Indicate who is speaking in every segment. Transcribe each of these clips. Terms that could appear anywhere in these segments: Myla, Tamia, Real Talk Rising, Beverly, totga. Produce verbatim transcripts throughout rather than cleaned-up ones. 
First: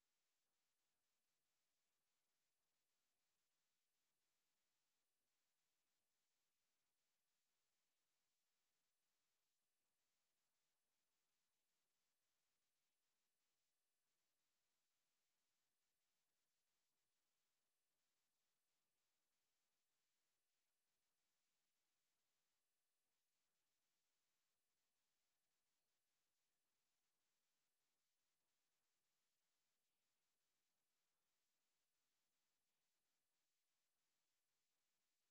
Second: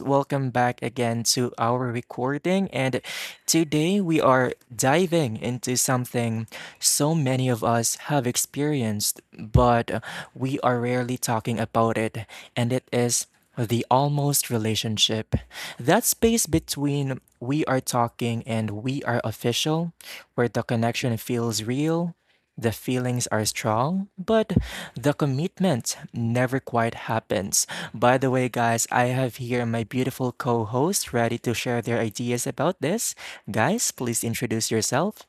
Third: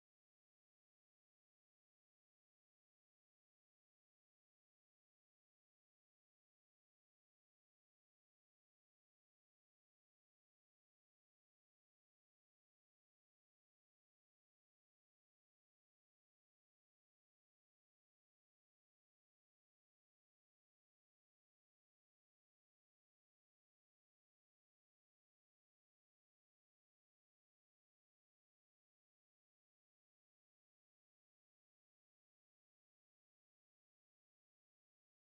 Speaker 1: welcome back again to our recording. And today we are diving into something so many of us have experienced, but uh, we are rarely talking about it. And it is the almost relationship. That space between we are talking and we are official, where the connection feels real. The feelings are strong, but the commitment never quite happens. By the way, guys, I have here my beautiful co host ready to share their ideas about this. Guys, please introduce yourself.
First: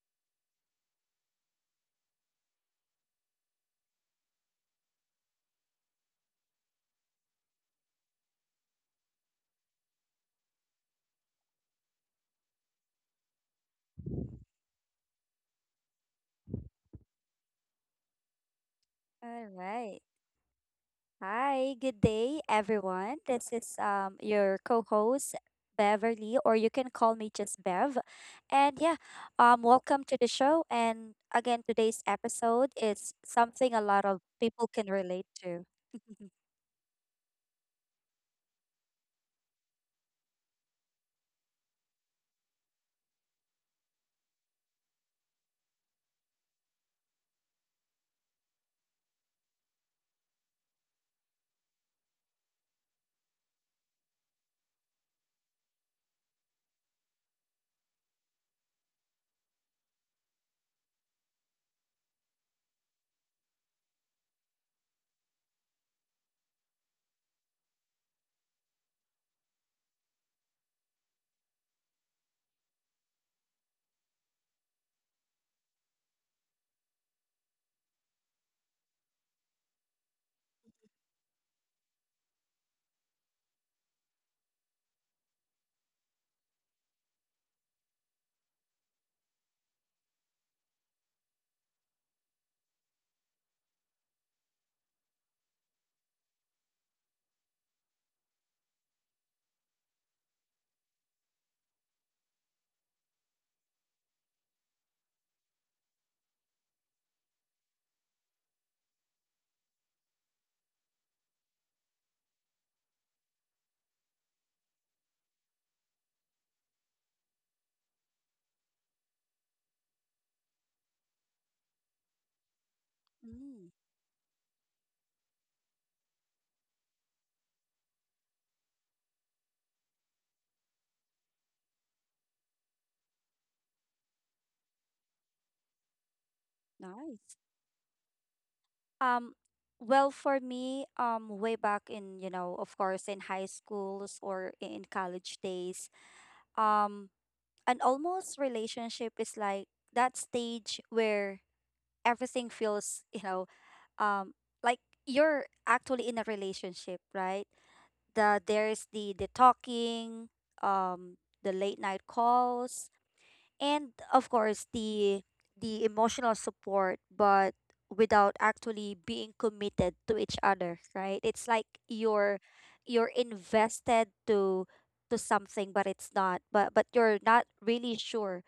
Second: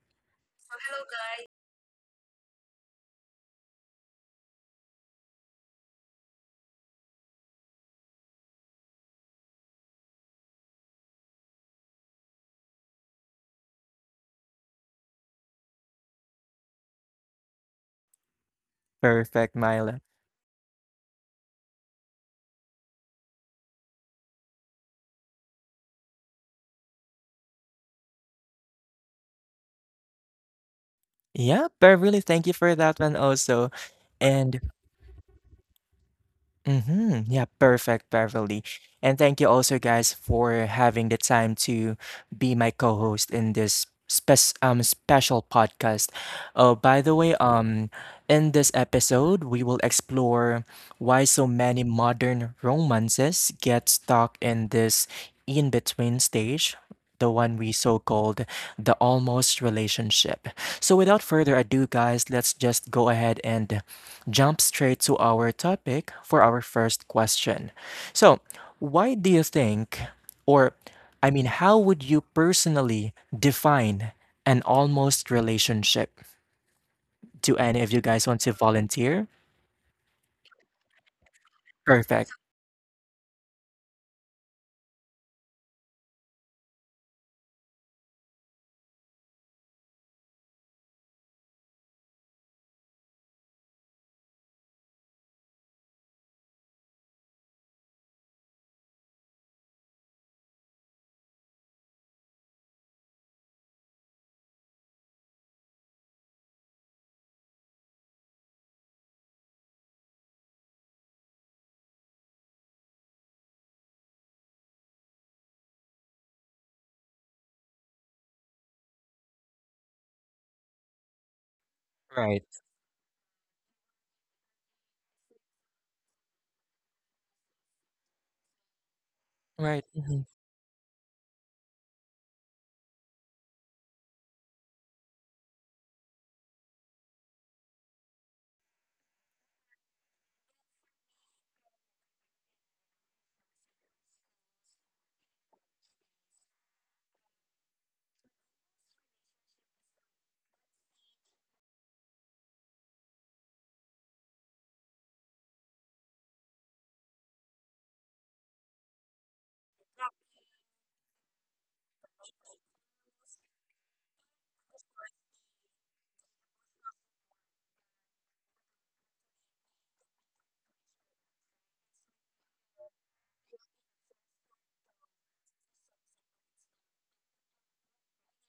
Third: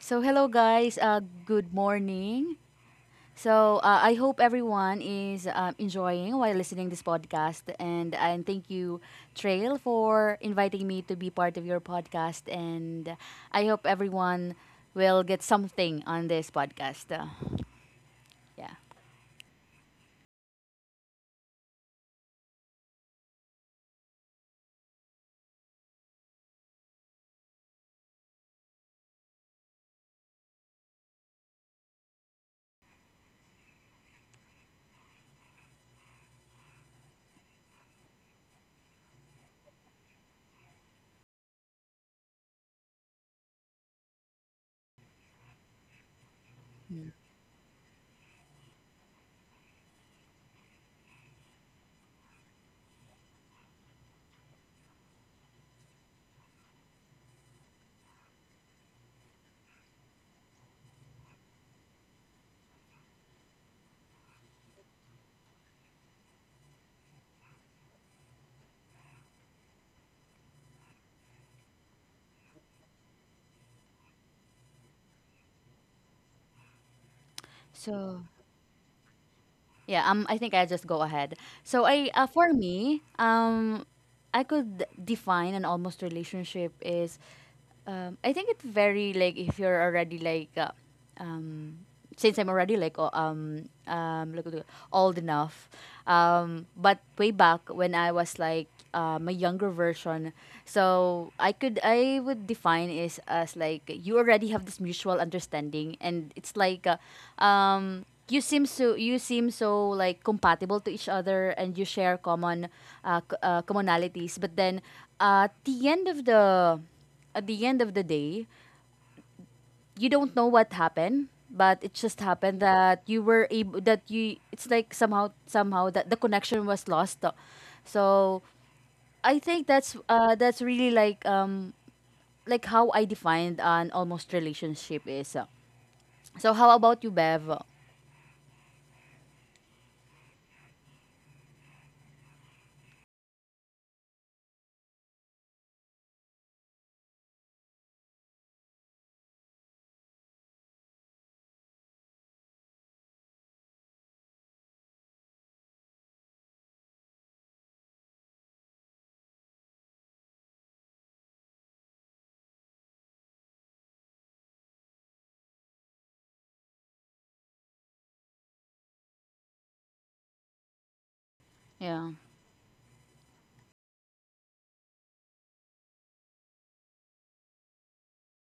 Speaker 2: So hello guys, uh, good morning. So uh, I hope everyone is um, enjoying while listening this podcast, and uh, and thank you, Trail, for inviting me to be part of your podcast, and I hope everyone will get something on this podcast. Uh, yeah.
Speaker 3: All
Speaker 1: Perfect,
Speaker 3: right.
Speaker 1: Myla.
Speaker 3: Hi, good day, everyone. This is um your co-host Beverly, or you can call me just Bev. And yeah, um, welcome to the show. And again,
Speaker 1: Yeah,
Speaker 3: today's
Speaker 1: Beverly, thank you
Speaker 3: episode
Speaker 1: for that
Speaker 3: is
Speaker 1: one also.
Speaker 3: something a lot of
Speaker 1: And
Speaker 3: people can relate to.
Speaker 1: mm-hmm, yeah, perfect, Beverly. And thank you also, guys, for having the time to be my co-host in this spec- um, special podcast. Oh, by
Speaker 2: Mm.
Speaker 1: the way, um, in this episode, we will explore why so many modern romances get stuck in this in-between stage. The one we so called the almost relationship. So, without further ado, guys, let's just go ahead and jump straight to our topic for our first question. So, why do you think? Or, I mean, how would you personally define an almost relationship? Do any of you
Speaker 2: So.
Speaker 1: guys want to volunteer?
Speaker 2: Yeah, um, I think I just go ahead. So I, uh,
Speaker 1: Perfect.
Speaker 2: for me, um, I could define an almost relationship is, um, I think it very like if you're already like, uh, um, since I'm already like o- um um like uh, old enough, um, but way back when I was like um, a younger version, so I could I would define is as like you already have this mutual understanding, and it's like, uh, um you seem so you seem so like compatible to each other and you share common uh, c- uh, commonalities, but then uh, at the end of the at the end of the day you don't know what happened, but it just
Speaker 1: Right.
Speaker 2: happened that you were
Speaker 3: Mm,
Speaker 2: able that you it's like somehow somehow that the connection was lost. So I think
Speaker 1: Right.
Speaker 2: that's
Speaker 1: Mhm.
Speaker 2: uh that's really like um like how I defined an almost relationship is. So how about you,
Speaker 3: nice.
Speaker 2: Bev?
Speaker 3: Um, well, for me, um, way back in, you know, of course, in high schools or i- in college days, um, an almost relationship is like that stage where everything feels, you know, um like you're actually in a relationship, right? the there's the the talking, um the late night calls, and of course the the emotional support, but without actually being committed to each other, right? It's like
Speaker 2: Yeah,
Speaker 3: you're you're invested to to something, but it's not, but but you're not really sure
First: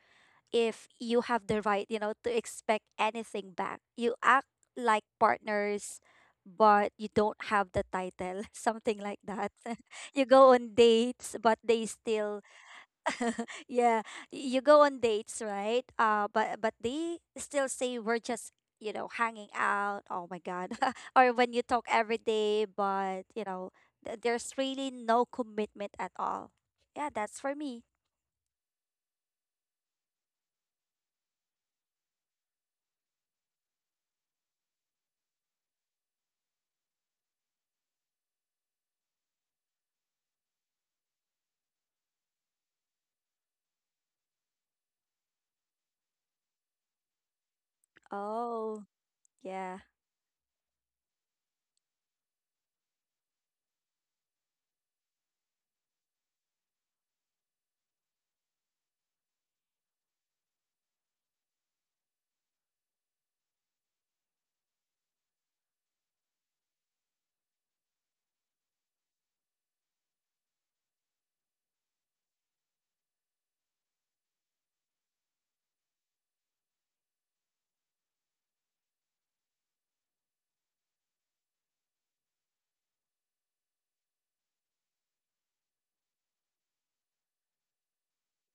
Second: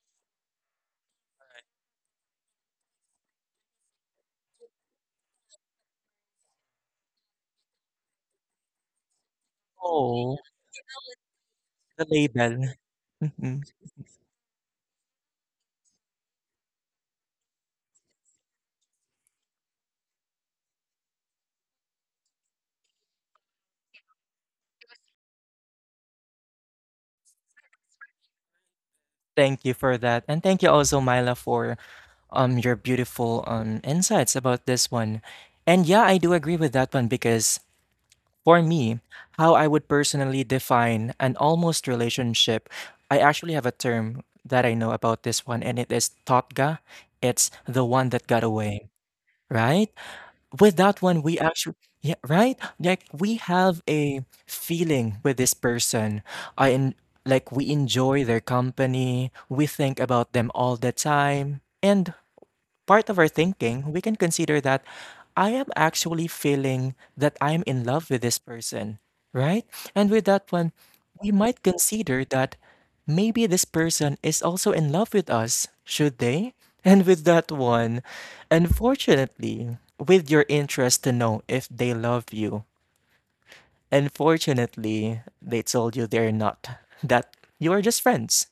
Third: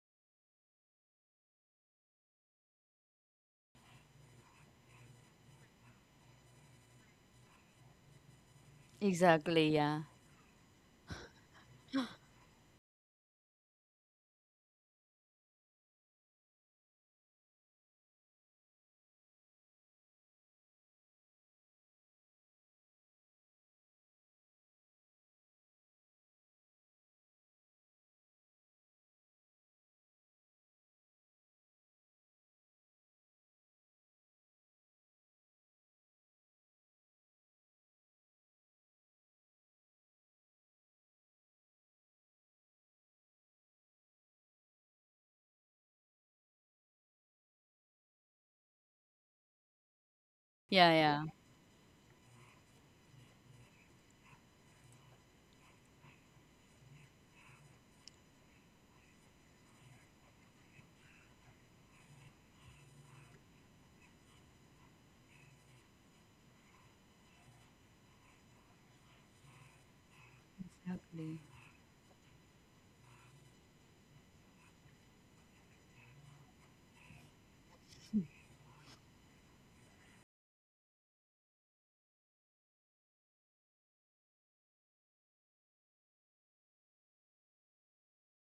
Speaker 3: if you have the right, you know, to expect anything back. You act like partners, but you don't have the title, something like that.
Speaker 2: exactly. yeah
Speaker 3: You
Speaker 1: Oh,
Speaker 3: go on dates, but they
Speaker 1: the
Speaker 3: still,
Speaker 1: label. Mhm.
Speaker 3: yeah, you go on dates, right? Uh, but but they still say we're just, you know hanging out. Oh my god! Or when you talk every day, but you know th- there's really no commitment at all. Yeah, that's for me.
Speaker 1: Thank you for that. And thank you also, Myla, for um your beautiful um insights about this one. And yeah, I do agree with that one because for me, how I would personally define an almost relationship, I actually have a term that I know about this one, and it is totga. It's the one that got
Speaker 3: Oh,
Speaker 1: away,
Speaker 3: yeah.
Speaker 1: right? With
Speaker 2: yeah
Speaker 1: that one,
Speaker 2: yeah
Speaker 1: we actually, yeah, right? Like we have a feeling with this person. I en- like we enjoy their company. We think about them all the time, and part of our thinking, we can consider that I am actually feeling that I'm in love with this person, right? And with that one, we
Speaker 2: Exactly.
Speaker 1: might consider that maybe this person is also in love with us, should they? And with that one, unfortunately, with your interest to know if they love you, unfortunately, they told you they're not, that you are just friends.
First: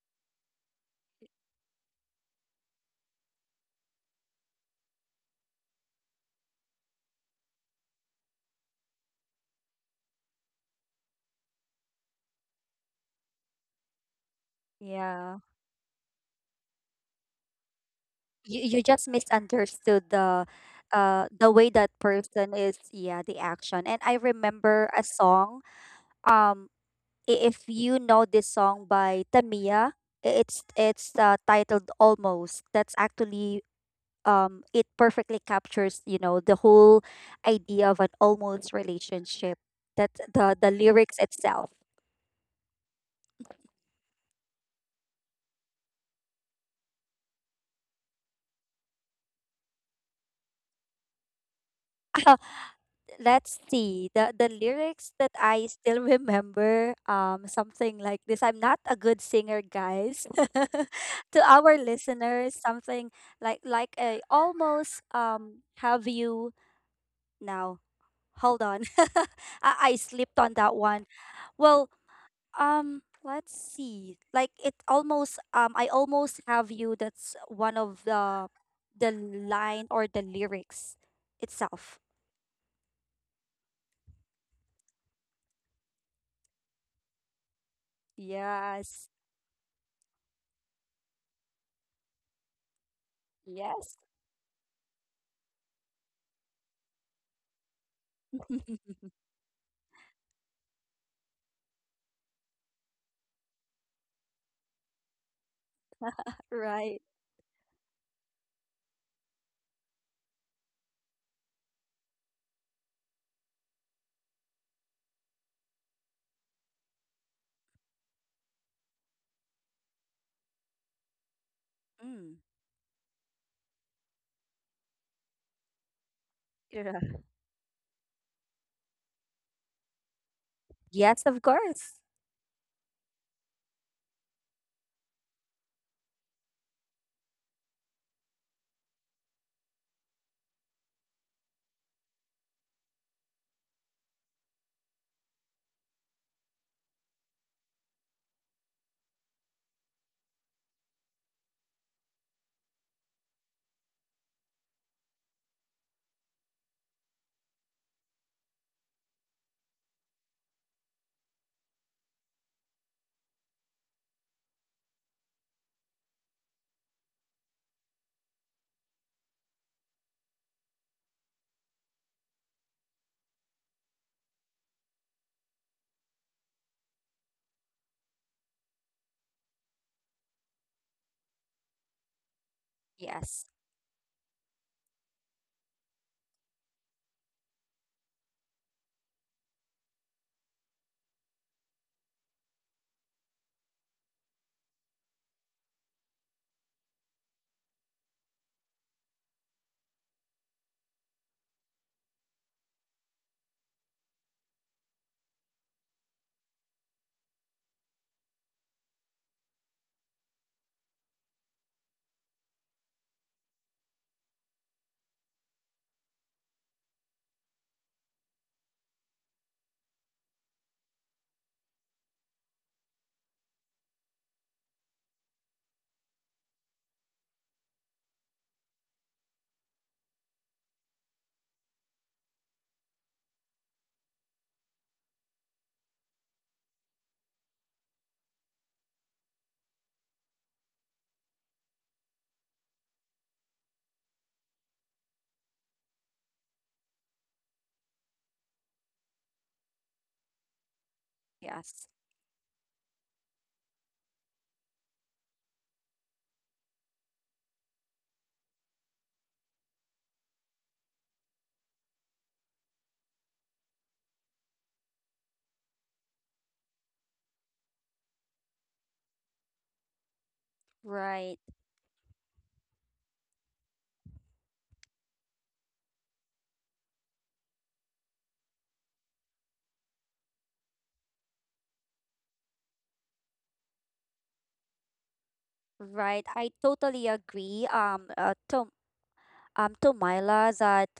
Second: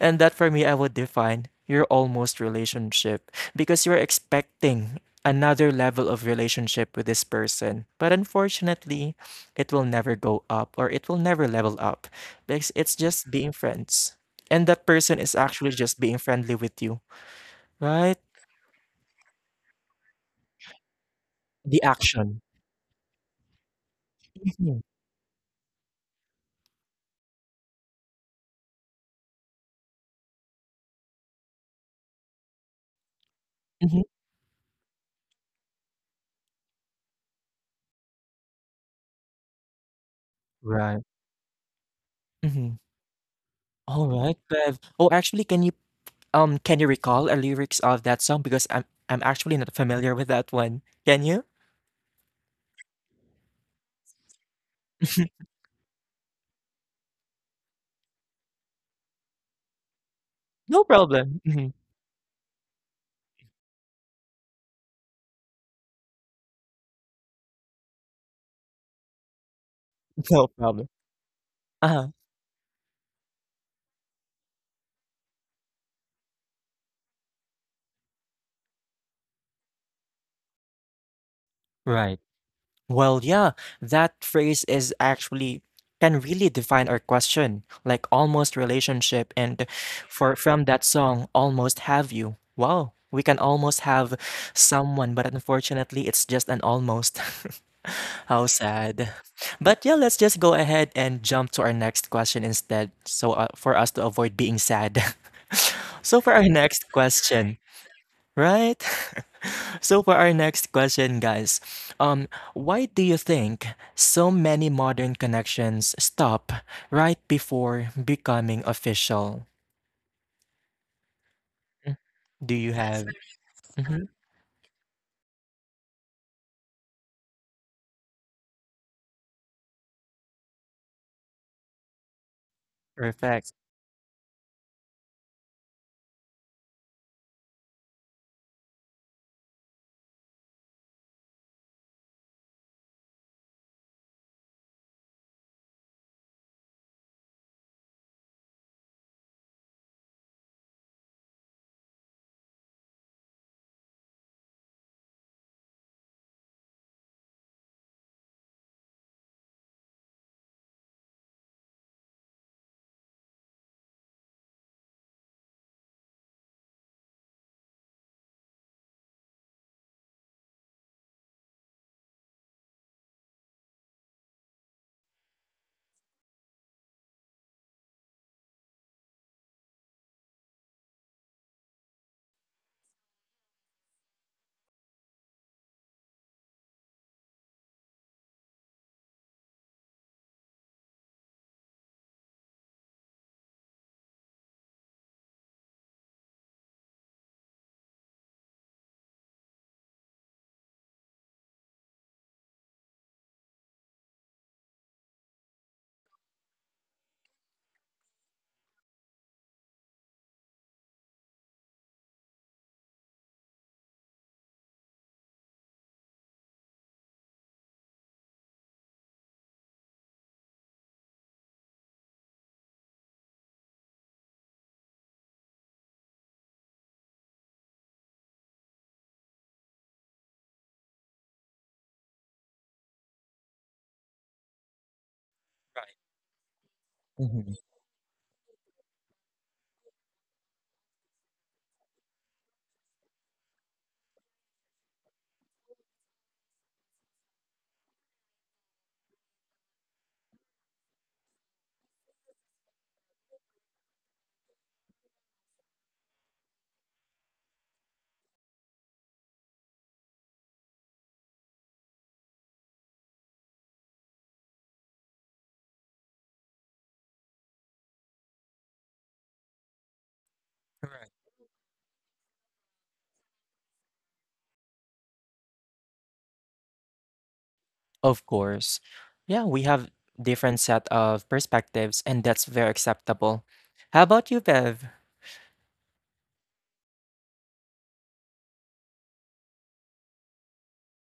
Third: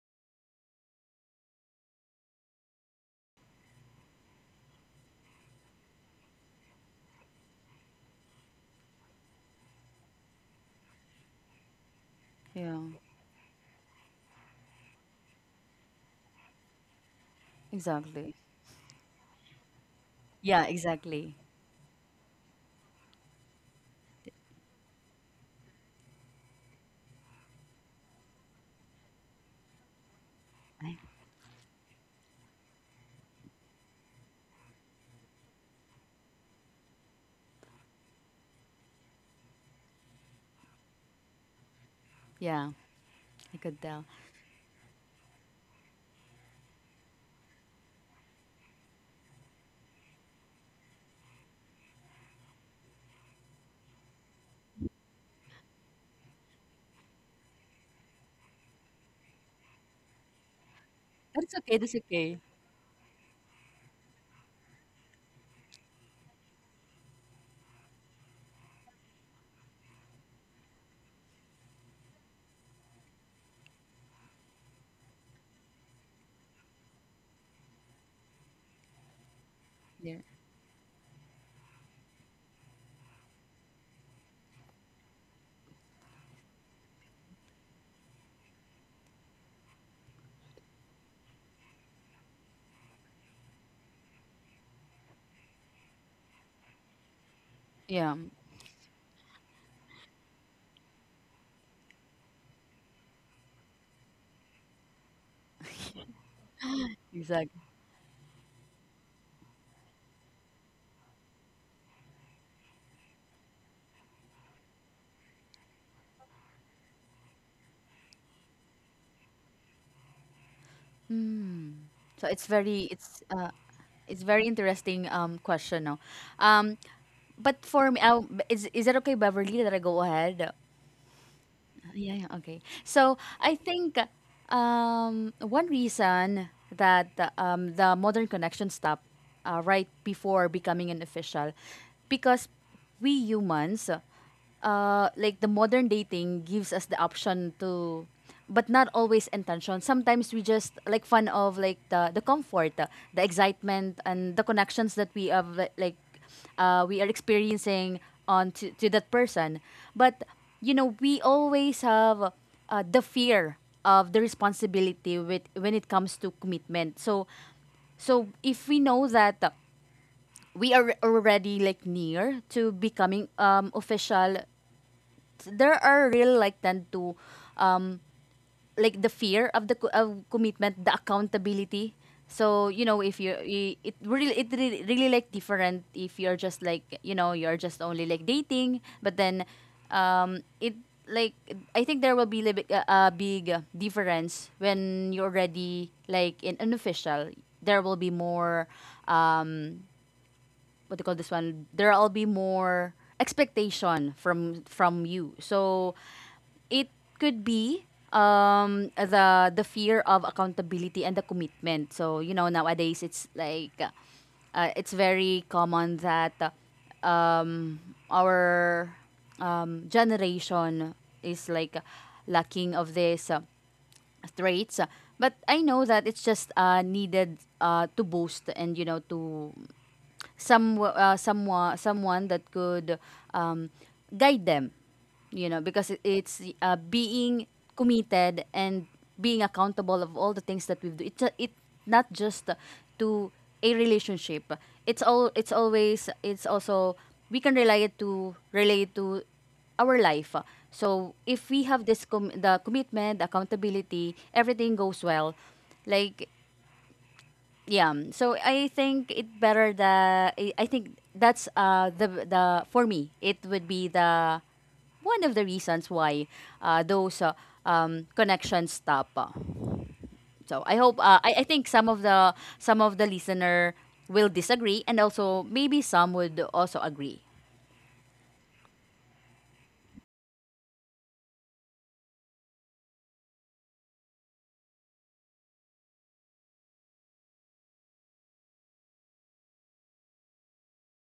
Speaker 1: And that for me, I would define your almost relationship because you're expecting another level of relationship with this person. But unfortunately, it will never go up or it will never level up because
Speaker 2: Yeah,
Speaker 1: it's just being friends. And that person is
Speaker 3: Yeah.
Speaker 1: actually just being friendly with you, right?
Speaker 2: exactly.
Speaker 3: You you just misunderstood the
Speaker 2: Yeah,
Speaker 3: uh
Speaker 2: exactly.
Speaker 3: the way
Speaker 1: The
Speaker 3: that
Speaker 1: action.
Speaker 3: person is, yeah, the action. And I
Speaker 1: Mhm.
Speaker 3: remember a song. Um i- if you know this song by Tamia, i- it's
Speaker 2: I,
Speaker 3: it's uh, titled Almost. That's actually
Speaker 1: Mhm.
Speaker 3: um it perfectly captures, you know, the whole idea of an almost relationship. That's the the
Speaker 1: Right.
Speaker 3: lyrics itself.
Speaker 2: yeah,
Speaker 1: Mhm.
Speaker 2: I could
Speaker 1: All
Speaker 2: tell.
Speaker 1: right, Bev. Oh, actually, can you um can you recall a lyrics of that song? Because I'm I'm actually not familiar with that one. Can you?
Speaker 3: Let's see the the lyrics that I still remember, um something like this. I'm not a good singer, guys.
Speaker 1: No problem.
Speaker 3: To
Speaker 2: But it's
Speaker 1: Mhm.
Speaker 3: our
Speaker 2: okay. That's okay.
Speaker 3: listeners, something like like a almost, um have you now, hold on. I, I slipped
Speaker 1: No
Speaker 3: on that
Speaker 1: problem.
Speaker 3: one. Well,
Speaker 1: Uh-huh.
Speaker 3: um let's see, like, it almost, um I almost have you. That's one of the the line or
Speaker 2: Yeah.
Speaker 3: the lyrics itself.
Speaker 1: Right. Well, yeah, that phrase is actually can really define our question, like almost
Speaker 3: Yes.
Speaker 1: relationship and for from that song, almost have you. Wow, we can almost
Speaker 3: Yes.
Speaker 1: have someone, but unfortunately it's just an almost.
Speaker 2: Yeah,
Speaker 1: How sad. But yeah, let's just go ahead and jump to our next question instead, so uh, for us to avoid being sad. So for our next
Speaker 3: Right.
Speaker 1: question,
Speaker 2: exactly.
Speaker 1: right? So for our next question, guys, um, why do you think so many modern connections stop right before becoming official?
Speaker 2: Hmm. So
Speaker 3: Mm.
Speaker 2: it's
Speaker 1: Do you
Speaker 2: very
Speaker 1: have?
Speaker 2: it's uh
Speaker 1: Mhm.
Speaker 2: it's very interesting um question now. Um
Speaker 3: Yeah.
Speaker 2: but for me, I is is it okay, Beverly, that I go ahead?
Speaker 3: Yes, of course.
Speaker 2: Yeah, yeah, okay. So
Speaker 1: Perfect.
Speaker 2: I think um, one reason that um, the modern connection stopped uh, right before becoming an official, because we humans, uh, like the modern dating gives us the option to, but not always intention. Sometimes we just like fun of like the the comfort, the excitement, and the connections that we have like uh, we are experiencing on to, to that person. But you know, we always have uh, the fear of the responsibility with when it comes to commitment. So, so if we know that uh, we are already like near to becoming um, official, there are real like tend to um, like the fear of the co- of commitment, the accountability. So you know, if you
Speaker 3: Yes.
Speaker 2: i- it really it really, really like different if you're just like you know you're just only like dating, but then um, it like I think there will be li- a a big uh, difference when you're already like in an official. There will be more um, what do you call this one? There will be more expectation from from you. So it could be um the the fear of accountability and the commitment. So, you know, nowadays it's like uh, uh, it's very common that uh, um our um generation is like lacking of these uh, traits. But I know that it's just uh needed uh to boost and you know to some uh, someone someone that could um, guide them, you know, because
Speaker 1: Right.
Speaker 2: it- it's uh, being
Speaker 1: Mhm.
Speaker 2: committed and being accountable of all the things that we do. It's a, it not just to a relationship. It's all it's always it's also we can relate it to relate to our life. So if we have
Speaker 3: Yes.
Speaker 2: this com- the commitment accountability, everything goes well. Like yeah, um, so i think it better the i I think that's uh the the for me it would be the one of the reasons why uh, those uh, um, connections stop uh. So I hope uh,
Speaker 1: Right.
Speaker 3: Right,
Speaker 2: I, I think some of the some of the listener will disagree and also maybe some would also agree.
Speaker 1: Of course. Yeah, we have different set of perspectives, and that's very acceptable. How about you, Bev?
Speaker 3: right. I totally agree. Um, uh, to, um, to Myla, that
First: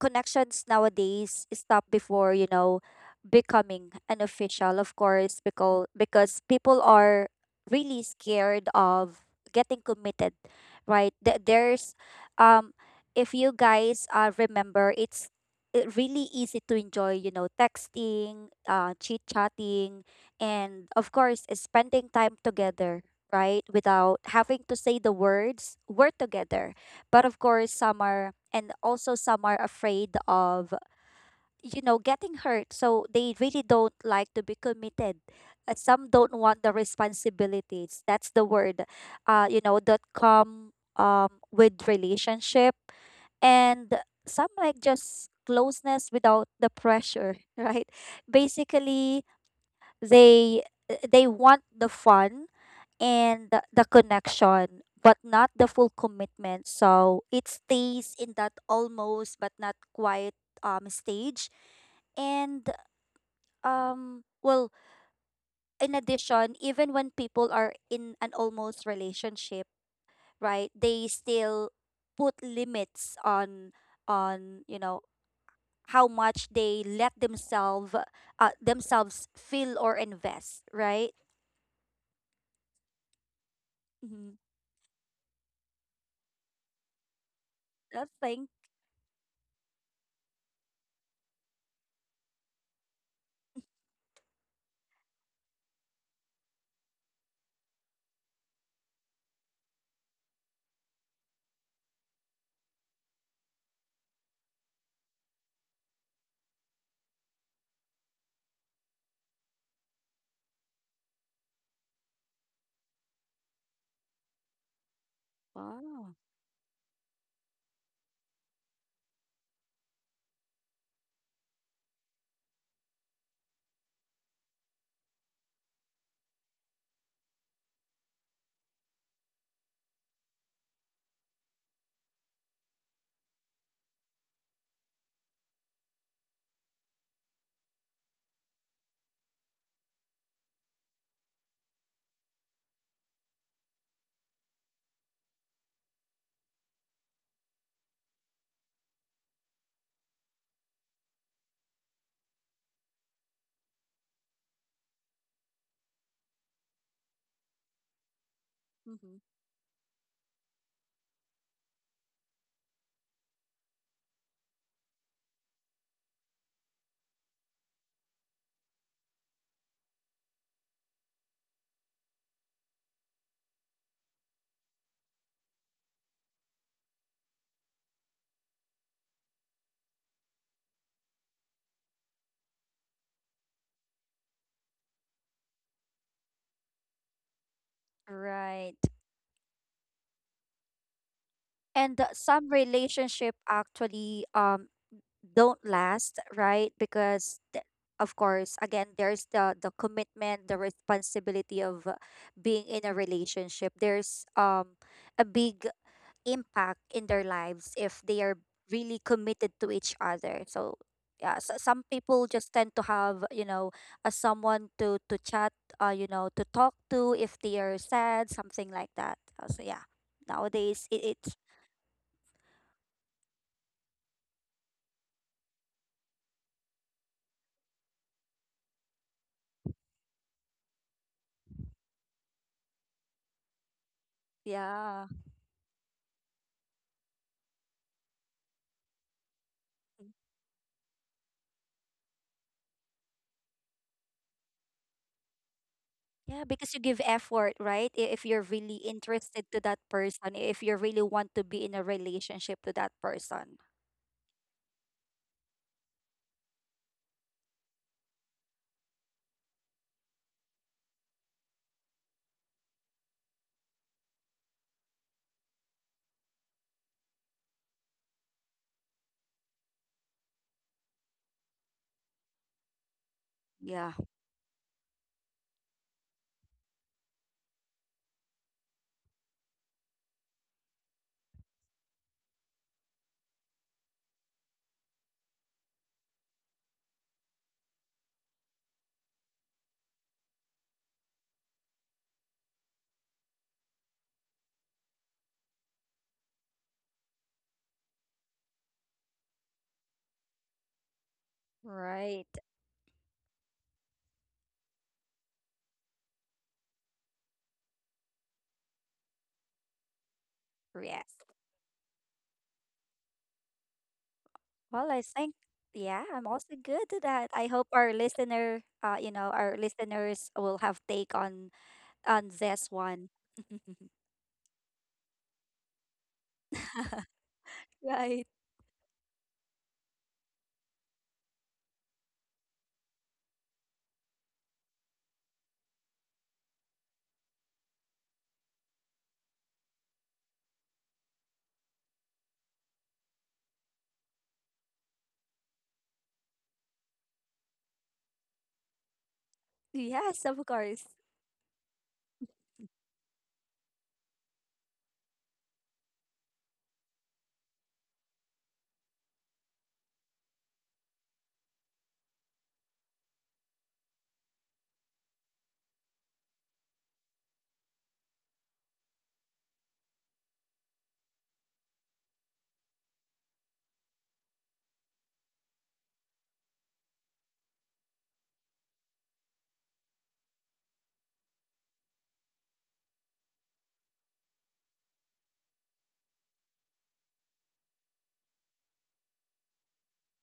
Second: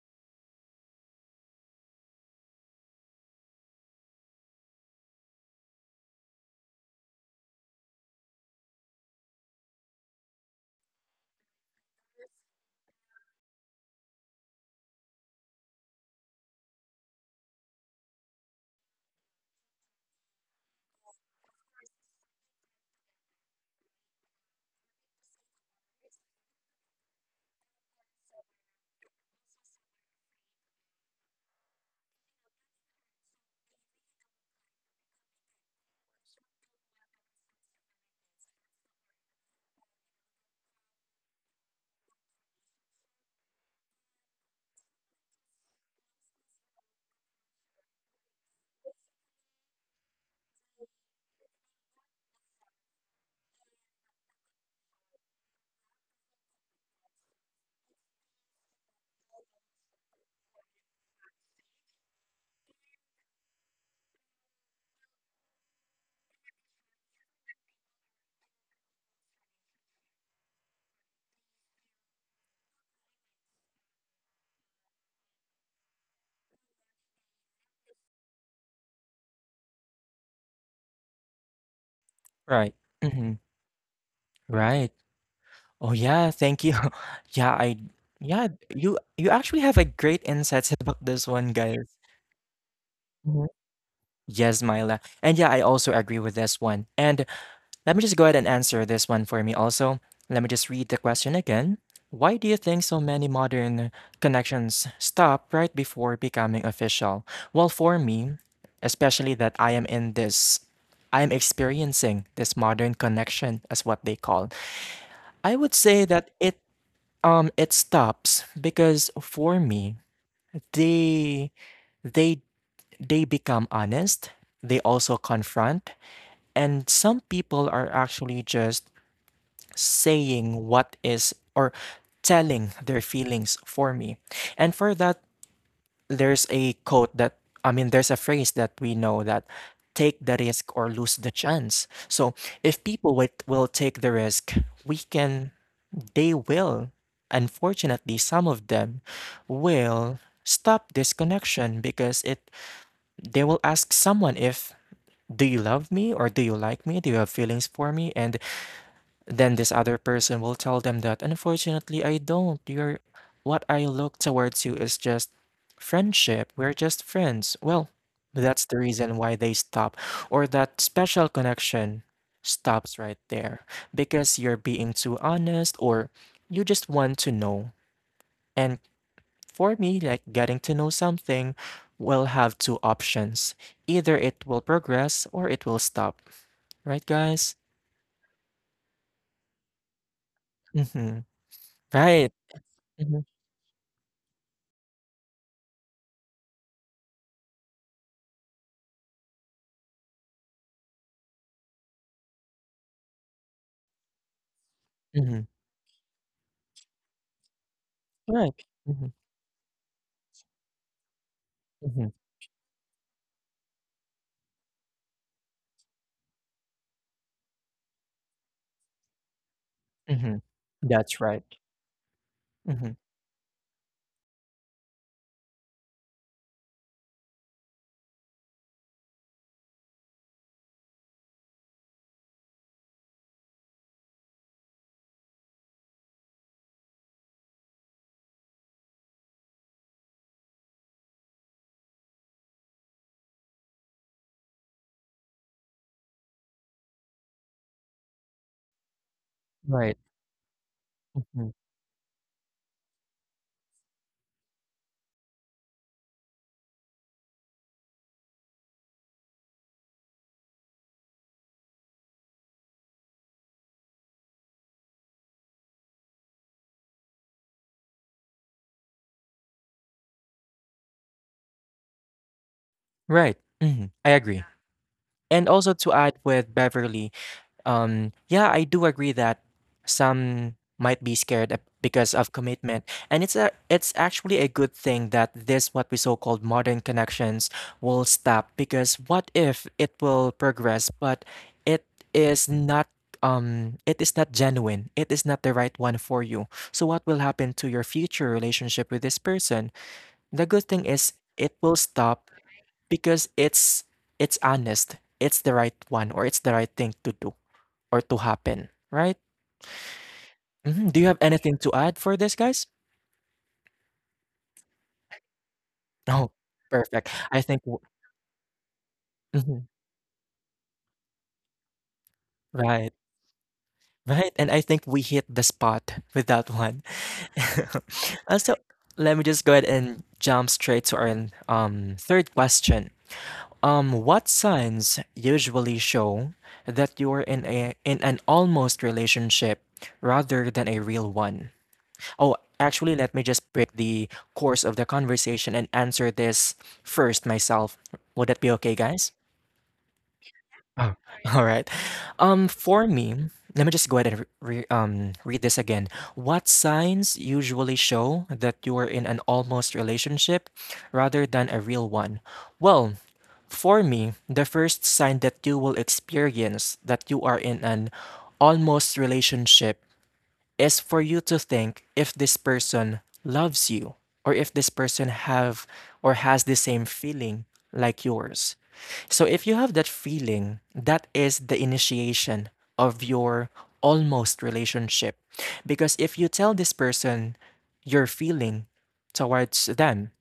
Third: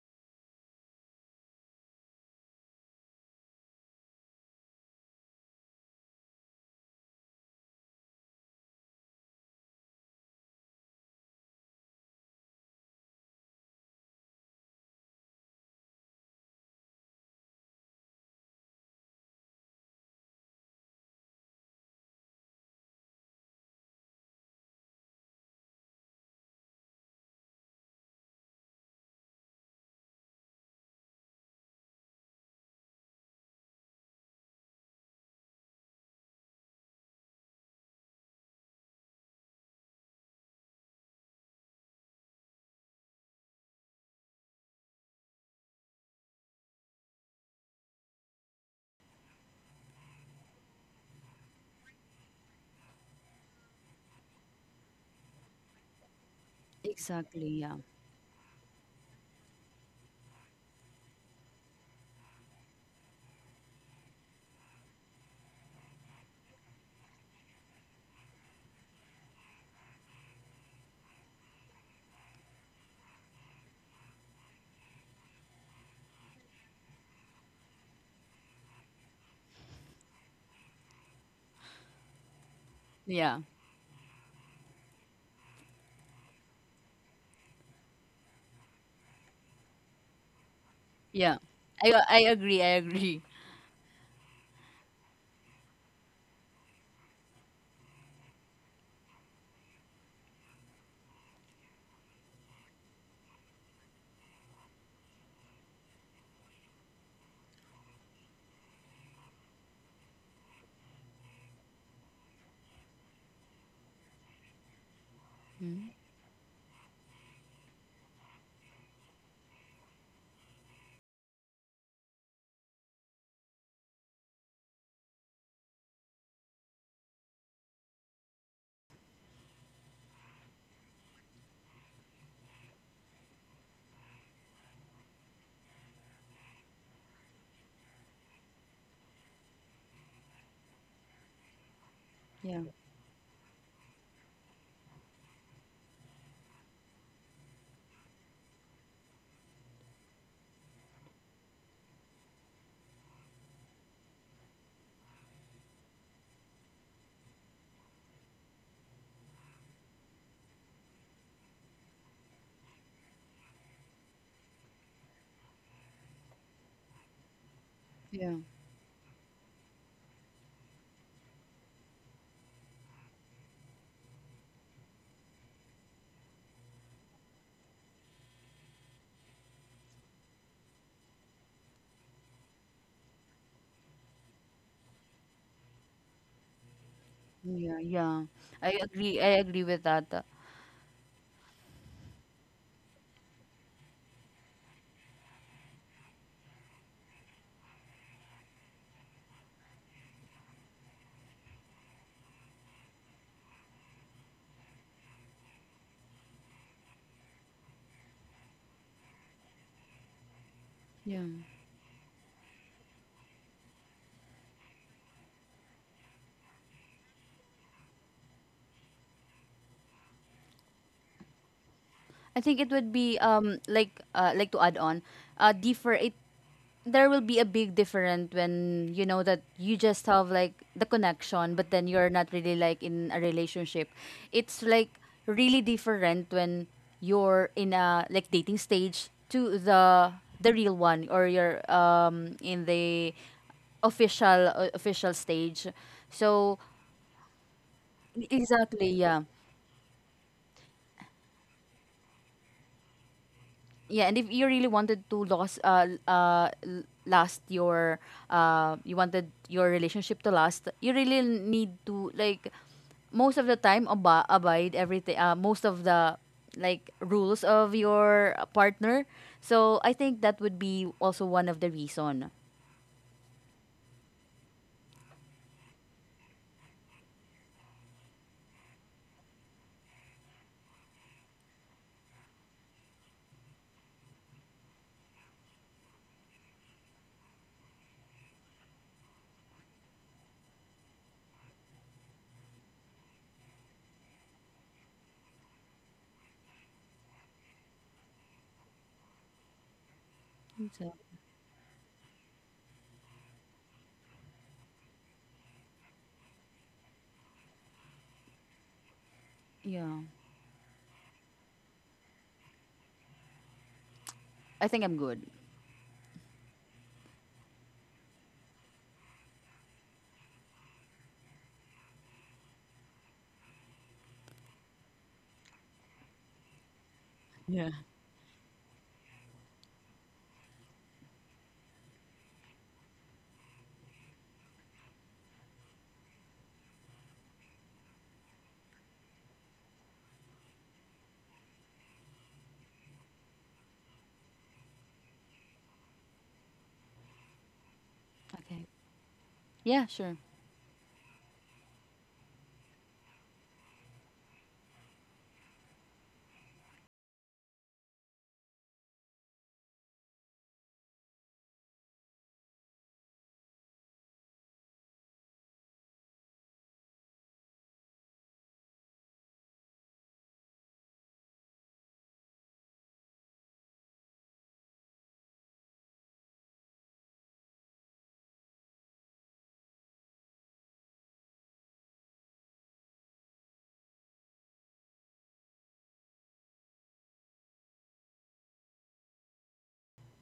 Speaker 3: connections nowadays stop before, you know, becoming an official, of course, because because people are really scared of getting committed, right? Th- there's um if you guys, uh, remember, it's it really easy to enjoy, you know, texting, uh, chit chatting, and of course spending time together, right, without having to say the words we're together. But of course, some are, and also some are afraid of, you know, getting hurt. So they really don't like to be committed. Uh, some don't want the responsibilities. That's the word, uh, you know, that come um, with relationship. And some like just closeness without the pressure, right? Basically, they they want the fun and the, the connection, but not the full commitment, so it
Speaker 2: Exactly, yeah.
Speaker 3: stays in that almost but not quite, um stage. And um well in addition, even when people are in an almost relationship, right, they still put limits on on, you know, how much they let themselves uh, themselves feel or invest, right?
Speaker 1: Right. Hmm.
Speaker 2: Yeah,
Speaker 3: Mm-hmm.
Speaker 1: Right. Oh, yeah, thank you. Yeah, I
Speaker 3: That's thing.
Speaker 1: yeah, you you actually have a great insights about this
Speaker 2: yeah,
Speaker 1: one,
Speaker 2: i,
Speaker 1: guys.
Speaker 2: I agree, I agree.
Speaker 1: Mhm. Yes, Myla. And yeah, I also agree with this one. And let me just go ahead and answer this one for me also. Let me just read the question again. Why do you think so many modern connections stop right before becoming official? Well, for me, especially that I am in this, I am experiencing this modern connection as what they call. I would
Speaker 2: Mm,
Speaker 1: say
Speaker 3: Wow.
Speaker 1: that it Um, it stops because for me, they they they become honest. They also confront, and some people are actually just saying what is or telling their feelings for me. And for that, there's a quote that I mean there's a phrase that we know that take the risk or lose the chance. So
Speaker 2: yeah,
Speaker 1: if people will, will take the risk, we can they will unfortunately some of them will stop this connection because it they will ask someone if do you love me or do you like me? Do you have feelings for me? And
Speaker 3: Mm-hmm.
Speaker 1: then this other person will tell them that, unfortunately, I don't. You're what I look towards you is just friendship. We're just friends. Well,
Speaker 2: yeah,
Speaker 1: that's the reason why they stop, or that special connection stops right there because you're being too honest or you just want to know. And for me, like getting to know something will have two options. Either it will progress or it will stop. Right, guys?
Speaker 2: yeah, yeah, I
Speaker 3: Right.
Speaker 2: agree, i agree with that.
Speaker 1: Mm-hmm.
Speaker 3: And that
Speaker 1: Right.
Speaker 3: some
Speaker 1: Mm-hmm.
Speaker 3: relationship actually um don't last, right? Because th- of course again, there's the the commitment, the responsibility of uh, being in a relationship. There's um a
Speaker 1: Mm-hmm.
Speaker 3: big impact in their lives if they are
Speaker 1: Right.
Speaker 3: really
Speaker 1: Mhm.
Speaker 3: committed to each other. So
Speaker 2: Yeah.
Speaker 3: yeah, so some
Speaker 1: Mhm.
Speaker 3: people just tend to have, you know, a someone to to chat, uh, you know, to talk to if they are sad, something like that. Uh, so yeah,
Speaker 1: Mhm.
Speaker 3: nowadays it, it
Speaker 1: That's right.
Speaker 2: I think it would
Speaker 1: Mhm.
Speaker 2: be um like uh, like to add on uh differ it there will be a big difference when you know that you just have like the connection but then you're not really like in a relationship. It's like
Speaker 3: yeah.
Speaker 2: really different when you're in a like dating stage to the the real one, or you're um in the official uh, official stage.
Speaker 3: Yeah,
Speaker 2: So
Speaker 3: because you give effort, right? I- If you're really
Speaker 2: exactly, yeah.
Speaker 3: interested to that
Speaker 1: Right.
Speaker 3: person, if you really want to
Speaker 1: Mhm.
Speaker 3: be in a relationship to that person.
Speaker 2: Yeah, and if you really wanted to lose, uh, l- uh, l- last your, uh, you wanted your relationship to last, you really need to like, most of the time ab- abide everything. Uh, most of the like rules of your uh, partner. So I think that would be also one of the reason.
Speaker 1: Right,
Speaker 3: Yeah,
Speaker 1: mhm, I agree. And also to add with Beverly, Um, yeah, I do agree that some might be scared ab- because of commitment, and it's a it's actually a good thing that this what we so-called modern connections will stop because what if it will progress, but it is not um it is not genuine, it is not the right one for you. So what will happen to your future relationship with this person? The good thing
Speaker 2: So
Speaker 1: is it will
Speaker 3: right.
Speaker 1: stop because it's it's honest, it's the right one or it's the right thing to do or to happen, right?
Speaker 2: yeah,
Speaker 1: Mhm, do you
Speaker 3: Yes.
Speaker 1: have anything to add for this, guys?
Speaker 2: I think
Speaker 3: Well,
Speaker 2: I'm
Speaker 3: I
Speaker 2: good.
Speaker 3: think, yeah, I'm
Speaker 1: Oh,
Speaker 3: also good to
Speaker 1: perfect.
Speaker 3: that.
Speaker 1: I
Speaker 3: I
Speaker 1: think
Speaker 3: hope
Speaker 1: w
Speaker 3: our listener, uh, you know, our
Speaker 1: mhm,
Speaker 3: listeners will have take on on this
Speaker 1: right,
Speaker 3: one.
Speaker 1: right, and I think we hit the spot with that one.
Speaker 2: Yeah.
Speaker 3: Right.
Speaker 1: Uh, so let me just go ahead and jump straight to our um third question. Um, what signs usually show that you're in a in an almost relationship rather than a real one? Oh, actually, let me just break the course of the conversation and answer this first myself. Would that be
Speaker 2: Okay.
Speaker 1: okay, guys?
Speaker 2: Yeah, sure.
Speaker 3: Yes, of course.
Speaker 1: Oh, all right. Um, for me, let me just go ahead and re- um, read this again. What signs usually show that you are in an almost relationship rather than a real one? Well, for me, the first sign that you will experience that you are in an almost relationship is for you to think if this person loves you or if this person have or has the same feeling like yours. So if you have that feeling, that is the initiation of your almost relationship. Because if you tell this person your feeling towards them,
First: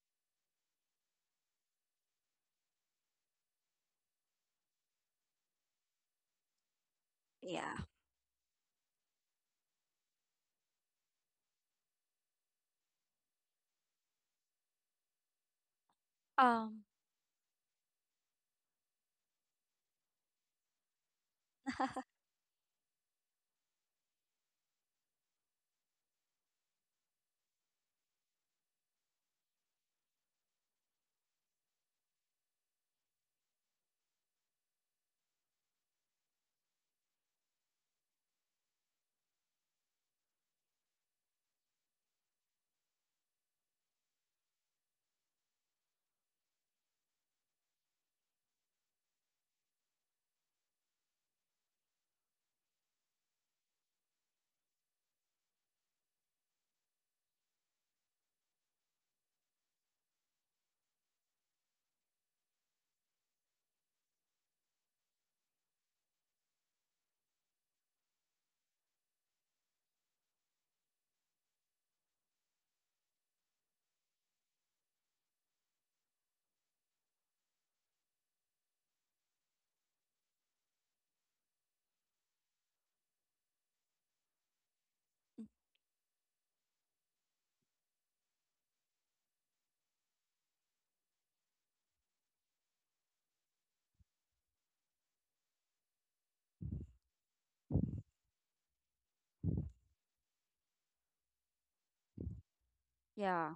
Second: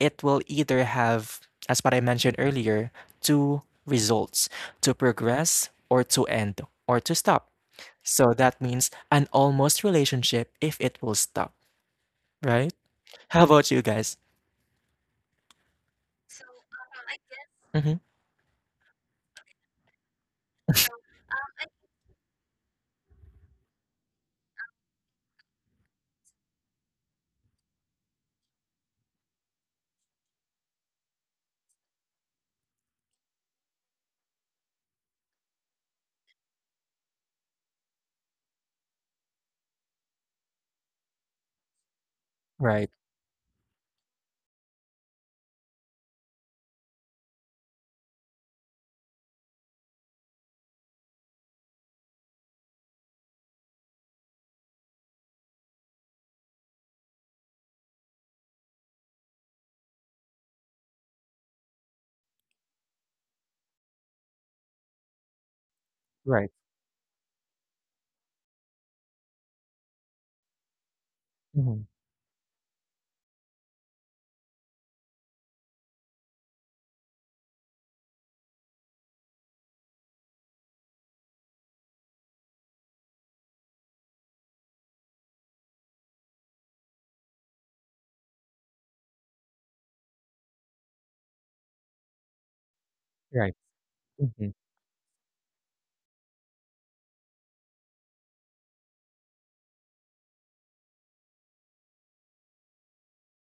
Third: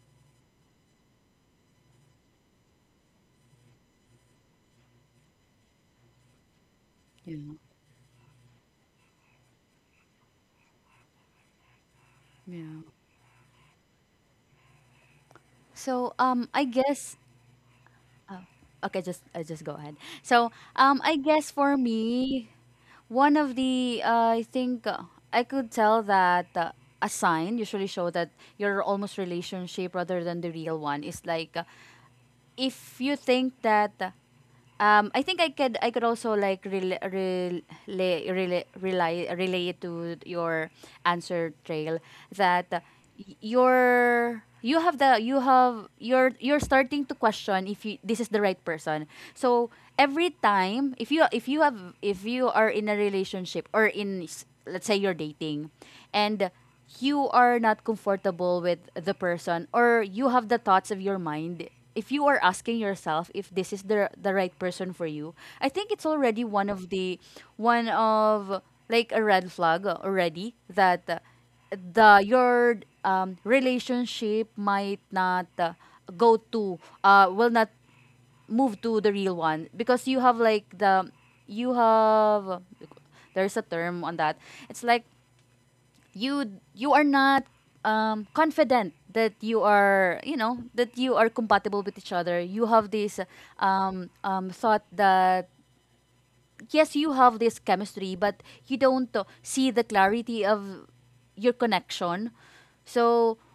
Speaker 1: it will either have, as what I mentioned earlier, two results to progress or to end or to
Speaker 2: Yeah.
Speaker 1: stop.
Speaker 3: Yeah.
Speaker 1: So that means an almost relationship if it will stop, right?
Speaker 2: Yeah.
Speaker 1: How about you guys?
Speaker 2: So um, I
Speaker 3: Um.
Speaker 2: guess
Speaker 1: Hmm.
Speaker 2: Oh, okay. Just uh, just go ahead. So, um, I guess for me, one of the uh, I think uh, I could tell that uh, a sign usually show that your almost relationship rather than the real one is like. uh, if you think that um I think I could I could also like rel rel rel rely relay relay it to your answer, Trail, that uh,
Speaker 1: Right.
Speaker 2: y- you you have the you have you're you're starting to question if you this is the right person. So every time if you if you have if you are in a relationship or in s- let's say you're dating, and you are not comfortable with the person, or you have the thoughts of your mind if you are asking yourself if this is the the right person for you, I think it's already
Speaker 1: Right.
Speaker 2: one of the one of like a red flag already that uh,
Speaker 1: Hmm.
Speaker 2: the your um, relationship might not uh, go to uh will not move to the real one because you have like the you have there's a term on that. It's like you you are not um, confident that you are you know that you are compatible with each other. You have this
Speaker 1: Right.
Speaker 2: um,
Speaker 1: Hmm.
Speaker 2: um, thought that yes you have this chemistry, but you don't uh, see the clarity of your connection. So
Speaker 3: Yeah.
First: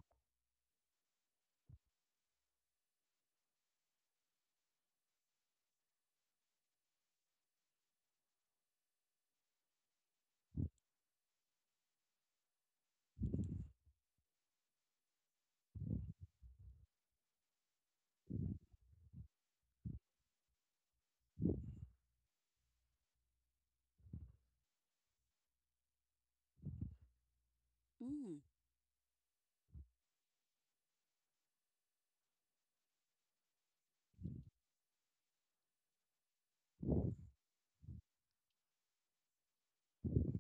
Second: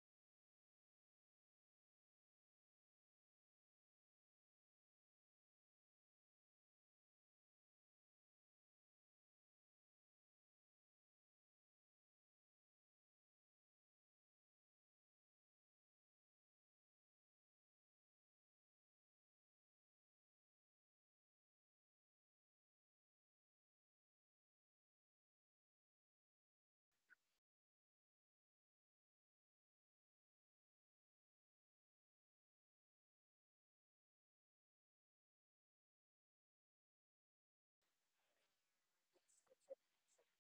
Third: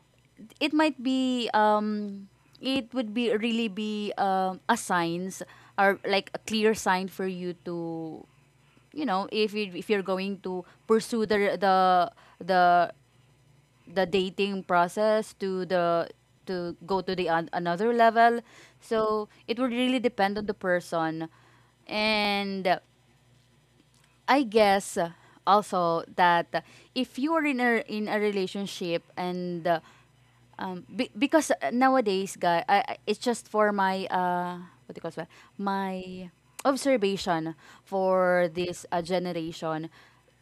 Speaker 2: it might be um, it would be really be um, a signs or like a clear sign for you to you know if you, if you're going to pursue the the the the dating process to the to go to the an- another level. So it would really depend on the person. And I guess uh, also that uh, if you are in a in a
Speaker 3: Mm.
Speaker 2: relationship, and uh, um, be, because uh, nowadays, guy, I, I- it's just for my uh, what do you call it? My observation for this uh, generation.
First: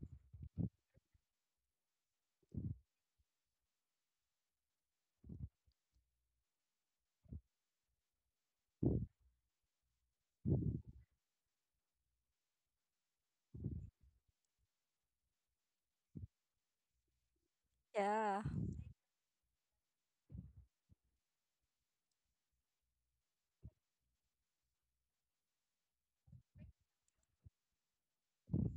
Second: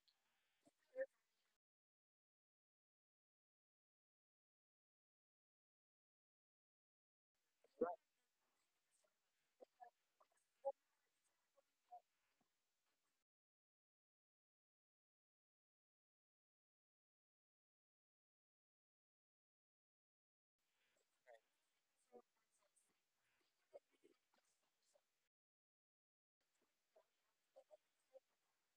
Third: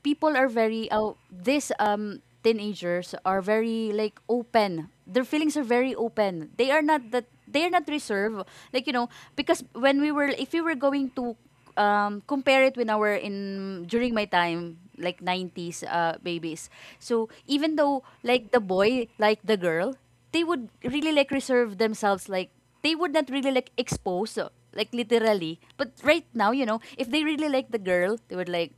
Speaker 2: People are very uh, this um teenagers are very like open. Their feelings are very open. They are not that they are not reserved. Like you know, because when we were if we were going to um, compare it when I were in during my time like nineties uh, babies. So even though
Speaker 3: Yeah.
Speaker 2: like the boy like the girl, they would really like reserve themselves like they would not really like expose uh, like literally. But right now you know if they really like the girl they would like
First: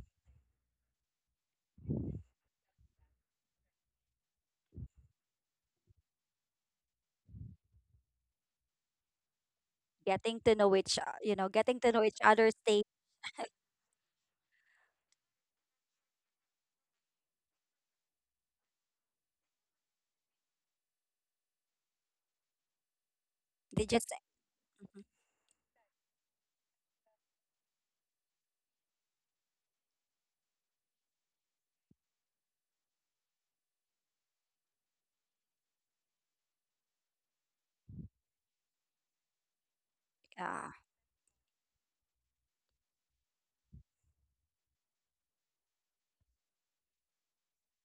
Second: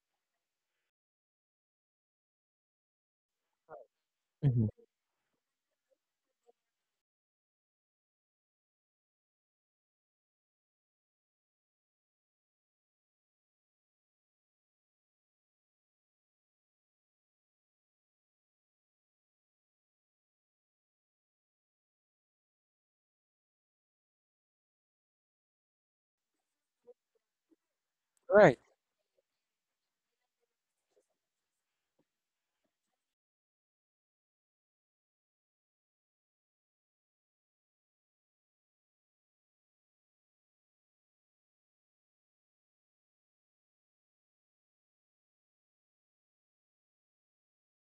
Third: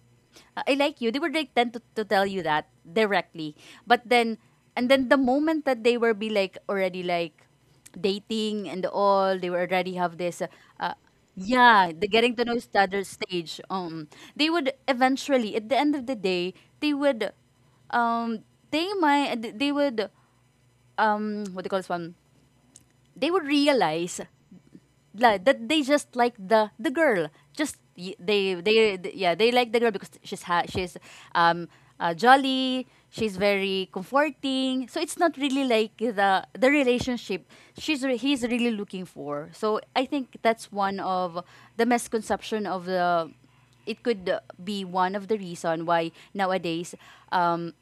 Speaker 2: I like you. They would like tend to, to tell you that directly. But then,
Speaker 1: Hmm.
Speaker 2: and then the moment that they were be like already like, dating and all, they were already have
Speaker 3: Getting
Speaker 2: this
Speaker 3: to
Speaker 2: uh,
Speaker 3: know each,
Speaker 2: uh,
Speaker 3: o- you know, getting to
Speaker 2: yeah
Speaker 3: know
Speaker 2: the
Speaker 3: each
Speaker 2: getting to
Speaker 3: other's
Speaker 2: know each
Speaker 3: take.
Speaker 2: other stage. Um they would eventually at the end of the day they would um they might they would um what do you call this one, they would
Speaker 3: They just.
Speaker 2: realize
Speaker 3: Mhm.
Speaker 2: like that they just like the the girl, just y-
Speaker 1: Right.
Speaker 2: they they th- yeah they like the girl because she's ha- she's um uh, jolly, she's very comforting, so it's not really like the the relationship she's re- he's really looking for. So I think
Speaker 3: Yeah,
Speaker 2: that's one of the misconception of the it could uh, be one of the reason why nowadays um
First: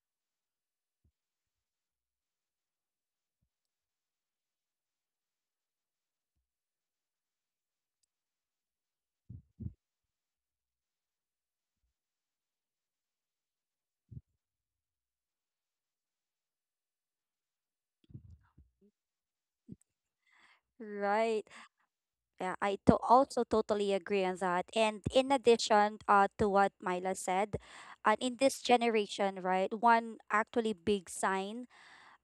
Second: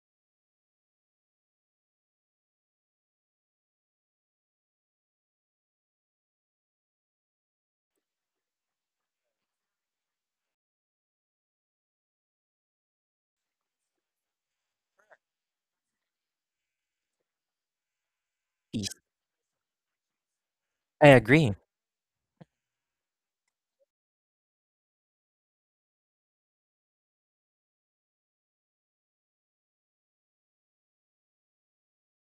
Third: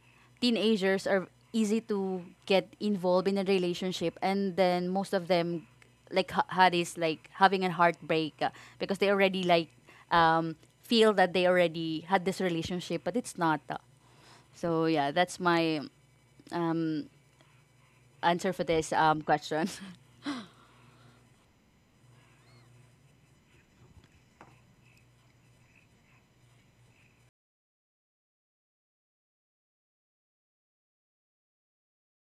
Speaker 2: teenagers are easy to get involved in a relationship, and then most of them like ha- had is like having a heartbreak uh, because they already like um, feel that they already had this relationship, but it's not. uh. So yeah, that's my um, answer for this
Speaker 1: Peace.
Speaker 2: um, question.
Speaker 1: I
Speaker 3: right.
Speaker 1: agree.
Speaker 3: Yeah, I to also totally agree on that. And in addition, uh, to what Myla said, uh, in this generation, right, one actually big sign,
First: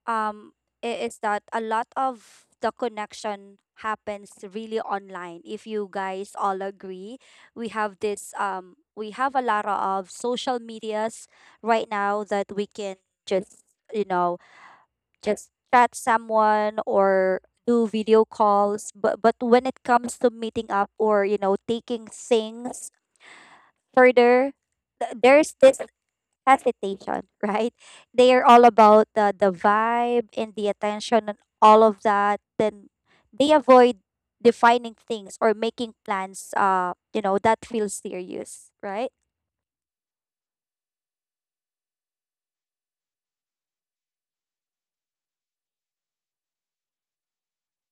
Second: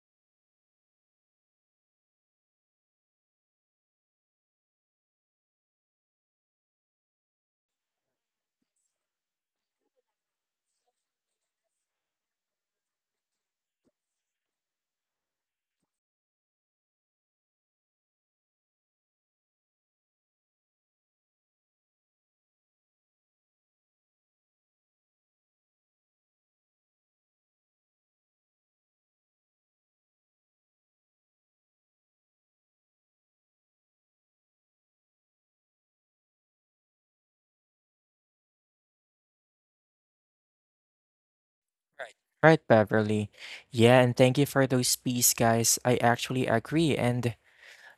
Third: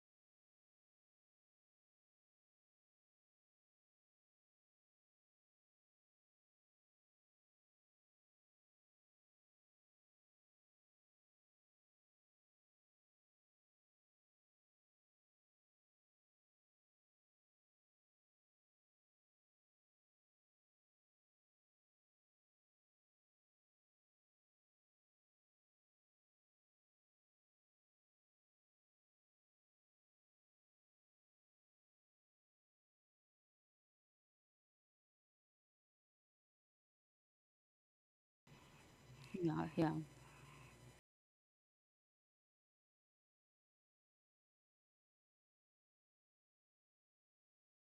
Speaker 3: um i- is that a lot of the connection happens really online, if you guys all agree. We have this um we have a lot of social medias right now that we can just, you know, just chat someone or do video calls. But but when it comes to meeting up, or, you know, taking things further, th- there's this hesitation, right? They are all about the the vibe and the attention and all of that. Then they avoid defining things or making plans. Uh, you know, that feels serious, right?
Speaker 2: Yeah, yeah.
Speaker 1: Right, right, Beverly. Yeah, and thank you for those peace, guys. I actually agree. And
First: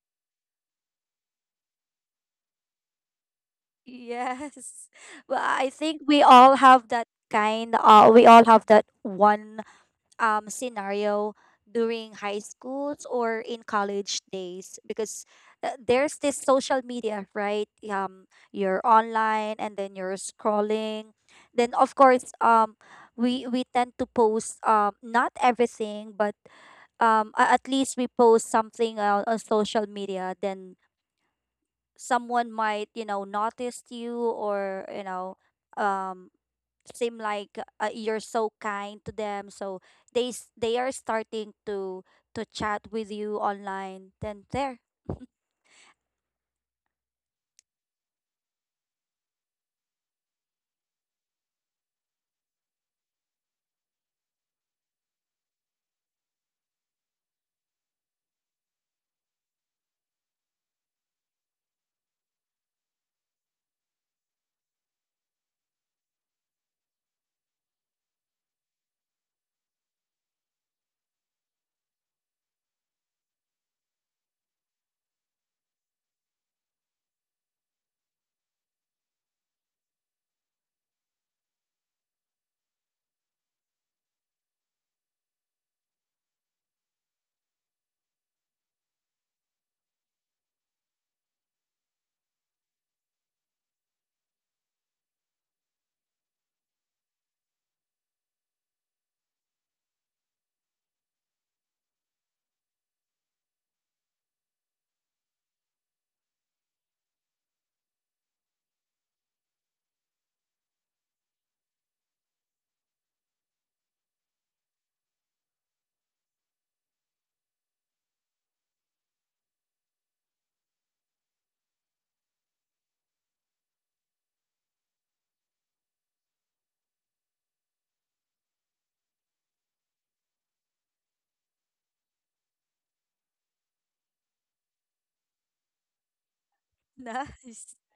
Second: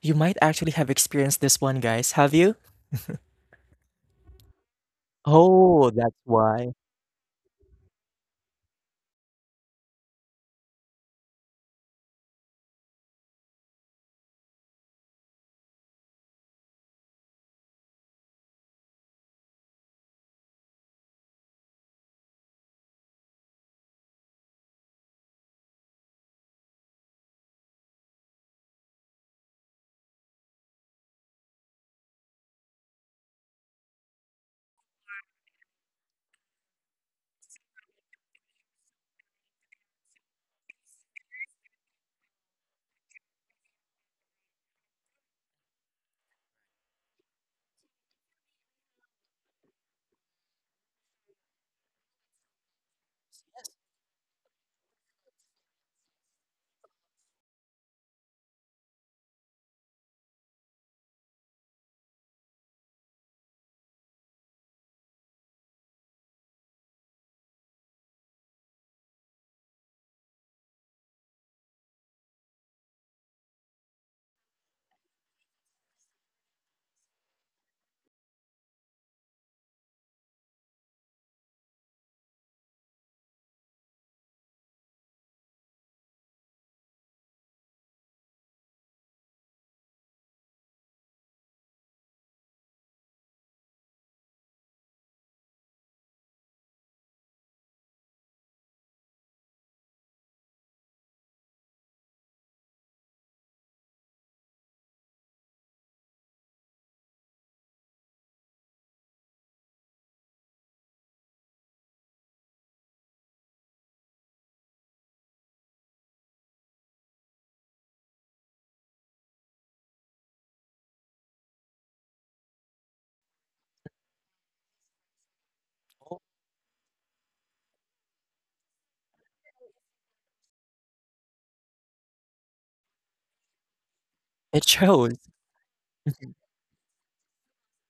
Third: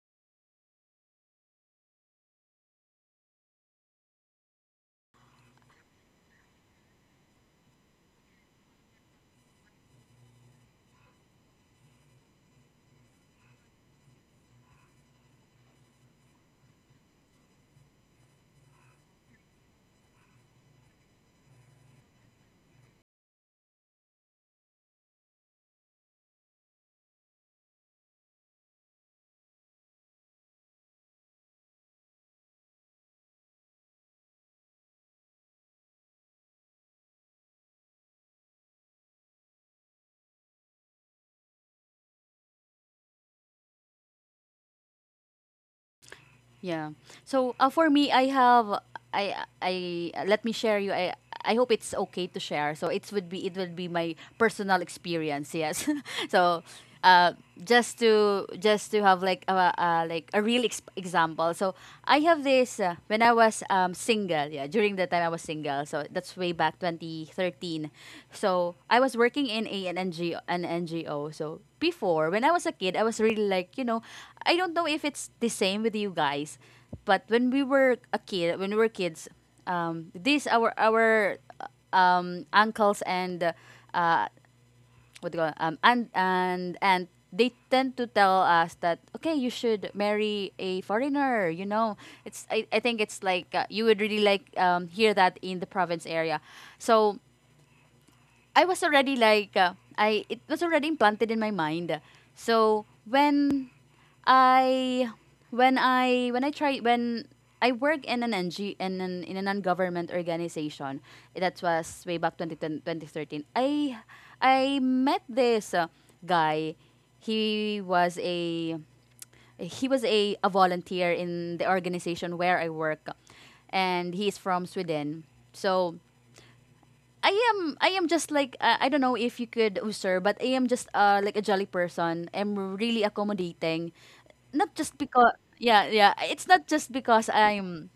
Speaker 1: you might actually have experienced this one, guys. Have you?
Speaker 3: Yes. Well, I
Speaker 1: Oh,
Speaker 3: think we
Speaker 1: that's
Speaker 3: all
Speaker 1: why.
Speaker 3: have that kind. Uh, we all have that one, um, scenario during high schools or in college days, because, uh, there's this social media, right? Um you're online and then you're scrolling. Then of course, um we we tend to post, um not everything, but, um a- at least we post something on, on social media. Then someone might, you know, notice you or, you know, um seem like, uh, you're so kind to them. So they s- they are starting to to chat with you online, then there.
Speaker 2: Yeah. So uh, for me, I have I I let me share you. I I hope it's okay to share. So it would be it would be my personal experience. Yes. so. Uh, just to just to have like a, a like a real ex- example. So I have this uh, when I was um, single. Yeah, during the time I was single. So that's way back twenty thirteen. So I was working in a an N G O, an N G O. So before when I was a kid, I was really like you know I don't know if it's the same with you guys, but when we were a kid, when we were kids, um, these our our um, uncles and uh, what do you call it? um and and and they tend to tell us that okay, you should marry a foreigner. You know, it's I, I think it's like uh, you would really like um, hear that in the province area. So I was already like uh, I it was already implanted in my mind. So when I when I when I try when I work in an NG in an in a non-government organization that was way back twenty ten. I I met this uh, guy. He was a he was a, a volunteer in the organization where I work, and he's from Sweden. So I am I am just like uh, I don't know if you could usurp, but I am just uh like a jolly person. I'm really accommodating, not
Speaker 1: It
Speaker 2: just
Speaker 1: shows.
Speaker 2: because, yeah, yeah. It's not just because
Speaker 3: Nice.
Speaker 2: I'm,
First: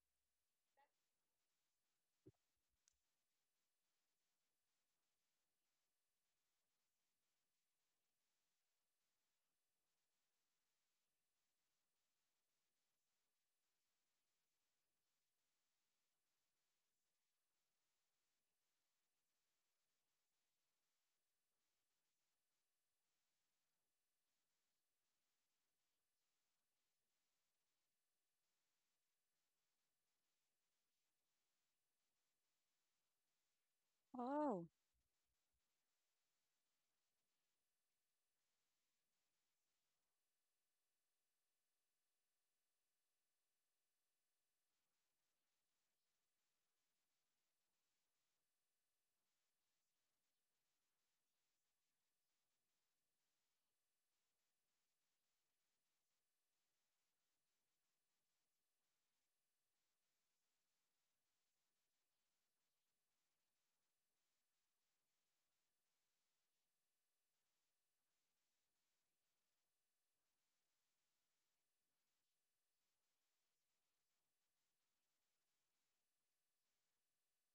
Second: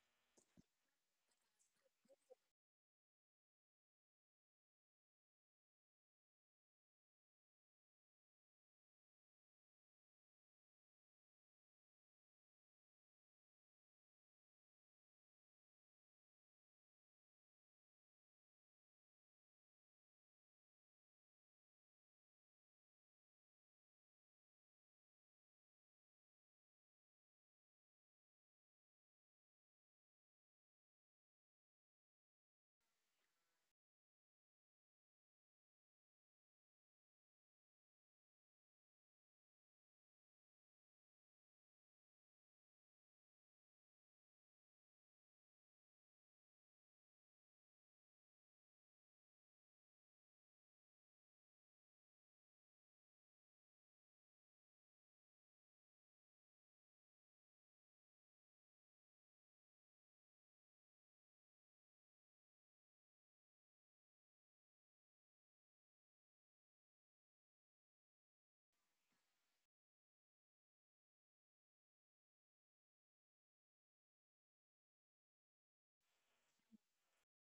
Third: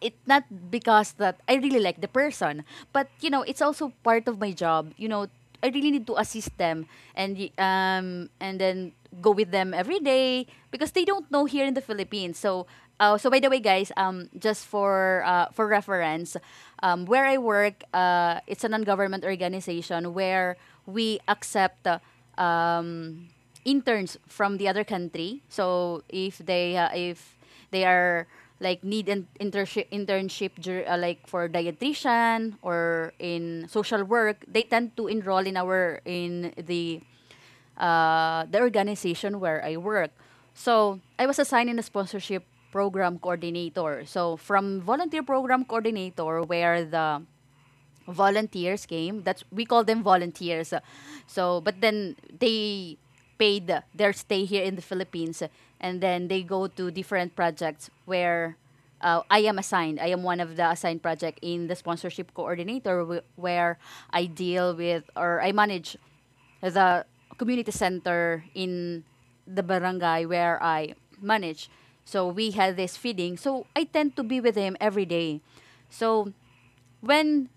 Speaker 2: it not because that I really like the person, but you know, it's also part of my job. You know, I really need to assist them and y- um and then go with them every day because they don't know here in the Philippines. So uh, so by the way, guys, um just for uh, for reference. Um where I work, uh it's a non-government organization where we accept uh, um interns from the other country. So if they uh, if they are like need an internship internship dur- uh, like for dietitian or in social work, they
Speaker 3: Oh,
Speaker 2: tend to enroll in our in the uh, the organization where I work. So I was assigned in a sponsorship program coordinator. So from volunteer program coordinator, where the volunteers came. That's we call them volunteers. So, but then they paid their stay here in the Philippines, and then they go to different projects where uh, I am assigned. I am one of the assigned project in the sponsorship coordinator, wh- where I deal with or I manage the community center in the barangay where I manage. So we had this feeding. So I tend to be with him every day. So when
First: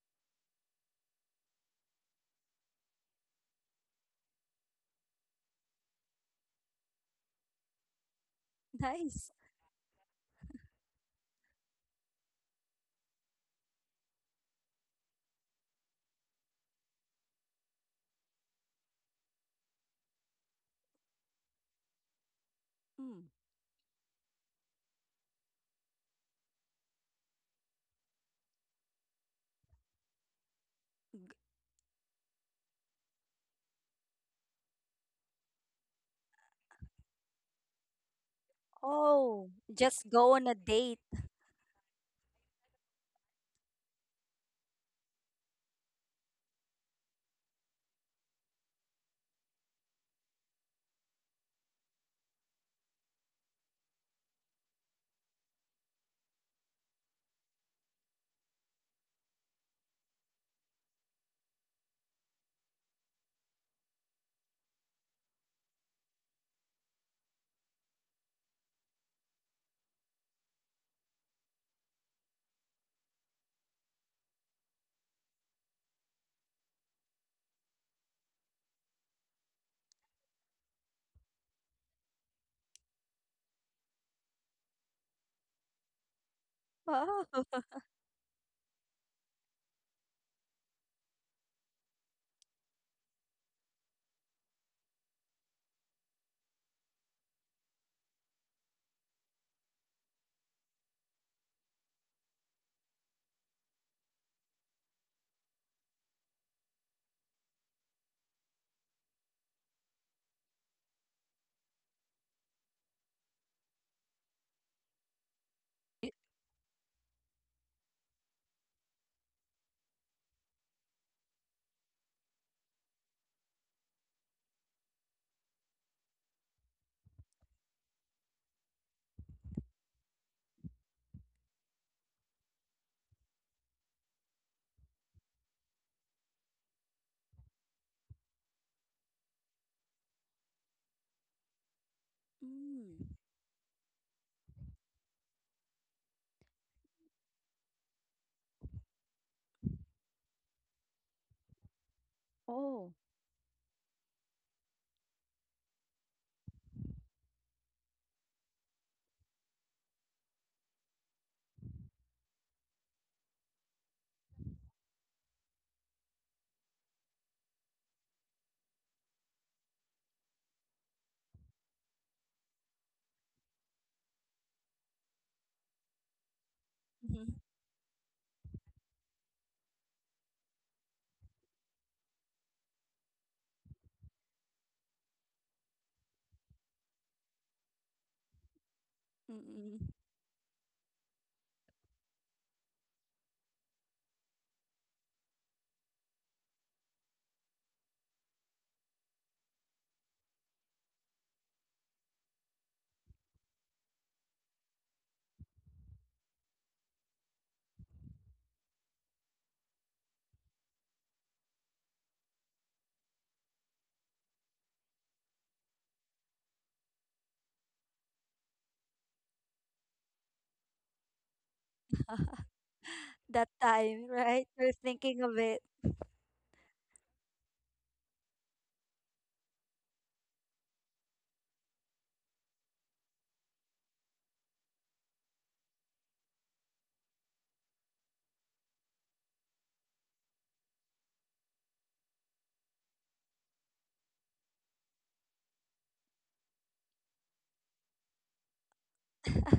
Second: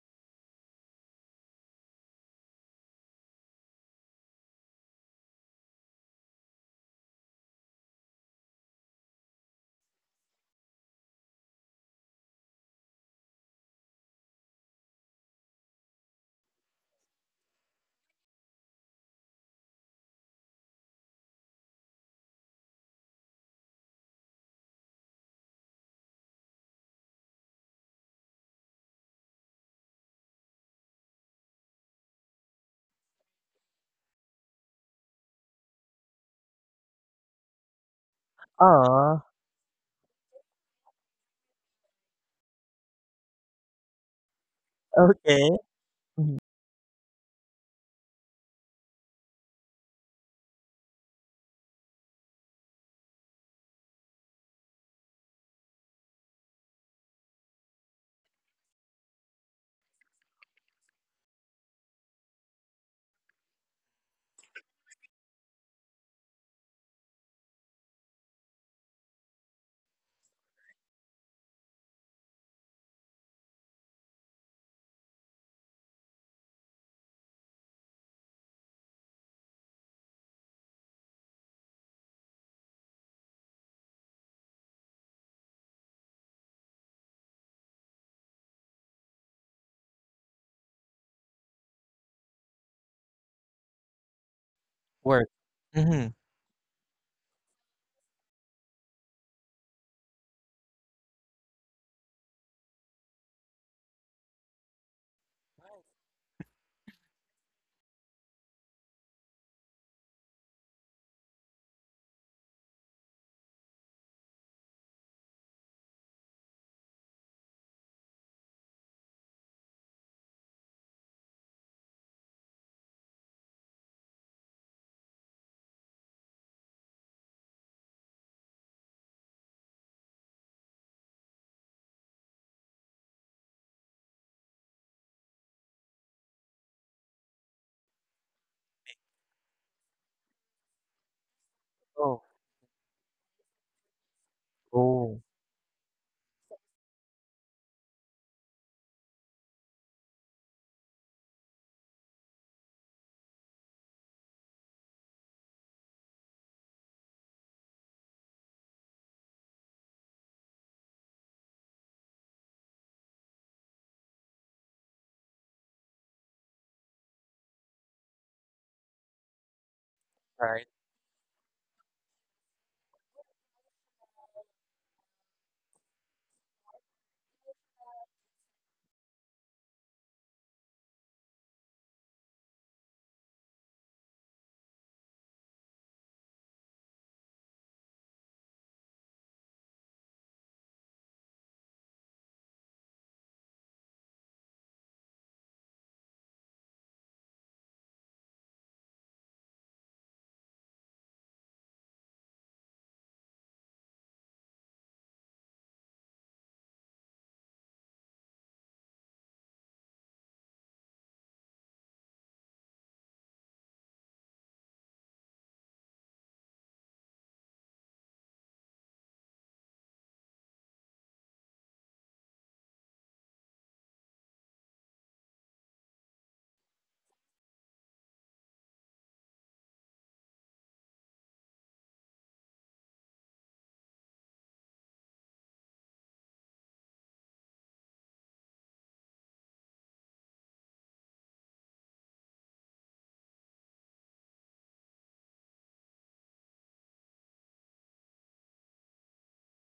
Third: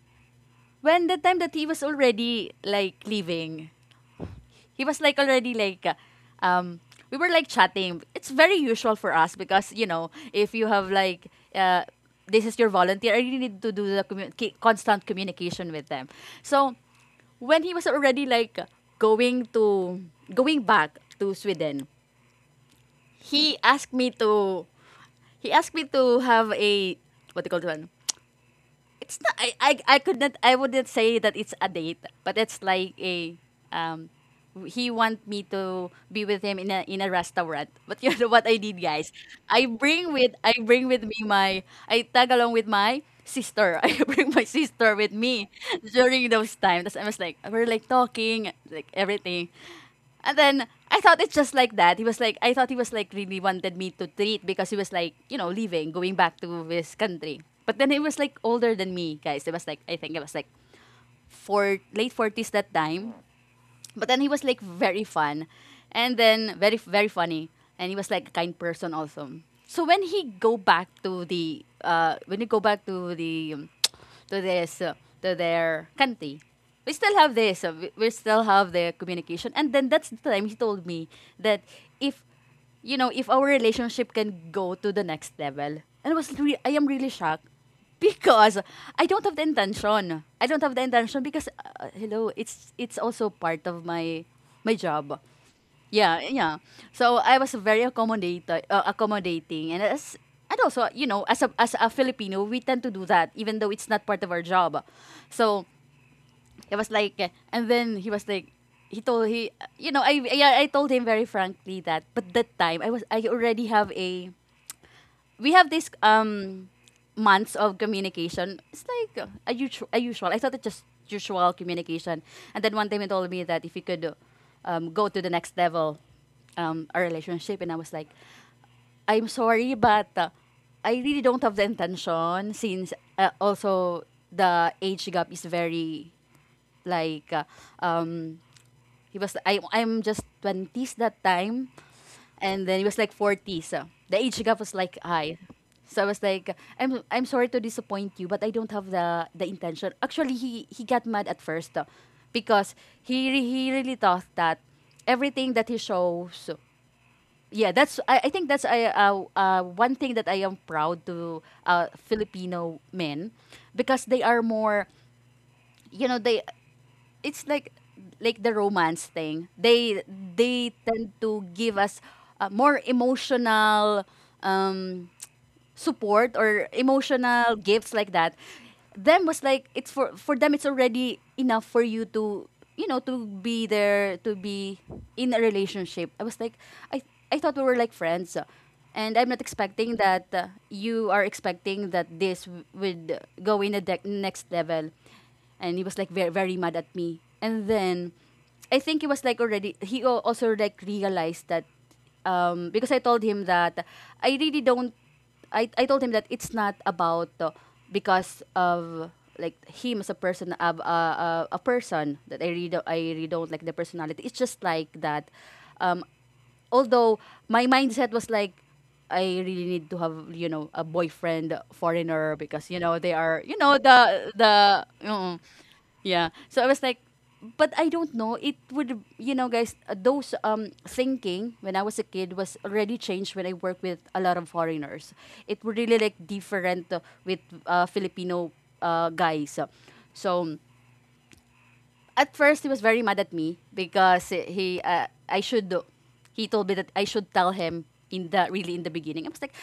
Speaker 2: when the time that he was already like leaving, he was like already like, uh, um, we were like chatting. It's very usual for
Speaker 3: nice.
Speaker 2: us because you know if you have like, uh, this is your volunteer. I really need to do the commu- ki- constant communication with them. So when he was already like going to going back to Sweden,
Speaker 3: Mm.
Speaker 2: he asked me to he asked me to have a, what do you call it, it's not I, I I could not I wouldn't say that it's a date, but it's like a, um he want me to be with him in a in a restaurant. But you know what I did, guys?
Speaker 1: Ah,
Speaker 3: Oh,
Speaker 2: I
Speaker 3: just
Speaker 2: bring with
Speaker 3: go on
Speaker 2: I
Speaker 3: a
Speaker 2: bring
Speaker 3: date.
Speaker 2: with me my I tag along with my sister. I bring my sister with
Speaker 1: okay.
Speaker 2: me during
Speaker 1: Mhm.
Speaker 2: those times. I was like we're like talking, like everything. And then I thought it's just like that. He was like, I thought he was like really wanted me to treat because he was like, you know, leaving, going back to his country. But then he was like older than me, guys. It was like, I think it was like, four, late forties that time. But then he was like very fun and then very, very funny, and he was like a kind person also. So when he go back to the, uh when he go back to the, um, to this uh, to their country, we still have this uh, we, we still have the communication. And then that's the time he told me that, if you know, if our relationship can go to the next level. And I was re- I am really
Speaker 3: Oh.
Speaker 2: shocked because I don't have the intention. I don't have the intention because, uh, hello, it's it's also part of my my job.
Speaker 1: Work. Mhm.
Speaker 2: Yeah, yeah. So I was very accommodating, uh, accommodating, and as and also, you know, as a as a Filipino, we tend to do that even though it's not part of our job. So it was like, eh, and then he was like, he told he you know, I I, I told him very frankly that, but that time I was I already have a, we have this
Speaker 3: Y-
Speaker 2: um months of communication. It's like a, usu- a usual. I thought it's just usual communication. And then one time he told me that if he could, um, go to the next level, um, our relationship. And I was like, I'm sorry, but, uh, I really don't have the intention, since, uh, also the age gap is very like uh, um, he was, I I'm just twenties that time,
Speaker 1: Oh.
Speaker 2: and then he was like
Speaker 3: mm.
Speaker 2: forty, so the age gap was like
Speaker 1: Oh,
Speaker 2: high. So I was like, i'm i'm sorry to disappoint you, but I don't have the the intention. Actually, he he got mad at first, uh, because
Speaker 3: Oh.
Speaker 2: he re- he really thought that everything that he shows. Yeah, that's i, I think that's I, uh, uh, one thing that I am proud to, uh, Filipino men, because they are more, you know, they it's like, like the romance thing. They
Speaker 1: right,
Speaker 2: they tend to give us, uh, more emotional, um support, or
Speaker 3: Mhm.
Speaker 2: emotional gifts like that. Them was like, it's for for them, it's already enough for you to, you know to be there, to be in a relationship. I was like, I I thought we were like friends. And I'm not
Speaker 3: Mm-mm.
Speaker 2: expecting that, uh, you are expecting that this w- would go in the de- next level. And he was like very, very mad at me. And then I think he was like already, he al- also like realized that, um, because I told him that I really don't. I, I told him that it's not about, uh, because of like him as a person. Uh, uh, uh, a person that I really do I really don't like the personality. It's just like that. Um, Although my mindset was like, I really need to have, you know a boyfriend foreigner, because you know they are,
Speaker 3: That
Speaker 2: you know
Speaker 3: time,
Speaker 2: the
Speaker 3: right, you're
Speaker 2: the.
Speaker 3: thinking of
Speaker 2: Mm,
Speaker 3: it.
Speaker 2: yeah. So I was like, but I don't know. It would, you know, guys, uh, those, um, thinking when I was a kid was already changed when I worked with a lot of foreigners. It were really like different, uh, with, uh, Filipino, uh, guys. So at first he was very mad at me because he uh, I should he told me that I should tell him in the really in the beginning. I was like,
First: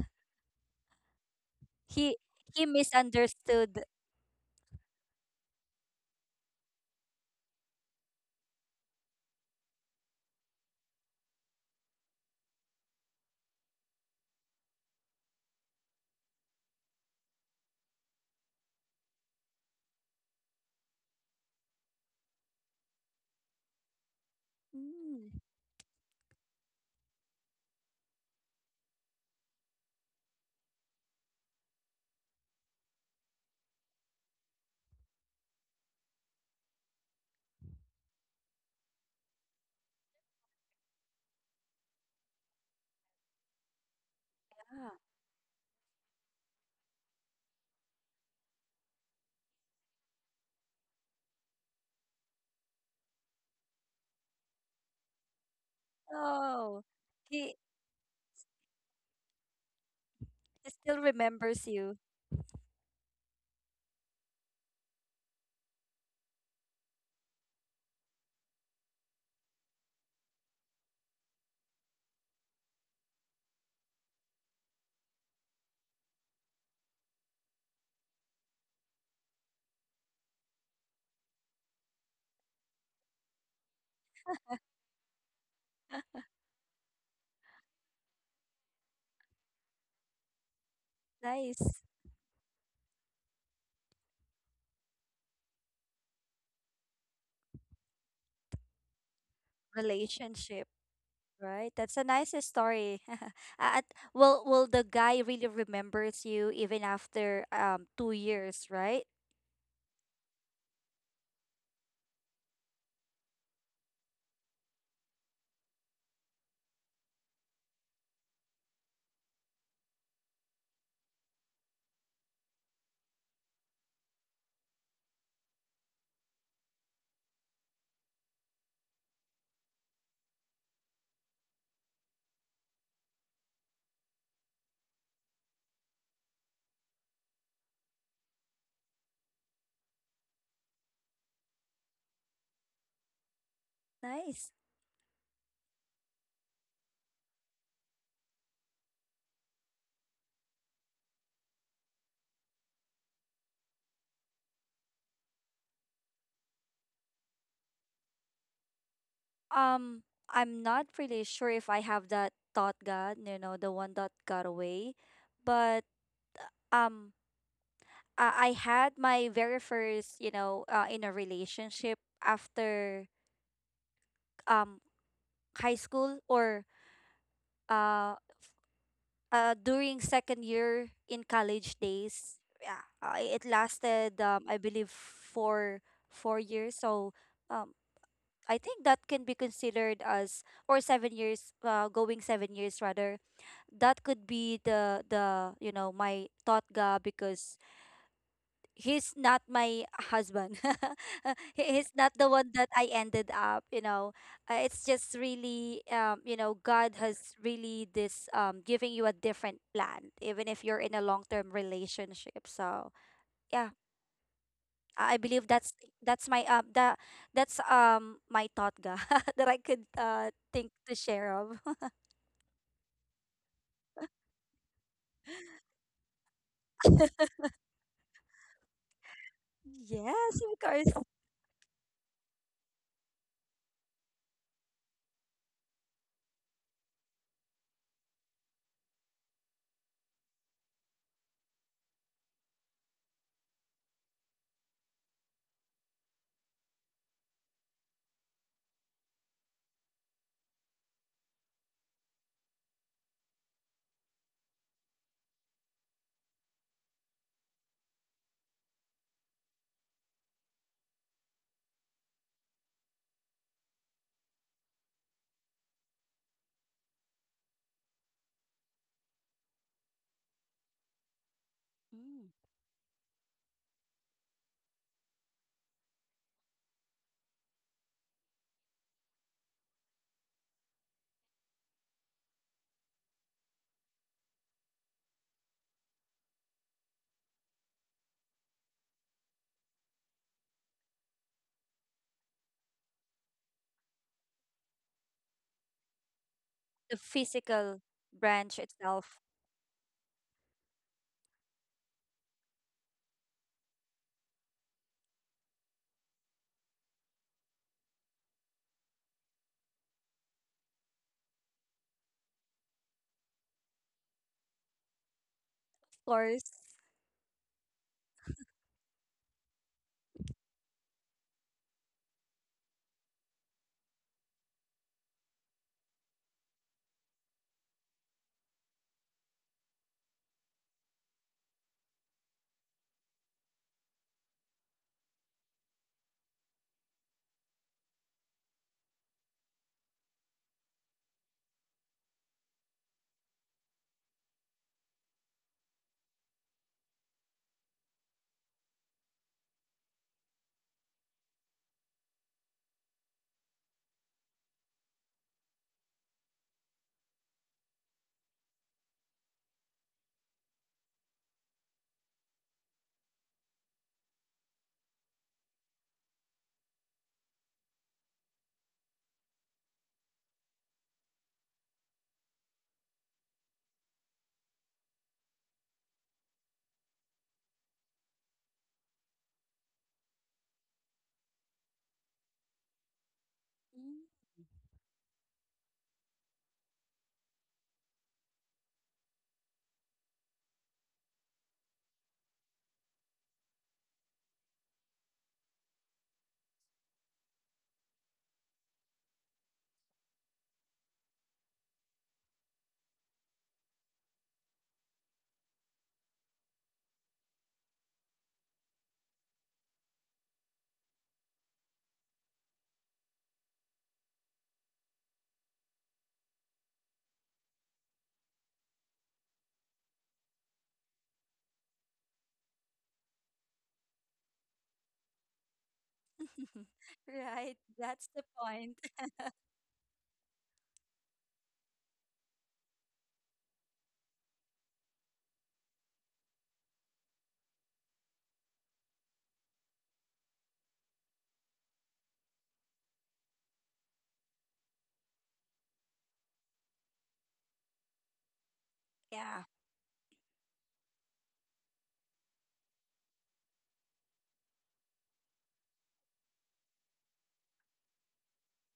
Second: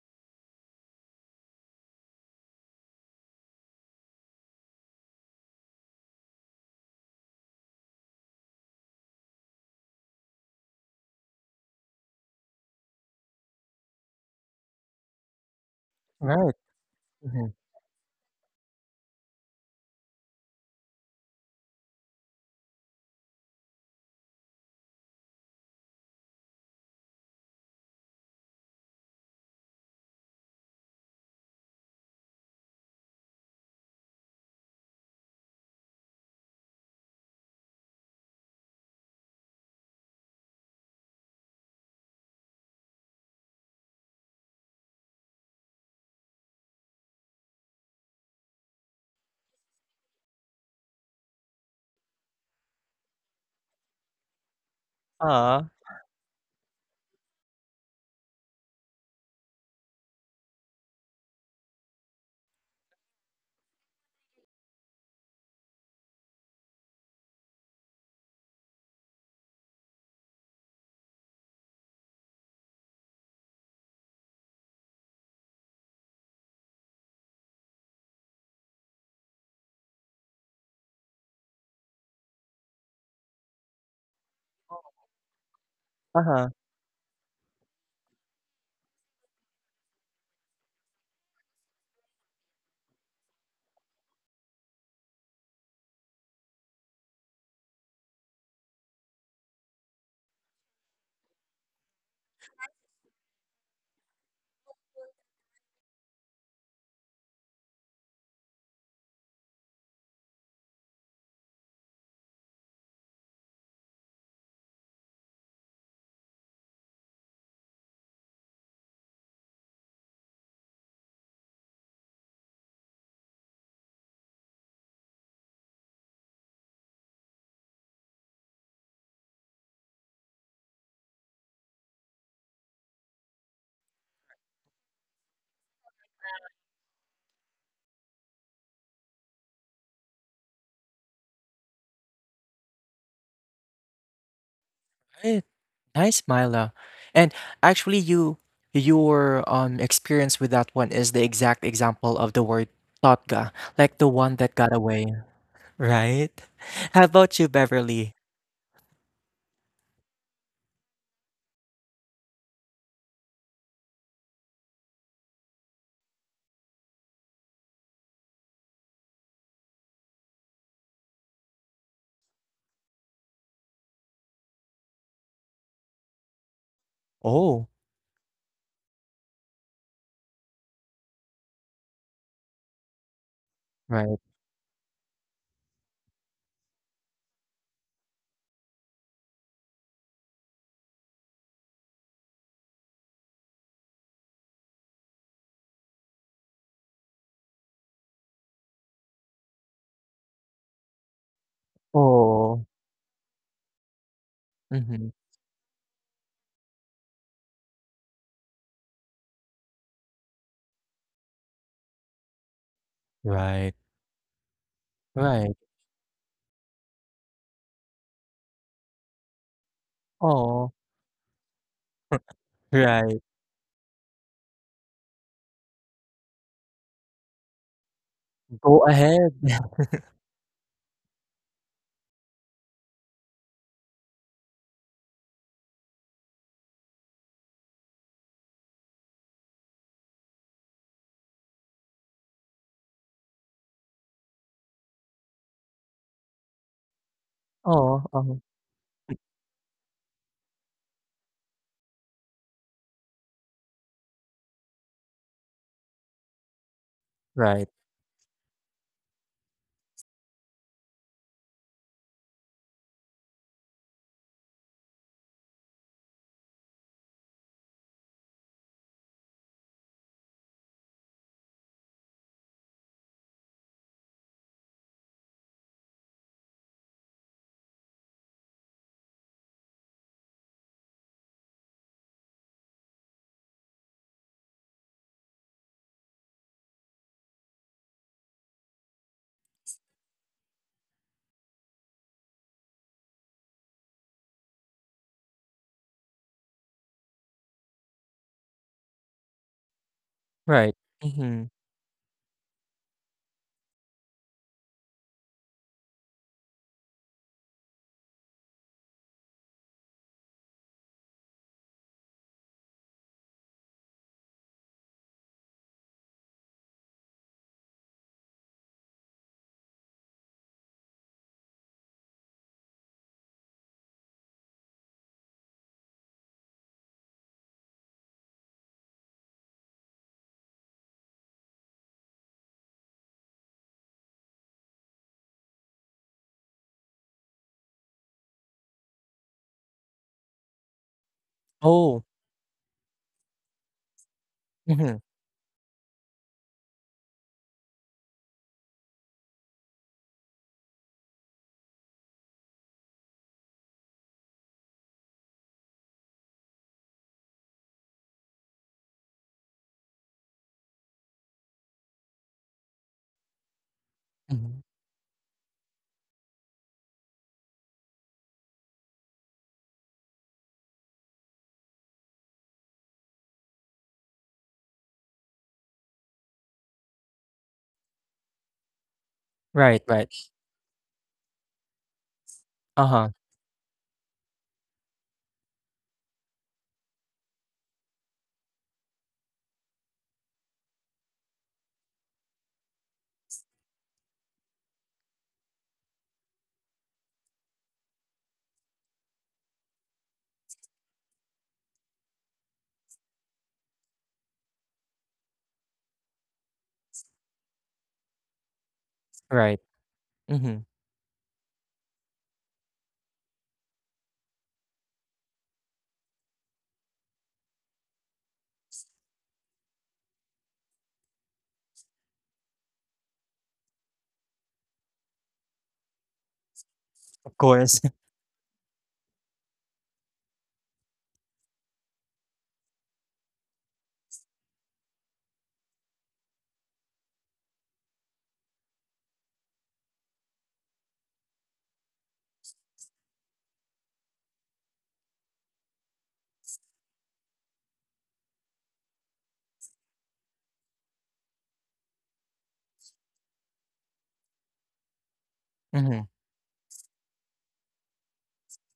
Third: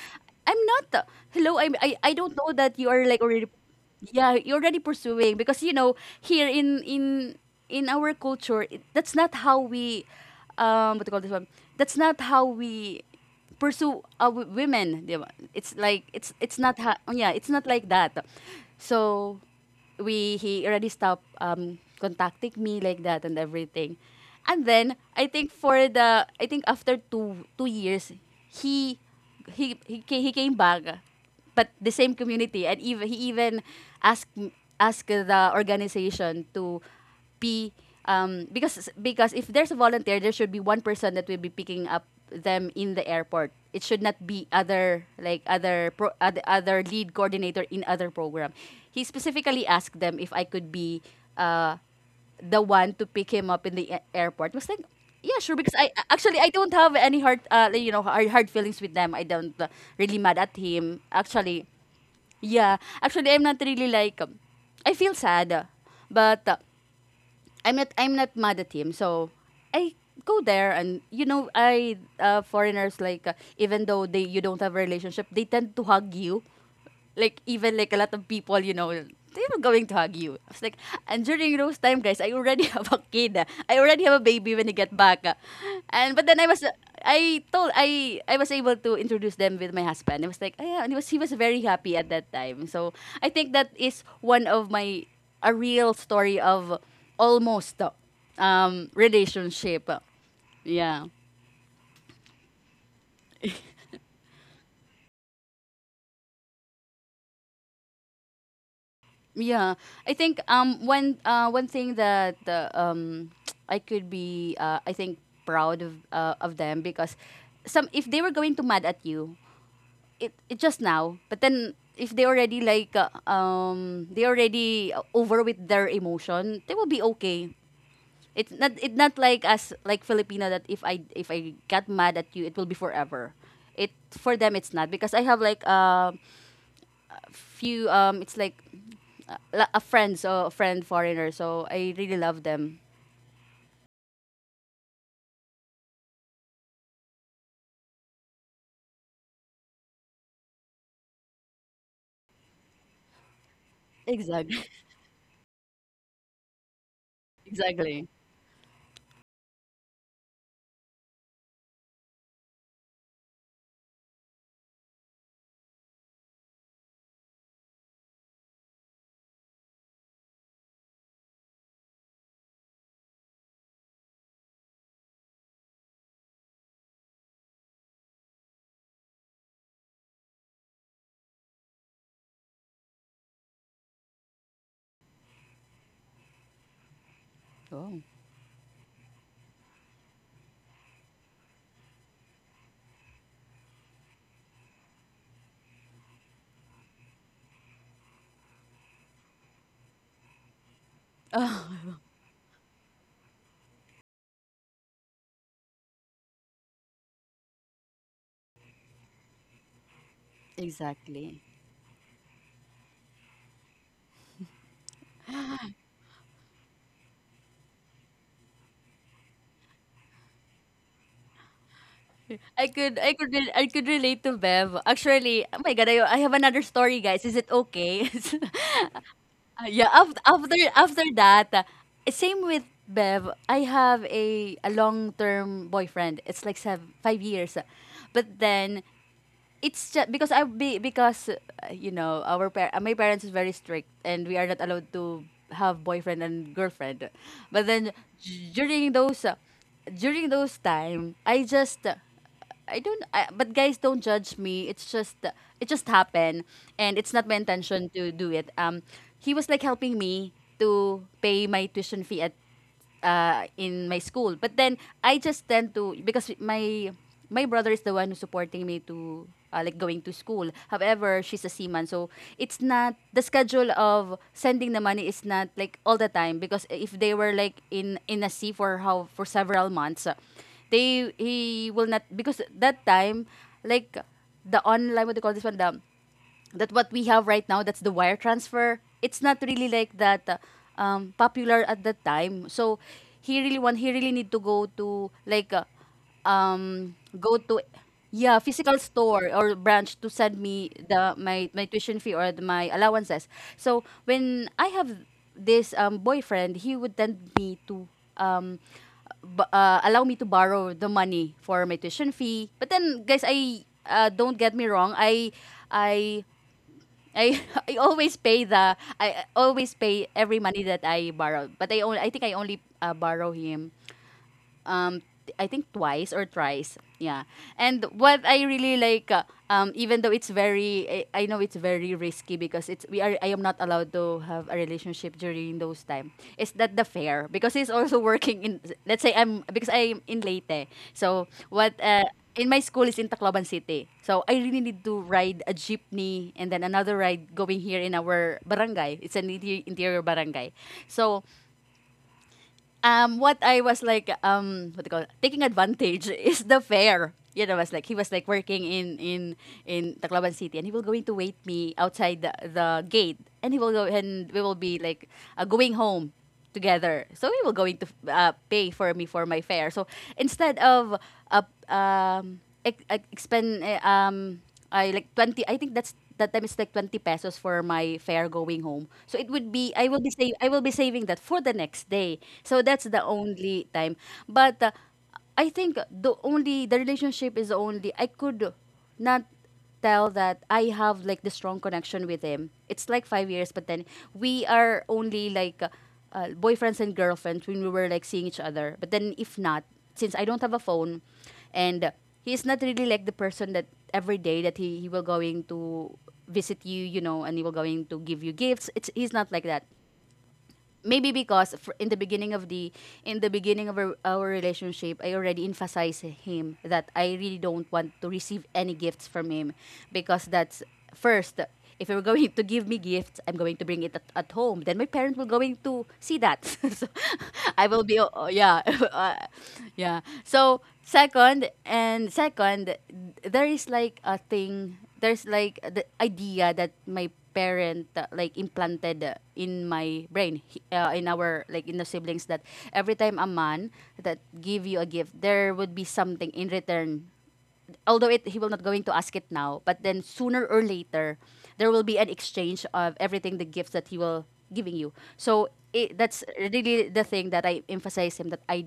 Speaker 2: I'm not. Uh, hello, I'm, I I
Speaker 3: he
Speaker 2: don't know
Speaker 3: he
Speaker 2: that you are like already.
Speaker 3: misunderstood.
Speaker 2: Yeah, you're already pursuing, because you know here in in in our culture it, that's not how we, um what do you call this one, that's not how we pursue, uh, w- women. Di ba? It's like, it's
Speaker 1: right.
Speaker 2: it's not, ha- yeah, it's
Speaker 1: Mhm.
Speaker 2: not like that. So we he already stopped, um contacting me like that and everything. And then I
Speaker 3: Mm.
Speaker 2: think, for the i think after two two years, he he he, ca- he came back, but the same community. And even he even asked, asked the organization to be, um, because, because if there's a volunteer, there should be one person that will be picking up them in the airport. It should not be
Speaker 3: Yeah.
Speaker 2: other, like other pro, other, other lead coordinator in other program. He specifically asked them if I could be, uh, the one to pick him up in the a- airport. I was like, yeah, sure.
Speaker 1: Aw,
Speaker 2: Because I actually I don't
Speaker 3: Oh.
Speaker 2: have any hard,
Speaker 3: he
Speaker 2: uh, like, you know hard, hard feelings with them. I don't, uh, really mad at
Speaker 3: he still
Speaker 2: him. Actually,
Speaker 3: remembers you.
Speaker 2: yeah. Actually, I'm not really like. um, I feel sad, uh, but. Uh, I'm not I'm not mad at him. So I go there, and you know I uh, foreigners like, uh, even though they you don't have a relationship, they tend to hug you, like even like a lot of people, you know, they were going to hug you. I was like, and during those time, guys, I already have a kid. I already have a baby when I get back. And but then I
Speaker 1: uh-huh.
Speaker 2: was, I told, I I was able to introduce them with my husband. I was like, oh, yeah, and he was he was very
Speaker 3: Nice.
Speaker 2: happy at that time. So I think that is one of my a real story of almost, um relationship.
Speaker 3: Relationship,
Speaker 2: Yeah.
Speaker 3: right? That's a nice story. At will will the guy really remembers you even after um two years, right?
Speaker 2: Yeah, I think um one uh one thing that uh, um I could be uh, I think proud of uh, of them, because some, if they were going to mad at you, it, it just now, but then if they already like uh, um they already uh, over with their emotion, they will be okay. It's not it's not like us, like Filipino, that if I if I got mad at you it will be forever. It for them it's not, because I have like uh few um it's like uh, la- a friend, so a friend foreigner, so I really love them.
Speaker 3: Nice.
Speaker 1: Right. Nice, Myla. And actually you your, um, experience with that one is the exact example of the word "totga," like the one that
Speaker 2: Exactly.
Speaker 1: got away, right? How about you, Beverly?
Speaker 2: Exactly.
Speaker 3: Um, I'm not really sure if I have that thought God, you know, the one that got away, but, um, I, I had my very first, you know, uh, in a relationship after um high school or
Speaker 1: Oh,
Speaker 3: uh uh, during second year in college days. Yeah, uh, it
Speaker 1: right.
Speaker 3: lasted um, I believe four four years. So, um,
Speaker 2: Oh.
Speaker 3: I think that can be considered as, or seven years, uh, going seven years rather. That could be the the, you know, my thought ga, because he's not my husband. He- he's
Speaker 2: Oh.
Speaker 3: not the one
Speaker 1: Oh Oo.
Speaker 3: that I ended up, you know. Uh, it's
Speaker 1: Mhm.
Speaker 3: just really, um, you know, God has really this, um, giving you a different plan, even if you're in a long
Speaker 2: Exactly.
Speaker 3: term relationship. So
Speaker 1: Right,
Speaker 3: yeah, I I believe
Speaker 1: right.
Speaker 3: that's that's my, um that that's um my thought ga that I could uh
Speaker 1: Oh
Speaker 3: think to share of.
Speaker 2: i could i
Speaker 1: right.
Speaker 2: could re- i could relate to Bev, actually. Oh my god, i, I have another story guys, is it okay?
Speaker 1: Go ahead.
Speaker 2: Uh, yeah, after
Speaker 3: Yes,
Speaker 2: after
Speaker 3: of course.
Speaker 2: after that, uh, same with Bev, I have a a long-term boyfriend, it's like seven, five years. But then it's just because I be because uh, you know, our par- uh, my parents is very strict and we are not allowed to have boyfriend and girlfriend. But then
Speaker 1: Oh uh-huh.
Speaker 2: d- during those uh, during those time, I just uh, I don't I, but guys don't judge me. It's just uh, it just happened and it's not my
Speaker 1: Right,
Speaker 2: intention to do it. Um he was like helping me to pay my tuition fee at uh, in my school. But then I just tend to, because my my brother is the one who's supporting me to uh, like going to school. However, she's a seaman, so
Speaker 3: Mm.
Speaker 2: it's not the schedule of sending the money is not like all the time, because if they were like in in a sea for how for several months, uh, they he will not, because that time, like, the online, what do you call this one, the that what we have right now, that's the wire transfer, it's not really like that uh, um, popular at that time. So he really want, he really need to go to like uh, um
Speaker 3: The
Speaker 2: go to,
Speaker 3: physical
Speaker 2: yeah,
Speaker 3: branch
Speaker 2: physical
Speaker 3: itself,
Speaker 2: store or branch to send me
Speaker 1: right.
Speaker 2: the
Speaker 1: Mhm.
Speaker 2: my my tuition fee or the, my allowances. So when I have this um, boyfriend, he would tend me to um b- uh, allow me to borrow the money for my tuition fee. But then, guys, I uh, don't get me wrong. I
Speaker 3: of
Speaker 2: I
Speaker 3: course.
Speaker 2: I I always pay the, I always pay every money that I borrow. But I only, I think I only uh, borrow him um I think twice or thrice. Yeah. And what I really like uh, um even though it's very, I, I know it's very risky because it's, we are, I am not allowed to have a relationship during those time. Is that the fair, because he's also working in, let's say, I'm because I'm in Leyte. So what
Speaker 1: Oh,
Speaker 2: uh in my school is in Tacloban City. So I really need
Speaker 1: mhm,
Speaker 2: to ride a jeepney and then another ride going here in our barangay. It's an inter- interior barangay. So um, what I was like, um, what do you call it? Taking advantage is the fare. You know, was like, he was like working in in in Tacloban City, and he will going to wait me outside the, the gate, and he will go, and we will
Speaker 1: mhm.
Speaker 2: be like uh, going home together. So we will going to uh, pay for me for my fare. So instead of uh, um, ex- ex- expend uh, um I like twenty, I think that's that time, it's like twenty pesos for my fare going home. So it would be,
Speaker 1: Right,
Speaker 2: I will be
Speaker 1: right.
Speaker 2: save I will be saving that for the next day. So that's the
Speaker 1: Uh-huh,
Speaker 2: only time. But uh, I think the only, the relationship is only, I could not tell that I have like the strong connection with him. It's like five years, but then we are only like uh, uh, boyfriends and girlfriends when we were like seeing each other. But then if not, since I don't have a phone, and he's not really like the person that every day that he, he will going to visit you, you know, and he will going to give you gifts, it's he's not like
Speaker 1: right.
Speaker 2: that.
Speaker 1: Mhm.
Speaker 2: Maybe because fr- in the beginning of the, in the beginning of our, our relationship, I already emphasized him that I really don't want to receive any gifts from him, because that's first, if you're going to give me gifts, I'm going to bring it at, at home, then my parents will going to see that. So
Speaker 1: Of
Speaker 3: Right,
Speaker 2: I
Speaker 1: course.
Speaker 2: will be,
Speaker 3: that's the
Speaker 2: oh, yeah.
Speaker 3: point.
Speaker 2: uh, yeah, so second and second, there is like a thing, there's like the idea that my parent uh, like implanted uh, in my brain, he- uh, in our, like in the siblings, that every time a man that give you a gift, there would be something in return. Although it, he will not going to ask it
Speaker 3: Yeah.
Speaker 2: now, but then sooner or later there will be an exchange of everything, the gifts that he will giving you. So it,
Speaker 1: Mhm,
Speaker 2: that's really the thing that I emphasize him that I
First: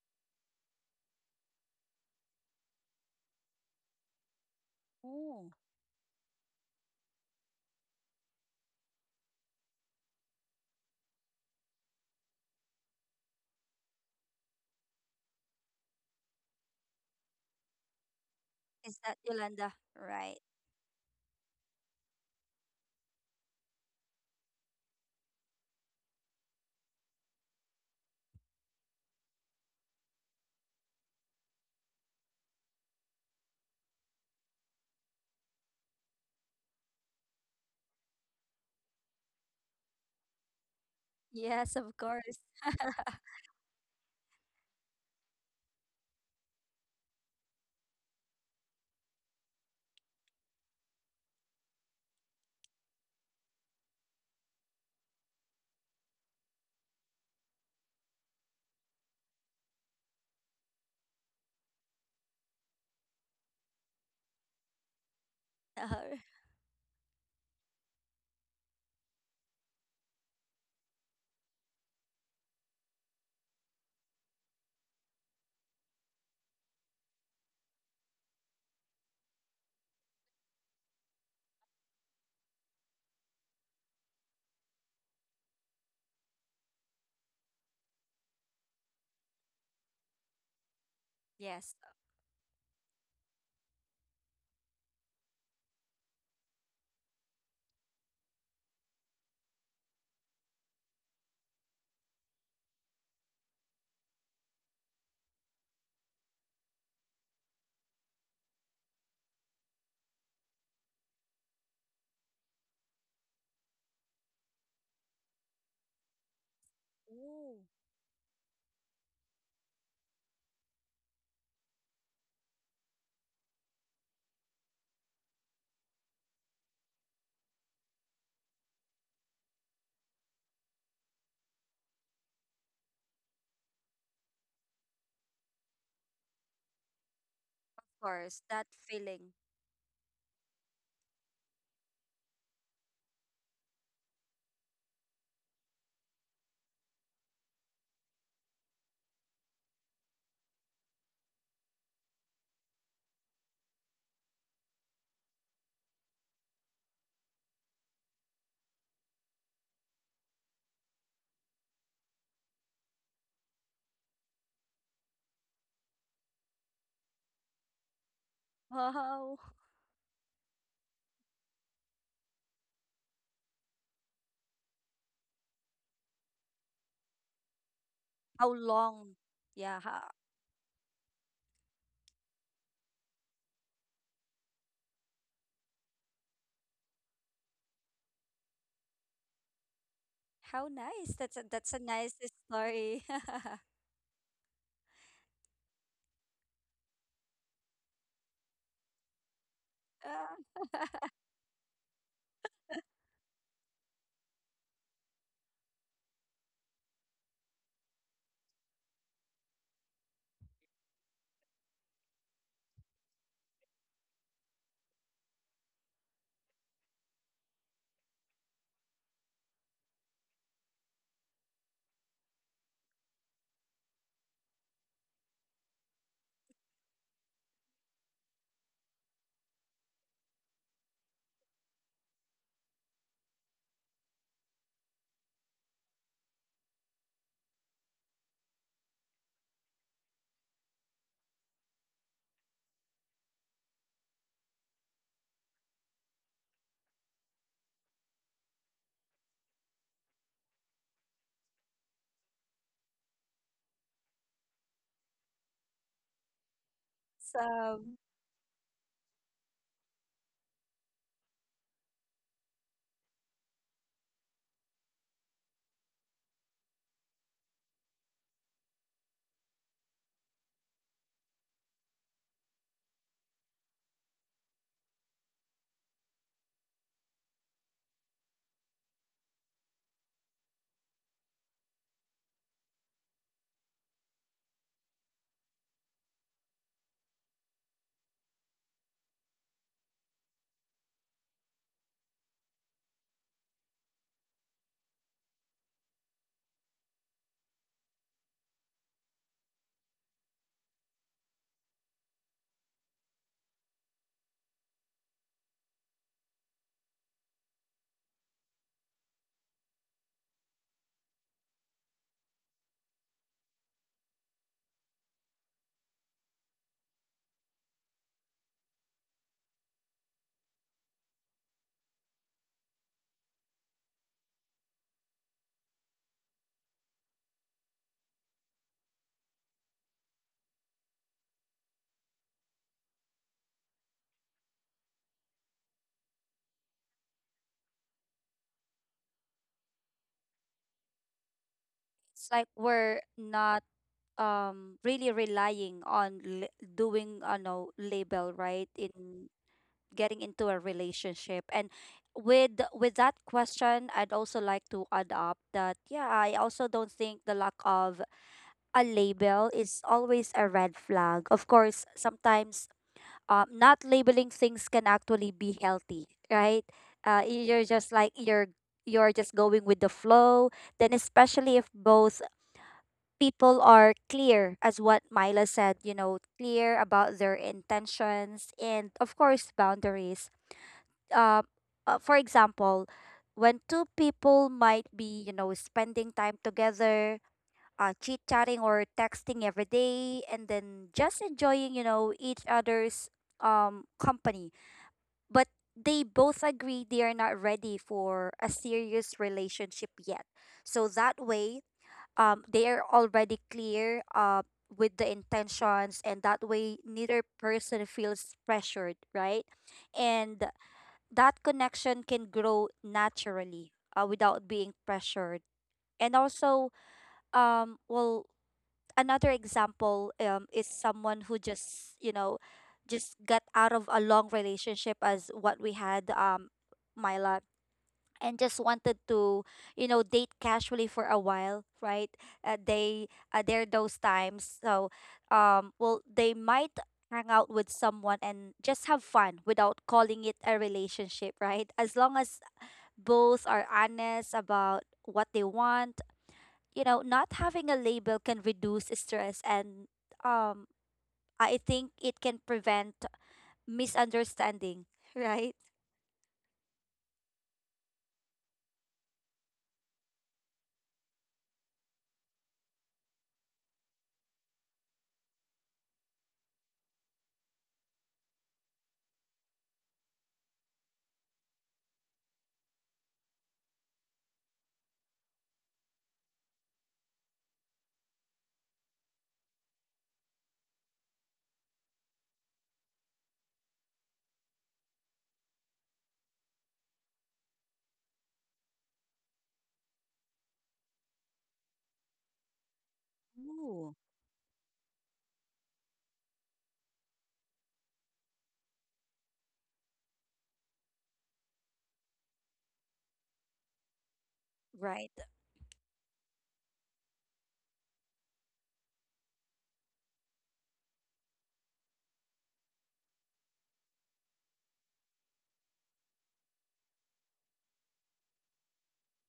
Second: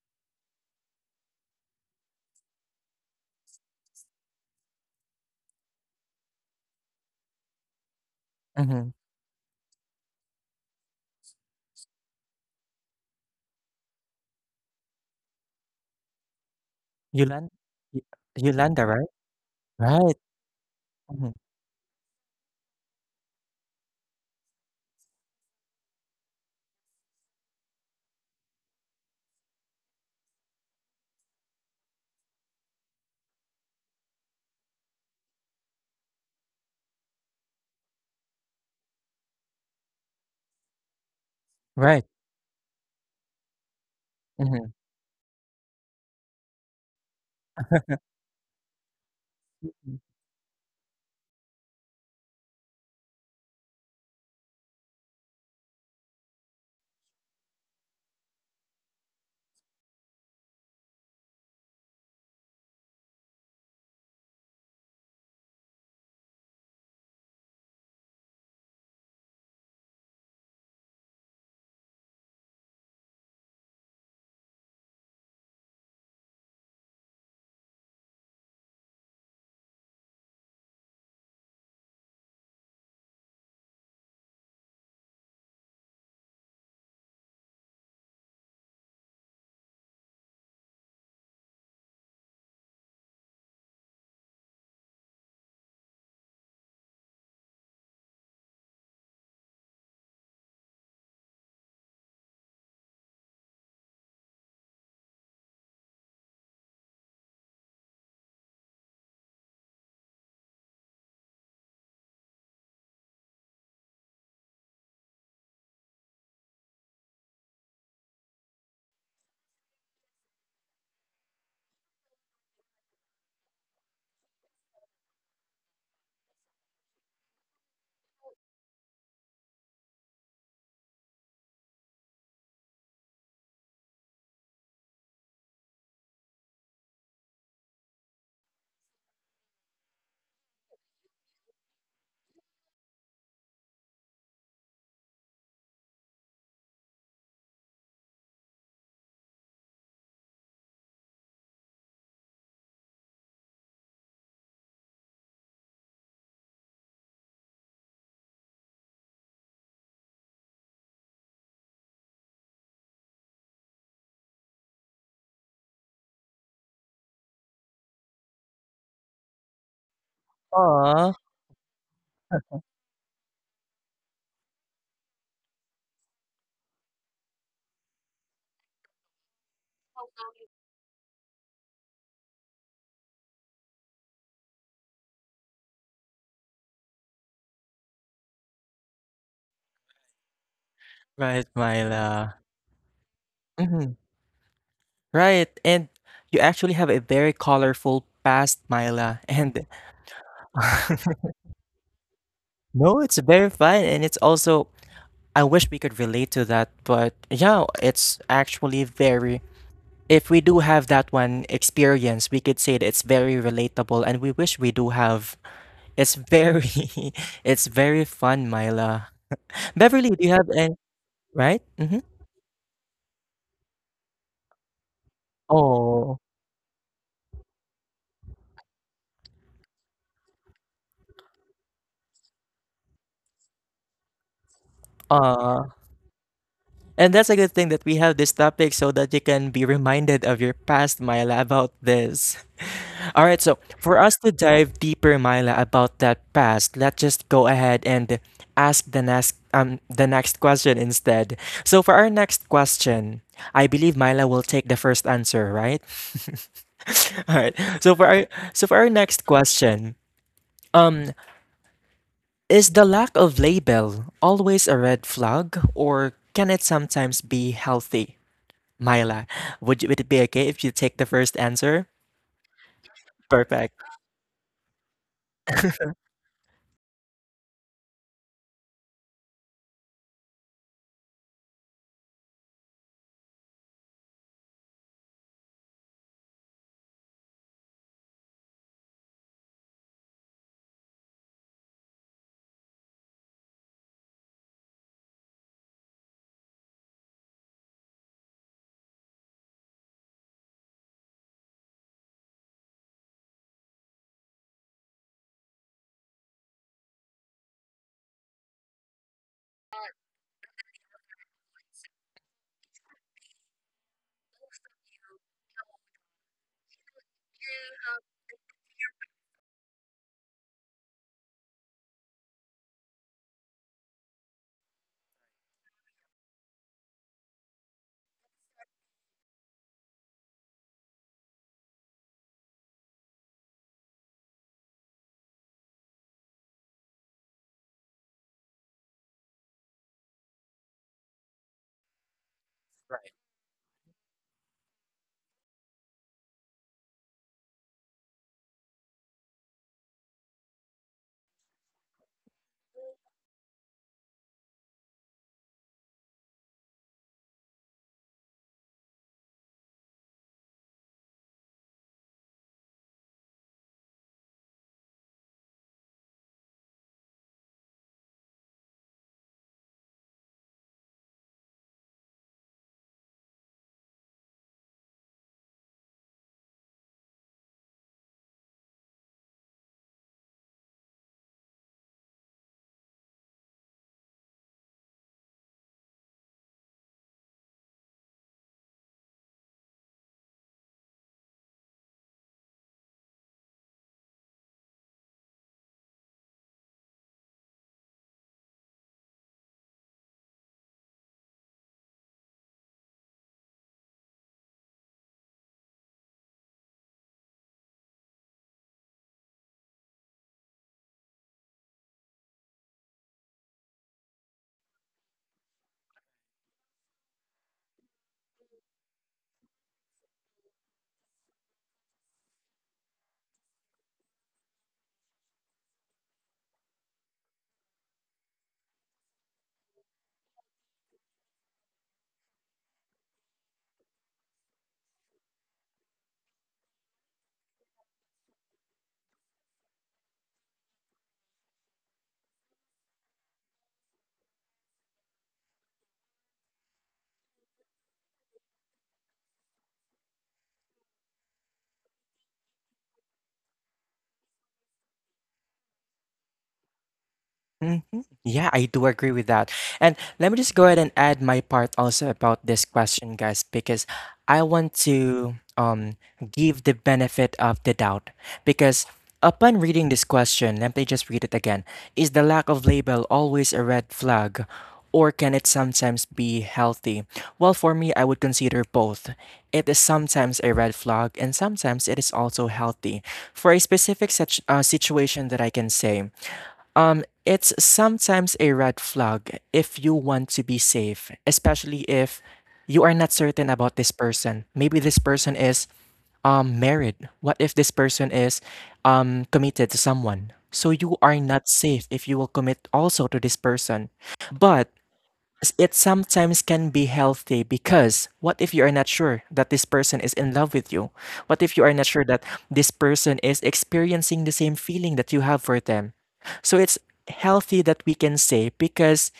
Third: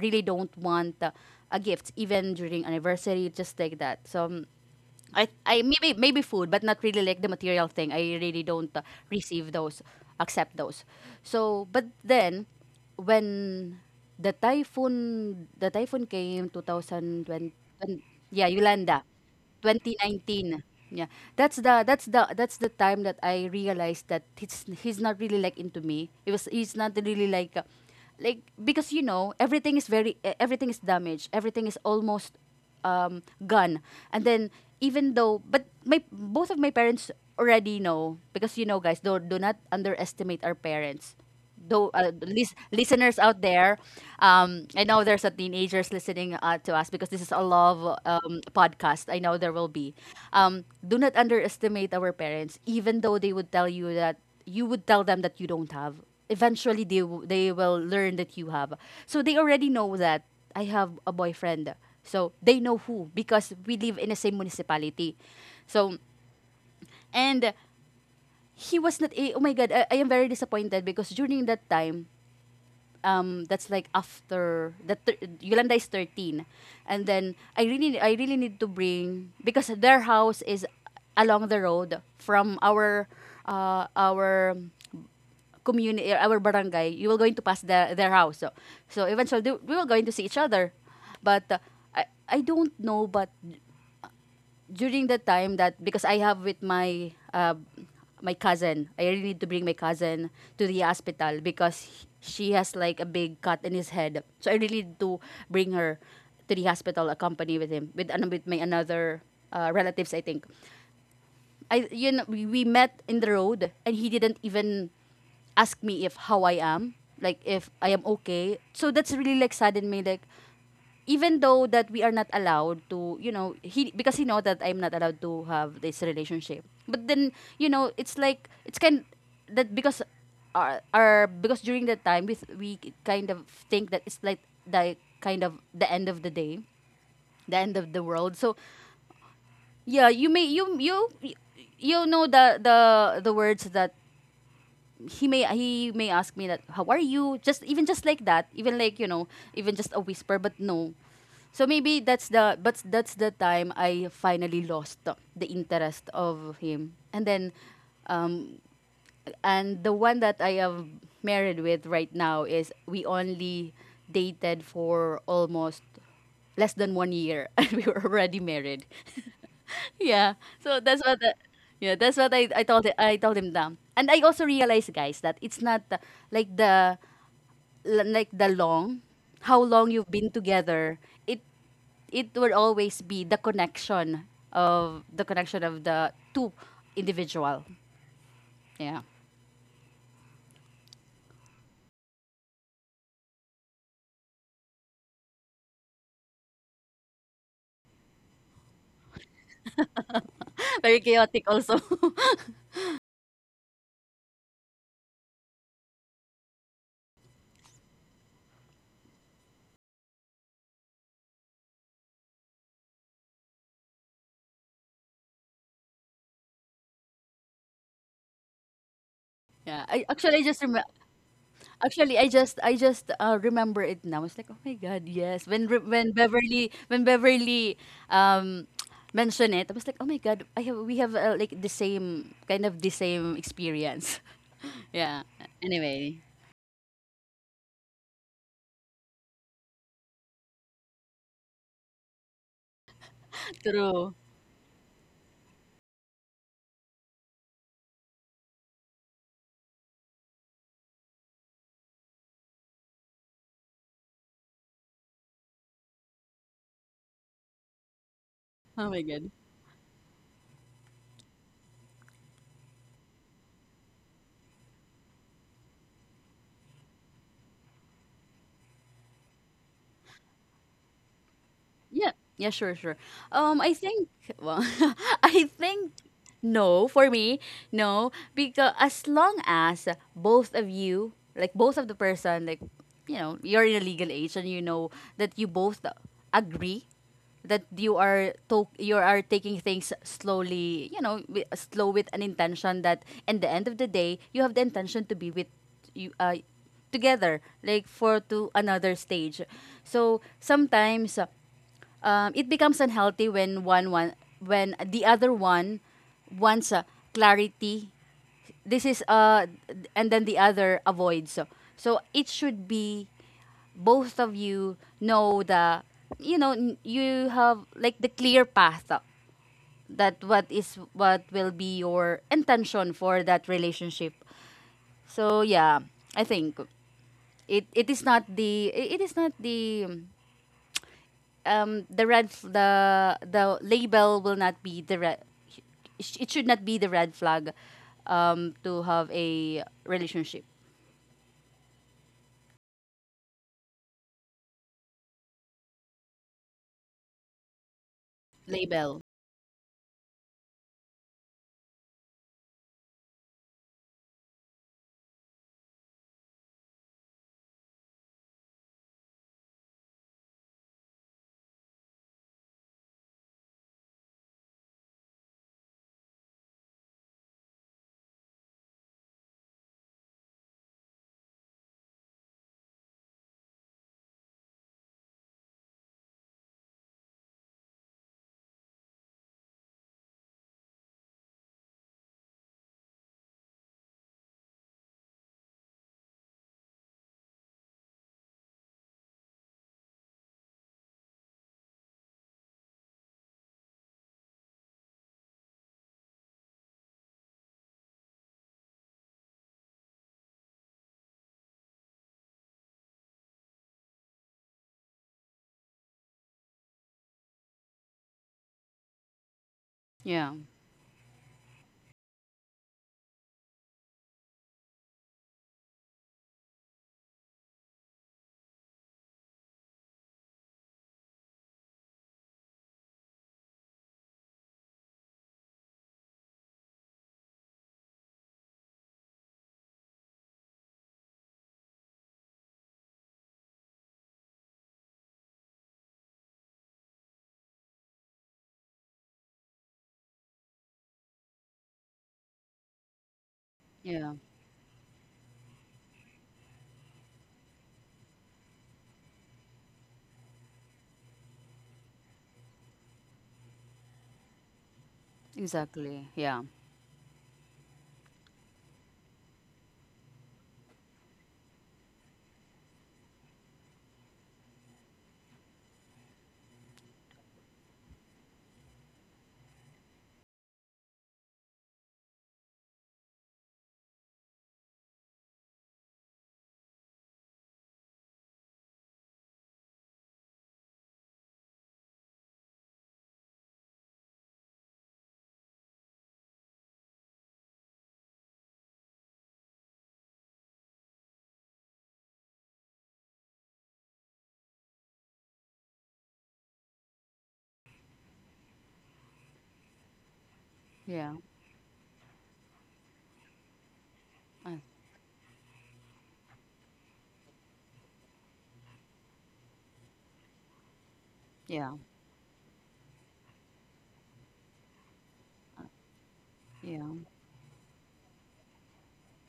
Speaker 2: really don't want uh, a gift, even during anniversary, just like that. So um, I
Speaker 3: Oh.
Speaker 2: I maybe, maybe food, but not really like the material thing. I really don't uh,
Speaker 1: mhm.
Speaker 2: receive those, accept those. So, but then when the typhoon the typhoon came twenty twenty
Speaker 1: Yolan
Speaker 2: and-
Speaker 1: Y
Speaker 2: yeah,
Speaker 1: Yolanda,
Speaker 3: Is
Speaker 2: Yolanda.
Speaker 1: right?
Speaker 3: that Yolanda?
Speaker 1: Right.
Speaker 3: Right.
Speaker 2: twenty nineteen. Yeah.
Speaker 1: Mhm.
Speaker 2: That's the that's the that's the time that I realized that he's he's not really like into me. It was, he's not really like uh, like, because you know, everything is very e- everything is damaged, everything is almost um, gone. And then, even though, but my, both of my parents already know, because you know guys, do, do not underestimate our parents,
Speaker 3: Yes,
Speaker 2: though
Speaker 3: of
Speaker 1: Right,
Speaker 2: uh,
Speaker 3: course.
Speaker 2: lis- listeners out there, um,
Speaker 1: mhm.
Speaker 2: I know there's a teenagers listening uh, to us, because this is a love um, podcast, I know there will be um, do not underestimate our parents, even though they would tell you that you would tell them that you don't have, eventually they w- they will learn that you have. So they already know that I have a boyfriend. So they know who, because we live in the same municipality. So,
Speaker 3: Uh,
Speaker 2: and he was not. Eh, oh my God, I, I am very disappointed because during that time. Um, that's like after that thir- Yolanda is thirteen, and then I really I really need to bring, because their house is along the road from our uh, our community, eh, our barangay, you were going to pass the, their house. So, so eventually, they- we were going to see each other. But uh,
Speaker 3: yes, of
Speaker 2: I, I don't know, but during the time that, because I have with my, uh, my cousin, I really need to bring my cousin to the hospital because she has like a big cut in his head. So I really need to bring her to the hospital, accompany with him, with, an- with my another uh, relatives, I think. I, you know, we, we met in the road and he didn't even ask me if how I am, like
Speaker 3: Oh,
Speaker 2: if I am okay. So that's really like saddened me. Like, even though that we are not allowed to, you know, he, because he know that I'm not allowed to have this relationship. But then, you know, it's like it's kind that, because our, our, because during that time we th- we kind of think that it's like the, kind of the end of the day, the end of the world.
Speaker 3: course.
Speaker 2: So
Speaker 3: That feeling.
Speaker 2: yeah, you may you you, you know, the the the words that he may he may ask me that, how are you, just, even just like that, even like, you know, even just a whisper, but no. So maybe that's the, but that's the time I finally lost the, the interest of him. And then um and the one that I am married with right now is, we only dated for almost less than one year and we were already married.
Speaker 3: Wow.
Speaker 2: Yeah. So that's what
Speaker 1: Aw.
Speaker 2: the, yeah, that's what I, I told it- I told him down. And I also realized guys that it's not uh, like the, like the
Speaker 3: How
Speaker 2: long,
Speaker 3: long?
Speaker 2: how
Speaker 3: Yeah.
Speaker 2: long you've
Speaker 3: How,
Speaker 2: been together. It it will always be the connection of, the connection of the two individual. Yeah.
Speaker 3: how nice. That's a,
Speaker 1: Right,
Speaker 3: that's a nice
Speaker 1: Myla.
Speaker 3: story.
Speaker 1: Mhm, right, and you actually have a very colorful past, Myla, and
Speaker 3: Ah,
Speaker 2: Very chaotic also.
Speaker 1: no, it's very fun, and it's also I wish we could relate to that, but yeah, it's actually very if we do have that one experience, we could say that it's very relatable, and we wish we do have. It's very it's very fun, Myla.
Speaker 2: Yeah. I
Speaker 1: Beverly, do
Speaker 2: actually
Speaker 1: you
Speaker 2: I
Speaker 1: have
Speaker 2: just
Speaker 1: an
Speaker 2: remember,
Speaker 1: right? Mhm.
Speaker 2: actually, I just I just uh, remember it now. It's like, oh my God, yes. When Re- when
Speaker 1: Oh,
Speaker 2: Beverly when Beverly um mentioned it, I was like, oh my God, I have we have uh, like the same kind of, the same experience. Yeah.
Speaker 1: aw.
Speaker 2: Anyway,
Speaker 1: And that's a good thing that we have this topic so that you can be reminded of your past, Myla, about this. All right, so for
Speaker 2: true.
Speaker 1: us to dive deeper, Myla, about that past, let's just go ahead and ask the next um the next question instead. So for our next question, I believe Myla will take the first answer, right? All right.
Speaker 3: so
Speaker 1: So for our so for
Speaker 2: Oh
Speaker 1: our
Speaker 2: my God.
Speaker 1: next question, um, is the lack of label always a red flag, or can it sometimes be healthy? Myla, would you, would it be okay if you take the first answer?
Speaker 2: Yeah, yeah, sure, sure. Um, I
Speaker 1: Perfect.
Speaker 2: think, well, I think no for me, no, because as long as both of you, like both of the person, like, you know, you're in a legal age, and you know that you both agree that you are to- you are taking things slowly, you know, wi- slow with an intention, that in the end of the day you have the intention to be with you uh, together, like for to another stage. So sometimes um, it becomes unhealthy when one one, when the other one wants uh, clarity. This is uh, and then the other avoids. So, so it should be both of you know the you know n- you have like the clear path, uh, that what is what will be your intention for that relationship. So yeah, I think it it is not the it is not the um, the red f- the the label will not be the red. It should not be the red flag, um, to have a relationship
Speaker 3: it's like we're not, um really relying on, li doing, I know, label, right?
Speaker 2: label.
Speaker 3: In getting into a relationship, and with with that question, I'd also like to add up that yeah, I also don't think the lack of a label is always a red flag. Of course sometimes, um, not labeling things can actually be healthy, right? Uh, you're just like you're you're just going with the flow, then especially if both people are clear, as what Mila said, you know, clear about their intentions and of course boundaries. uh, uh, for example, when two people might be, you know, spending time together, uh, chit chatting or texting every day, and then just enjoying, you know, each other's, um, company. But they both agree they are not ready for a serious relationship yet. So that way, um, they are already clear, uh, with the intentions, and that way, neither person feels pressured, right?
Speaker 2: Yeah,
Speaker 3: And that connection can grow naturally, uh, without being pressured. And also, um, well, another example, um, is someone who just, you know, just got out of a long relationship as what we had, um, Myla, and just wanted to, you know, date casually for a while, right? Uh, they, uh, there are those times. So, um, well, they might hang out with someone and just have fun without calling it a relationship, right? As long as both are
Speaker 2: yeah,
Speaker 3: honest about what they want. You know, not having a label can reduce stress and, um I think it can prevent misunderstanding, right?
Speaker 2: exactly. Yeah,
Speaker 1: Hmm. Yeah, I do agree with that. And let me just go ahead and add my part also about this question, guys, because I want to um give the benefit of the doubt. Because upon reading this question, let me just read it again. Is the lack of label always a red flag? Or can it sometimes be healthy? Well, for me, I would consider both. It is sometimes a red flag, and sometimes it is also healthy. For a specific such, uh, situation that I can say, um, it's sometimes a red flag if you want to be safe, especially if you are not certain about
Speaker 3: Ooh.
Speaker 1: this person. Maybe this person is um married. What if this person is um committed to someone? So you
Speaker 2: yeah,
Speaker 1: are not safe if you will commit also to this person.
Speaker 2: uh,
Speaker 1: But
Speaker 3: Right.
Speaker 1: s- it sometimes can be healthy because what if you are not sure that this person is in love with you? What if
Speaker 2: yeah,
Speaker 1: you are not sure that this person is experiencing the same feeling that you have for them? So
Speaker 2: yeah,
Speaker 1: it's healthy that we can say because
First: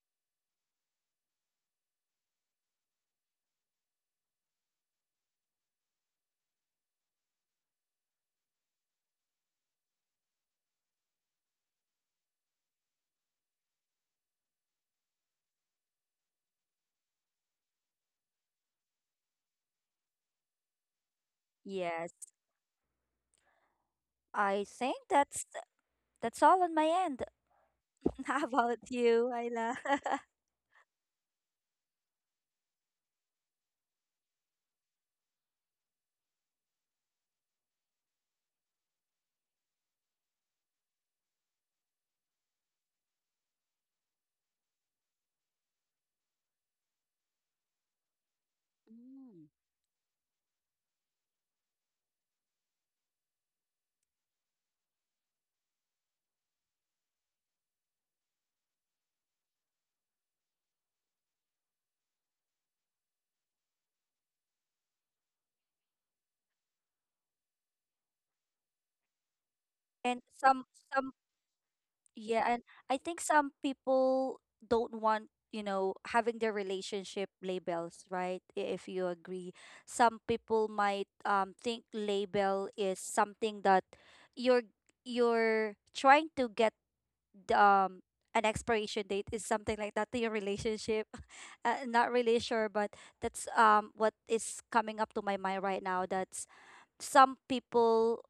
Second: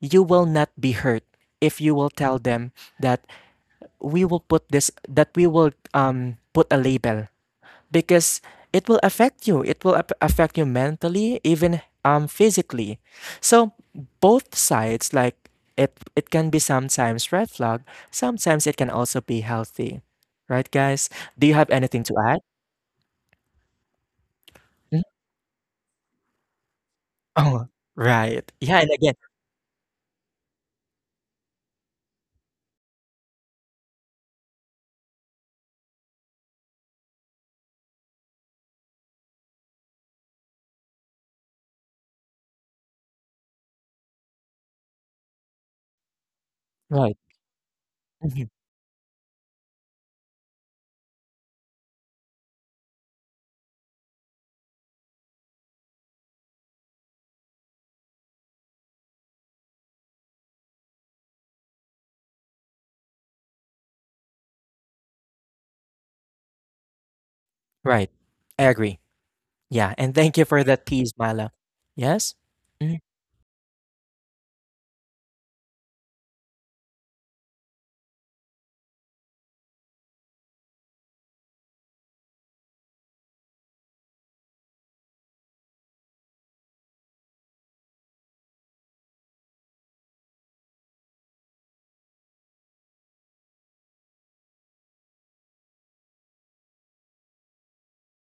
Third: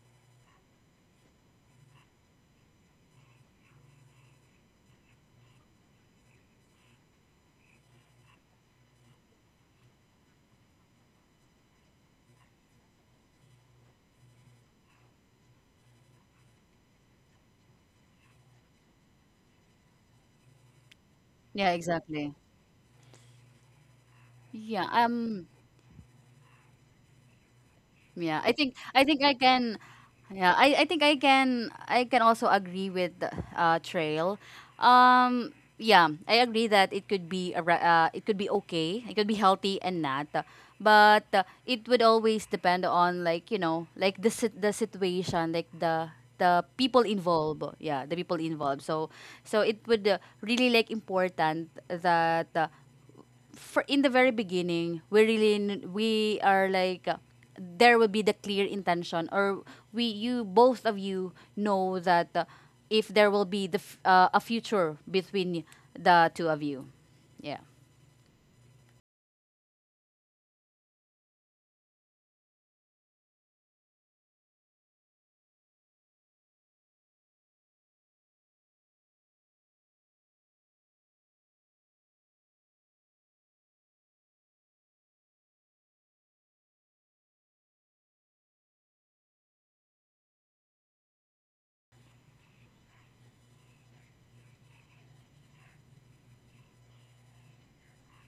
Speaker 1: you will not be hurt if you will tell them that we will put this that we will um put a label because it will affect you. It will ap- affect you mentally, even um physically. So both sides, like it, it can be sometimes red flag. Sometimes it can also be healthy, right, guys? Do you have
Speaker 2: yeah,
Speaker 1: anything to
Speaker 3: Yes.
Speaker 2: exactly.
Speaker 1: add?
Speaker 3: I
Speaker 2: Yeah,
Speaker 3: think
Speaker 1: Mm.
Speaker 2: um,
Speaker 3: that's that's all on my end.
Speaker 1: Oh,
Speaker 2: yeah,
Speaker 3: How
Speaker 1: right.
Speaker 2: I think
Speaker 3: about
Speaker 1: Yeah, and
Speaker 2: I
Speaker 1: again,
Speaker 2: think
Speaker 3: you,
Speaker 2: I
Speaker 3: Ayla?
Speaker 2: can. Yeah, I, I think I can I can also agree with uh, Trail. Um, yeah, I agree that it could be a, ra- uh, it could be okay, it could be healthy and not, but uh, it would always depend on, like, you know, like the sit- the situation, like the the people
Speaker 1: right,
Speaker 2: involved. Yeah, the people
Speaker 1: mhm,
Speaker 2: involved. So
Speaker 3: Mm.
Speaker 2: so it would, uh, really, like, important that. Uh, for in the very beginning, we really n- we are like, uh, there will be the clear intention, or we you both of you know that uh, if there will be the f- uh, a future between the two of you, yeah.
Speaker 1: right. I agree. Yeah, and
Speaker 3: And
Speaker 1: thank you for
Speaker 3: some
Speaker 1: that
Speaker 3: some
Speaker 1: piece, Mila. Yes.
Speaker 3: Yeah, and I
Speaker 1: Mhm.
Speaker 3: think some people don't want, you know, having their relationship labels, right? I- If you agree. Some people might, um think label is something that you're you're trying to get the, um an expiration date is something like that to your relationship. Uh, not really sure, but that's, um what is coming up to my mind right now. That's some people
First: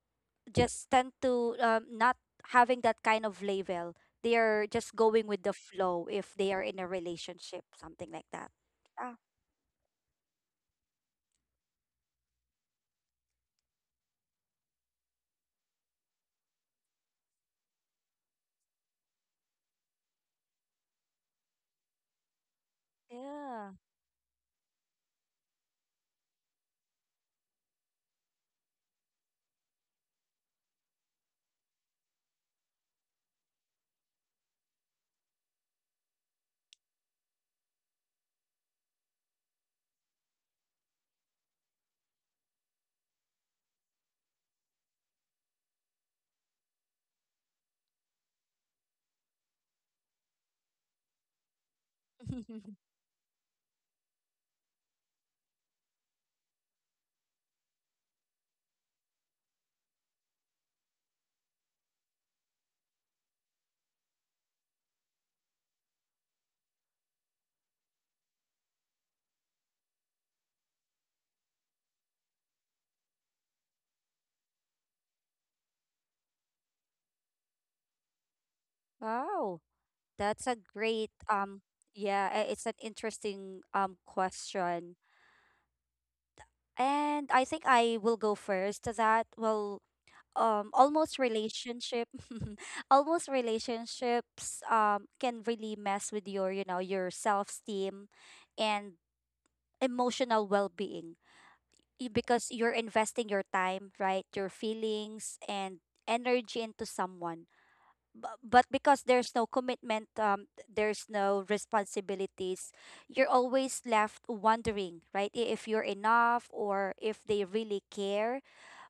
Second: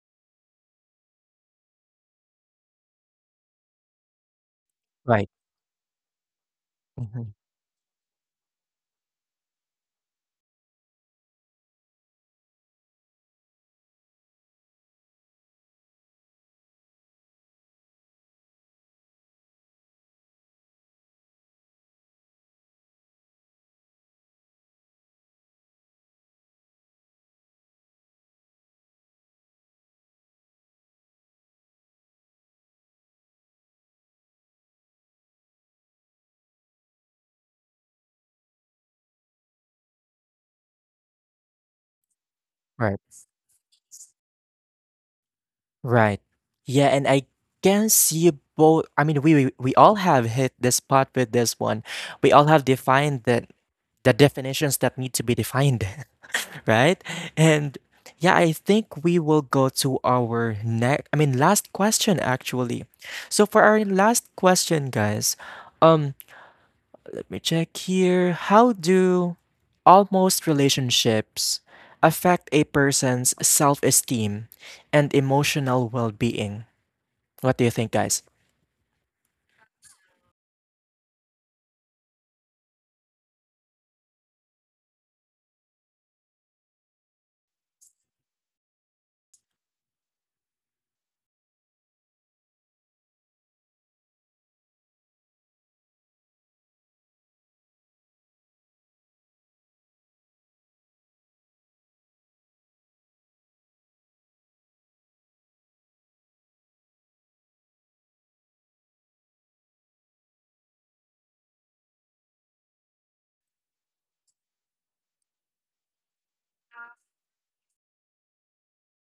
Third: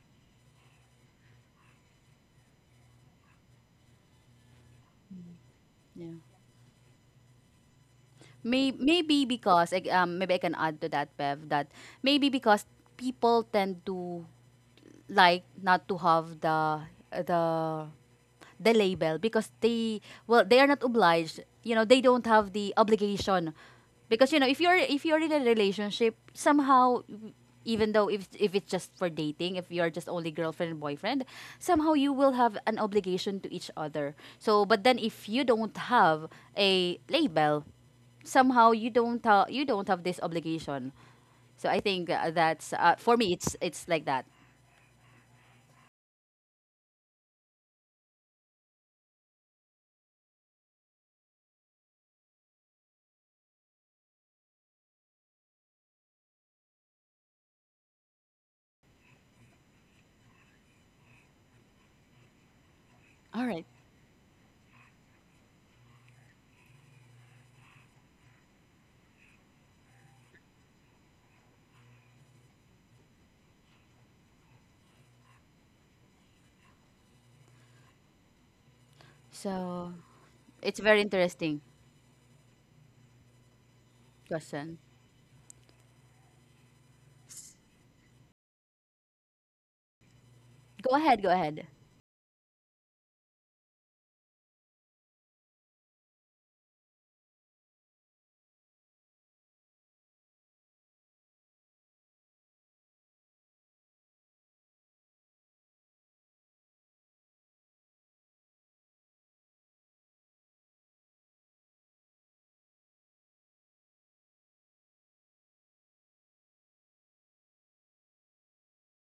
Speaker 3: just tend to, um, not having that kind of label. They are just going
Speaker 1: Right.
Speaker 3: with the flow
Speaker 2: Yeah.
Speaker 3: if they are in a
Speaker 1: Mhm.
Speaker 3: relationship, something like that.
Speaker 2: May,
Speaker 3: Ah,
Speaker 2: maybe because, like, um, maybe I can add to that, Bev, that maybe because people tend to like not to have the the the label because they, well, they are not obliged, you know, they don't have the obligation
Speaker 3: yeah.
Speaker 2: because, you know, if you're if you're in a relationship somehow, even though if if it's just for dating, if you're just only girlfriend and boyfriend, somehow you will have an obligation to each other. So but then if you don't have a label, somehow you don't ha- you don't have this obligation. So I think, uh, that's, uh,
Speaker 1: Right.
Speaker 2: for me it's it's like that.
Speaker 1: Right. Yeah, and I can see both. I mean, we we, we all have hit the spot with this one. We all have defined the the definitions that need to be defined, right? And yeah, I think we will go to our next. I mean, last question actually.
Speaker 2: All
Speaker 1: So for
Speaker 2: right.
Speaker 1: our last question, guys, um, let me check here. How do almost relationships affect a person's self-esteem and emotional well-being? What do you think, guys?
Speaker 3: Wow,
Speaker 2: So
Speaker 3: that's a
Speaker 2: it's very
Speaker 3: great,
Speaker 2: interesting
Speaker 3: um yeah, I- it's an interesting, um
Speaker 2: question.
Speaker 3: question. And I think I will go first to that. Well, um
Speaker 2: Go ahead,
Speaker 3: almost
Speaker 2: go ahead.
Speaker 3: relationship. Almost relationships, um can really mess with your, you know, your self-esteem and emotional well-being. Y- because you're investing your time, right? Your feelings and energy into someone. Bu- But because there's no commitment, um, there's no responsibilities, you're always left wondering, right? i- If you're enough or if they really care.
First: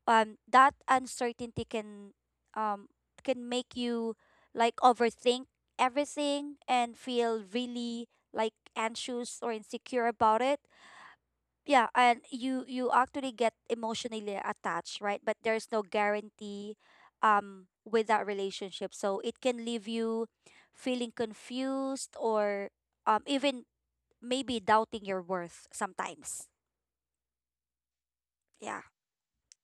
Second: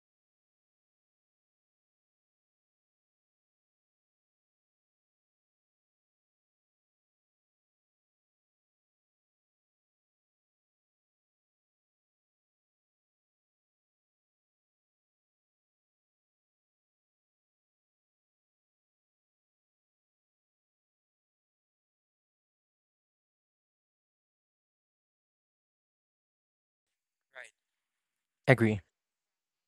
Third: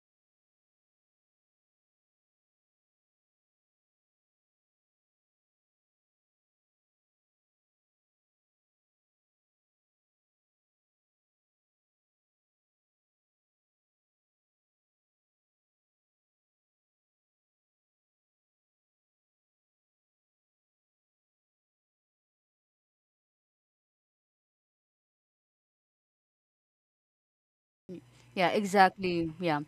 Speaker 3: Um, that uncertainty can, um, can make you like overthink everything and feel really like anxious or insecure about it. Yeah, and you you actually get emotionally attached, right? But there's no guarantee, um with that relationship, so it can leave you feeling confused or, um even maybe doubting your worth sometimes.
Speaker 2: Yeah,
Speaker 1: Agree.
Speaker 3: Yeah.
Speaker 2: exactly. Yeah.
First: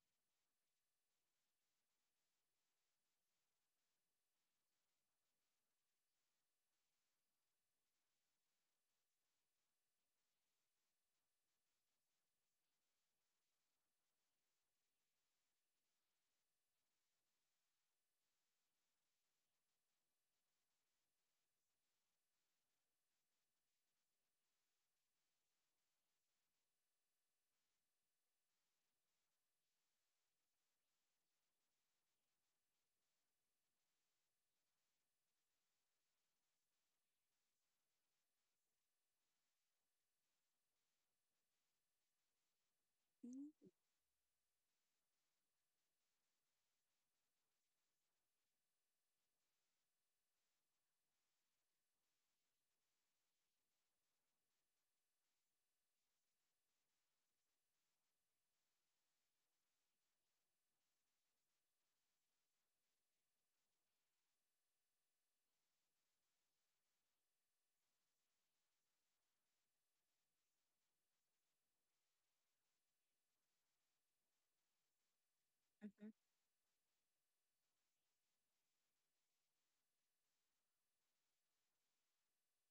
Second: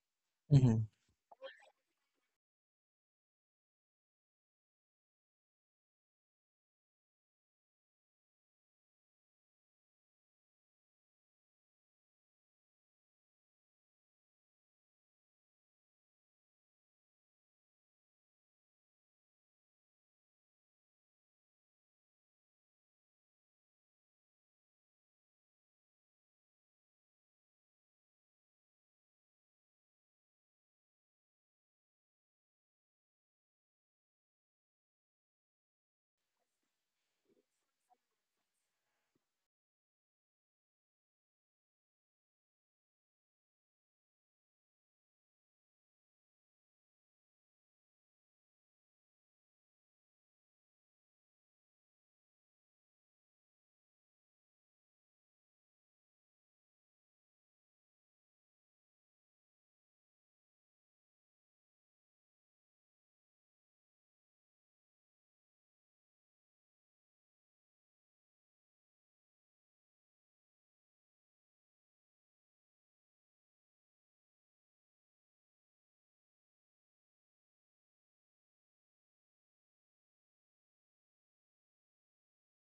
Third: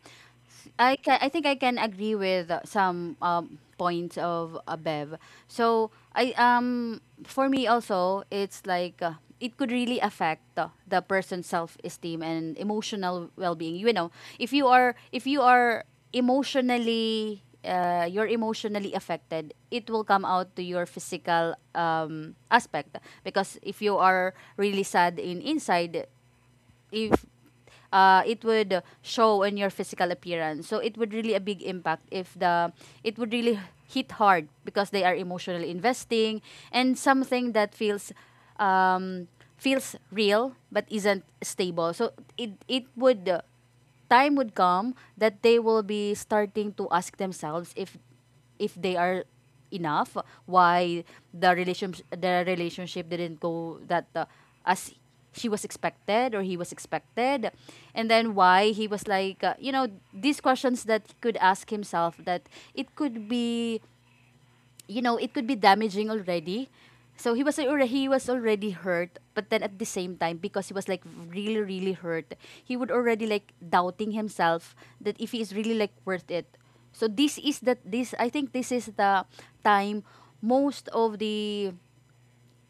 Speaker 1: Hmm.
Speaker 2: I can, I think I can agree with uh, some, um, points of, uh, Bev. So I um for me also it's like, uh, it could really affect, uh, the person's self-esteem and emotional well-being. You know, if you are if you are emotionally, uh, you're emotionally affected, it will come out to your physical, um, aspect because if you are really sad in inside, if, uh, it would show in your physical appearance. So it would really a big impact if the it would really hit hard because they are emotionally investing and something that feels, um, feels real but isn't stable. So it it would, uh,
Speaker 3: Mm,
Speaker 2: time would come that they will be starting to ask themselves if if they are enough, why the relationship the relationship didn't go that, uh, as she was expected or he was expected, and then why he was like, uh, you know, these questions that he could ask himself, that it could be, you know, it could be damaging already. So he was already he was already hurt, but then at the same time, because he was like really really hurt, he would already, like, doubting himself, that if he is really like worth it. So this is that this I think this is the time most of the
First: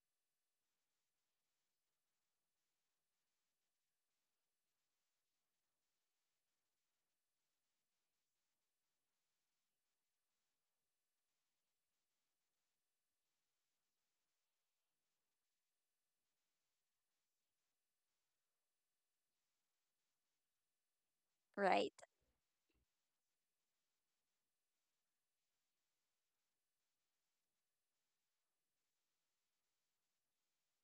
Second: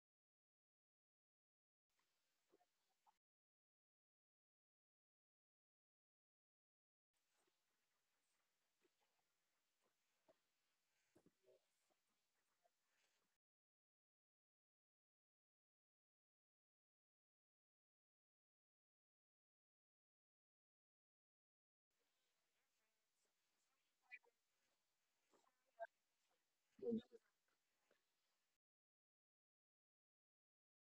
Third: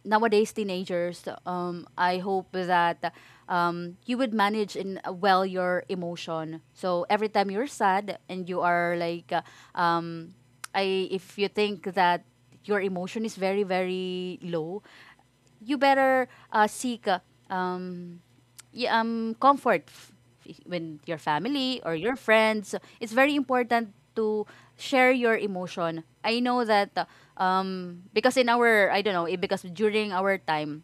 Speaker 2: nowadays teenagers, um, I hope that, um, you would manage in, uh, well, your emotion. So every time you're sad and you are like, uh, um, I if you think that your emotion is very very low, you better, uh, seek, uh, um, y- um, comfort f- f- when your family
Speaker 3: right.
Speaker 2: or your friends. It's very important to share your emotion. I know that, uh, um, because in our, I don't know, eh, because during our time,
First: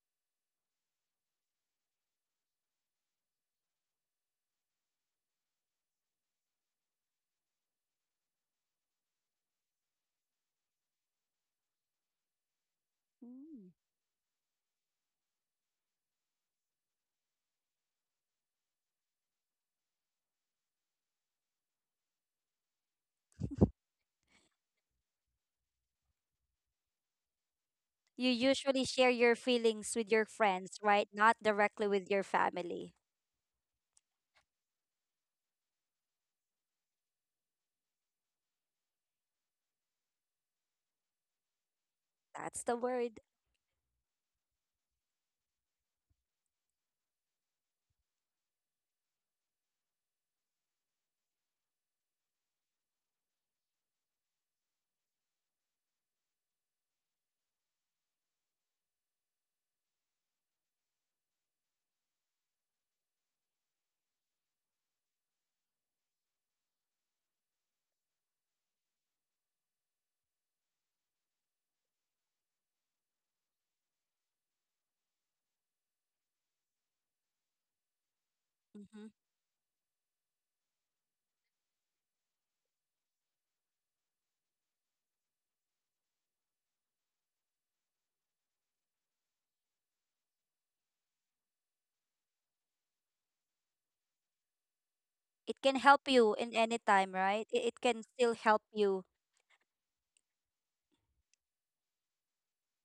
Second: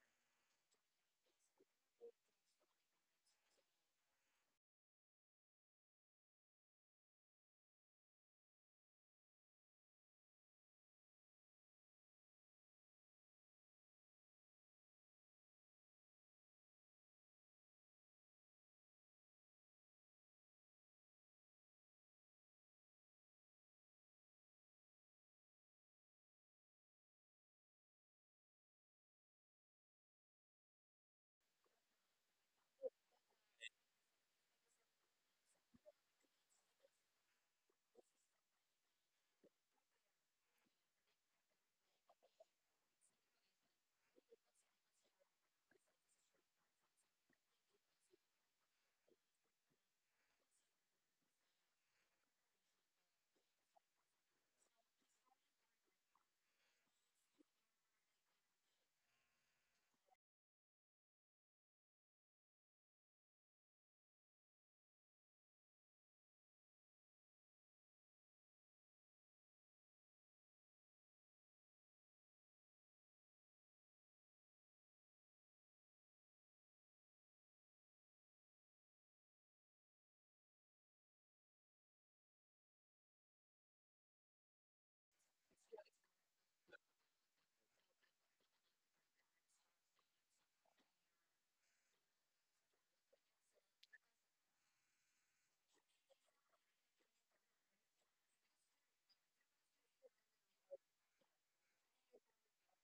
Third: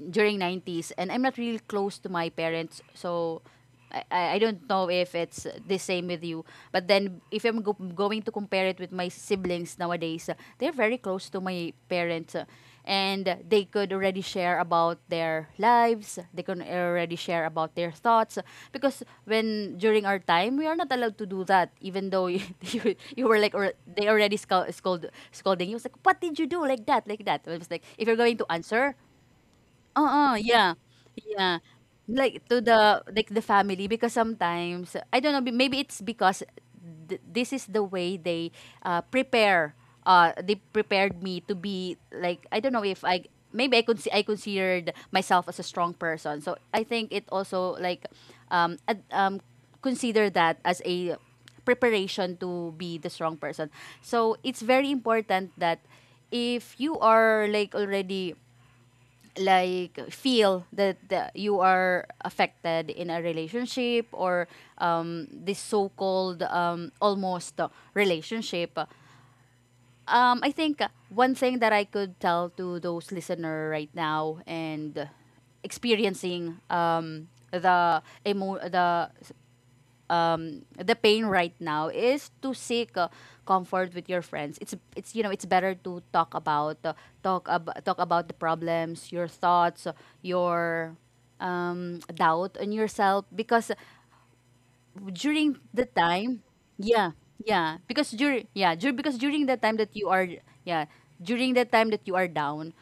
Speaker 2: during nineties, and I'm not really close to my parents. So I- I, I don't know if it's the same with you, but then if I'm go- going to compare it with my siblings nowadays, uh, they're very close to my parents, uh, and they
Speaker 3: Mm.
Speaker 2: could already share about their lives, they can already share about their thoughts, uh, because when during our time we are not allowed to do that, even though you you, you were like, or they already scold, scold scolding you. It was like, what did you do like that, like that? It was like, if you're
Speaker 3: You
Speaker 2: going to
Speaker 3: usually
Speaker 2: answer.
Speaker 3: share your feelings with your
Speaker 2: Oo, yeah,
Speaker 3: friends, right, not
Speaker 2: yeah.
Speaker 3: directly with your
Speaker 2: Like, to
Speaker 3: family?
Speaker 2: the like, the family, because sometimes, I don't know, b maybe it's because th this is the way they, uh, prepare, uh, they prepared me to be like, I
Speaker 3: That's the
Speaker 2: don't know if
Speaker 3: word.
Speaker 2: I maybe I could, I considered myself as a strong person. So I think it also like, um, ad um, consider that as a preparation to be the strong person. So it's very important that if you are like already like feel that, that you are affected in a relationship, or um, this so-called, um, almost, uh, relationship, um, I think one thing that I could tell to those listener right now and experiencing, um, the emo-
Speaker 3: Hmm.
Speaker 2: the, um, the pain right now is to seek, uh, comfort with your friends. It's it's you know, it's better to talk about, uh, talk ab- talk about the problems, your thoughts, uh, your, um, doubt on yourself, because
Speaker 3: It
Speaker 2: during
Speaker 3: can
Speaker 2: the
Speaker 3: help you
Speaker 2: time,
Speaker 3: in any time,
Speaker 2: yeah,
Speaker 3: right? It, it
Speaker 2: yeah,
Speaker 3: can
Speaker 2: because
Speaker 3: still
Speaker 2: during,
Speaker 3: help
Speaker 2: yeah dur-
Speaker 3: you.
Speaker 2: because during the time that you are, yeah, during the time that you are down,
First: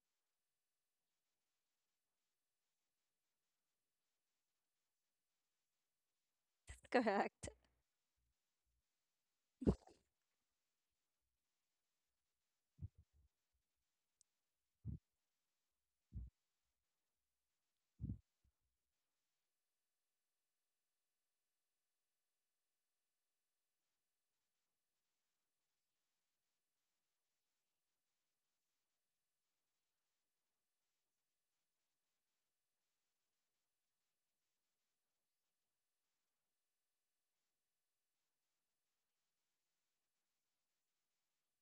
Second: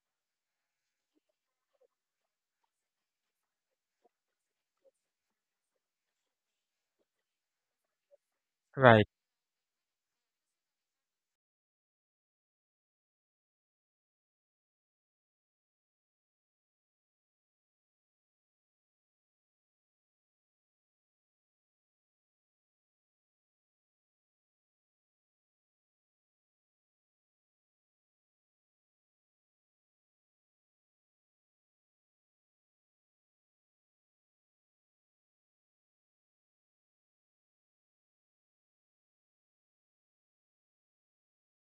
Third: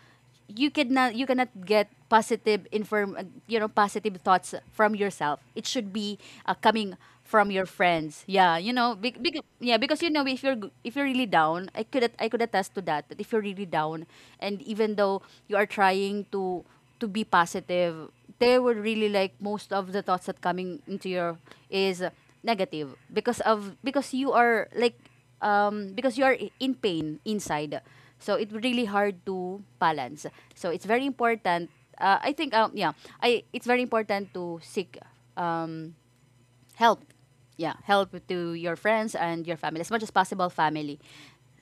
Speaker 2: you cannot you cannot get positive inform, uh, you know, positive thoughts from yourself. It should be, uh, coming
Speaker 3: Correct.
Speaker 2: from your friends. Yeah, you know,
Speaker 1: Right.
Speaker 2: big, big, yeah, because you know if you're g- if you're really down, I could at- I could attest to that, that if you're really down and even though you are trying to to be positive, they were really like, most of the thoughts that coming into your is negative, because of, because you are like, um, because you are i- in pain inside. So it's really hard to balance. So it's very important. Uh, I think, um, yeah, I it's very important to seek, um, help. Yeah, help to your friends and your family as much as possible. Family,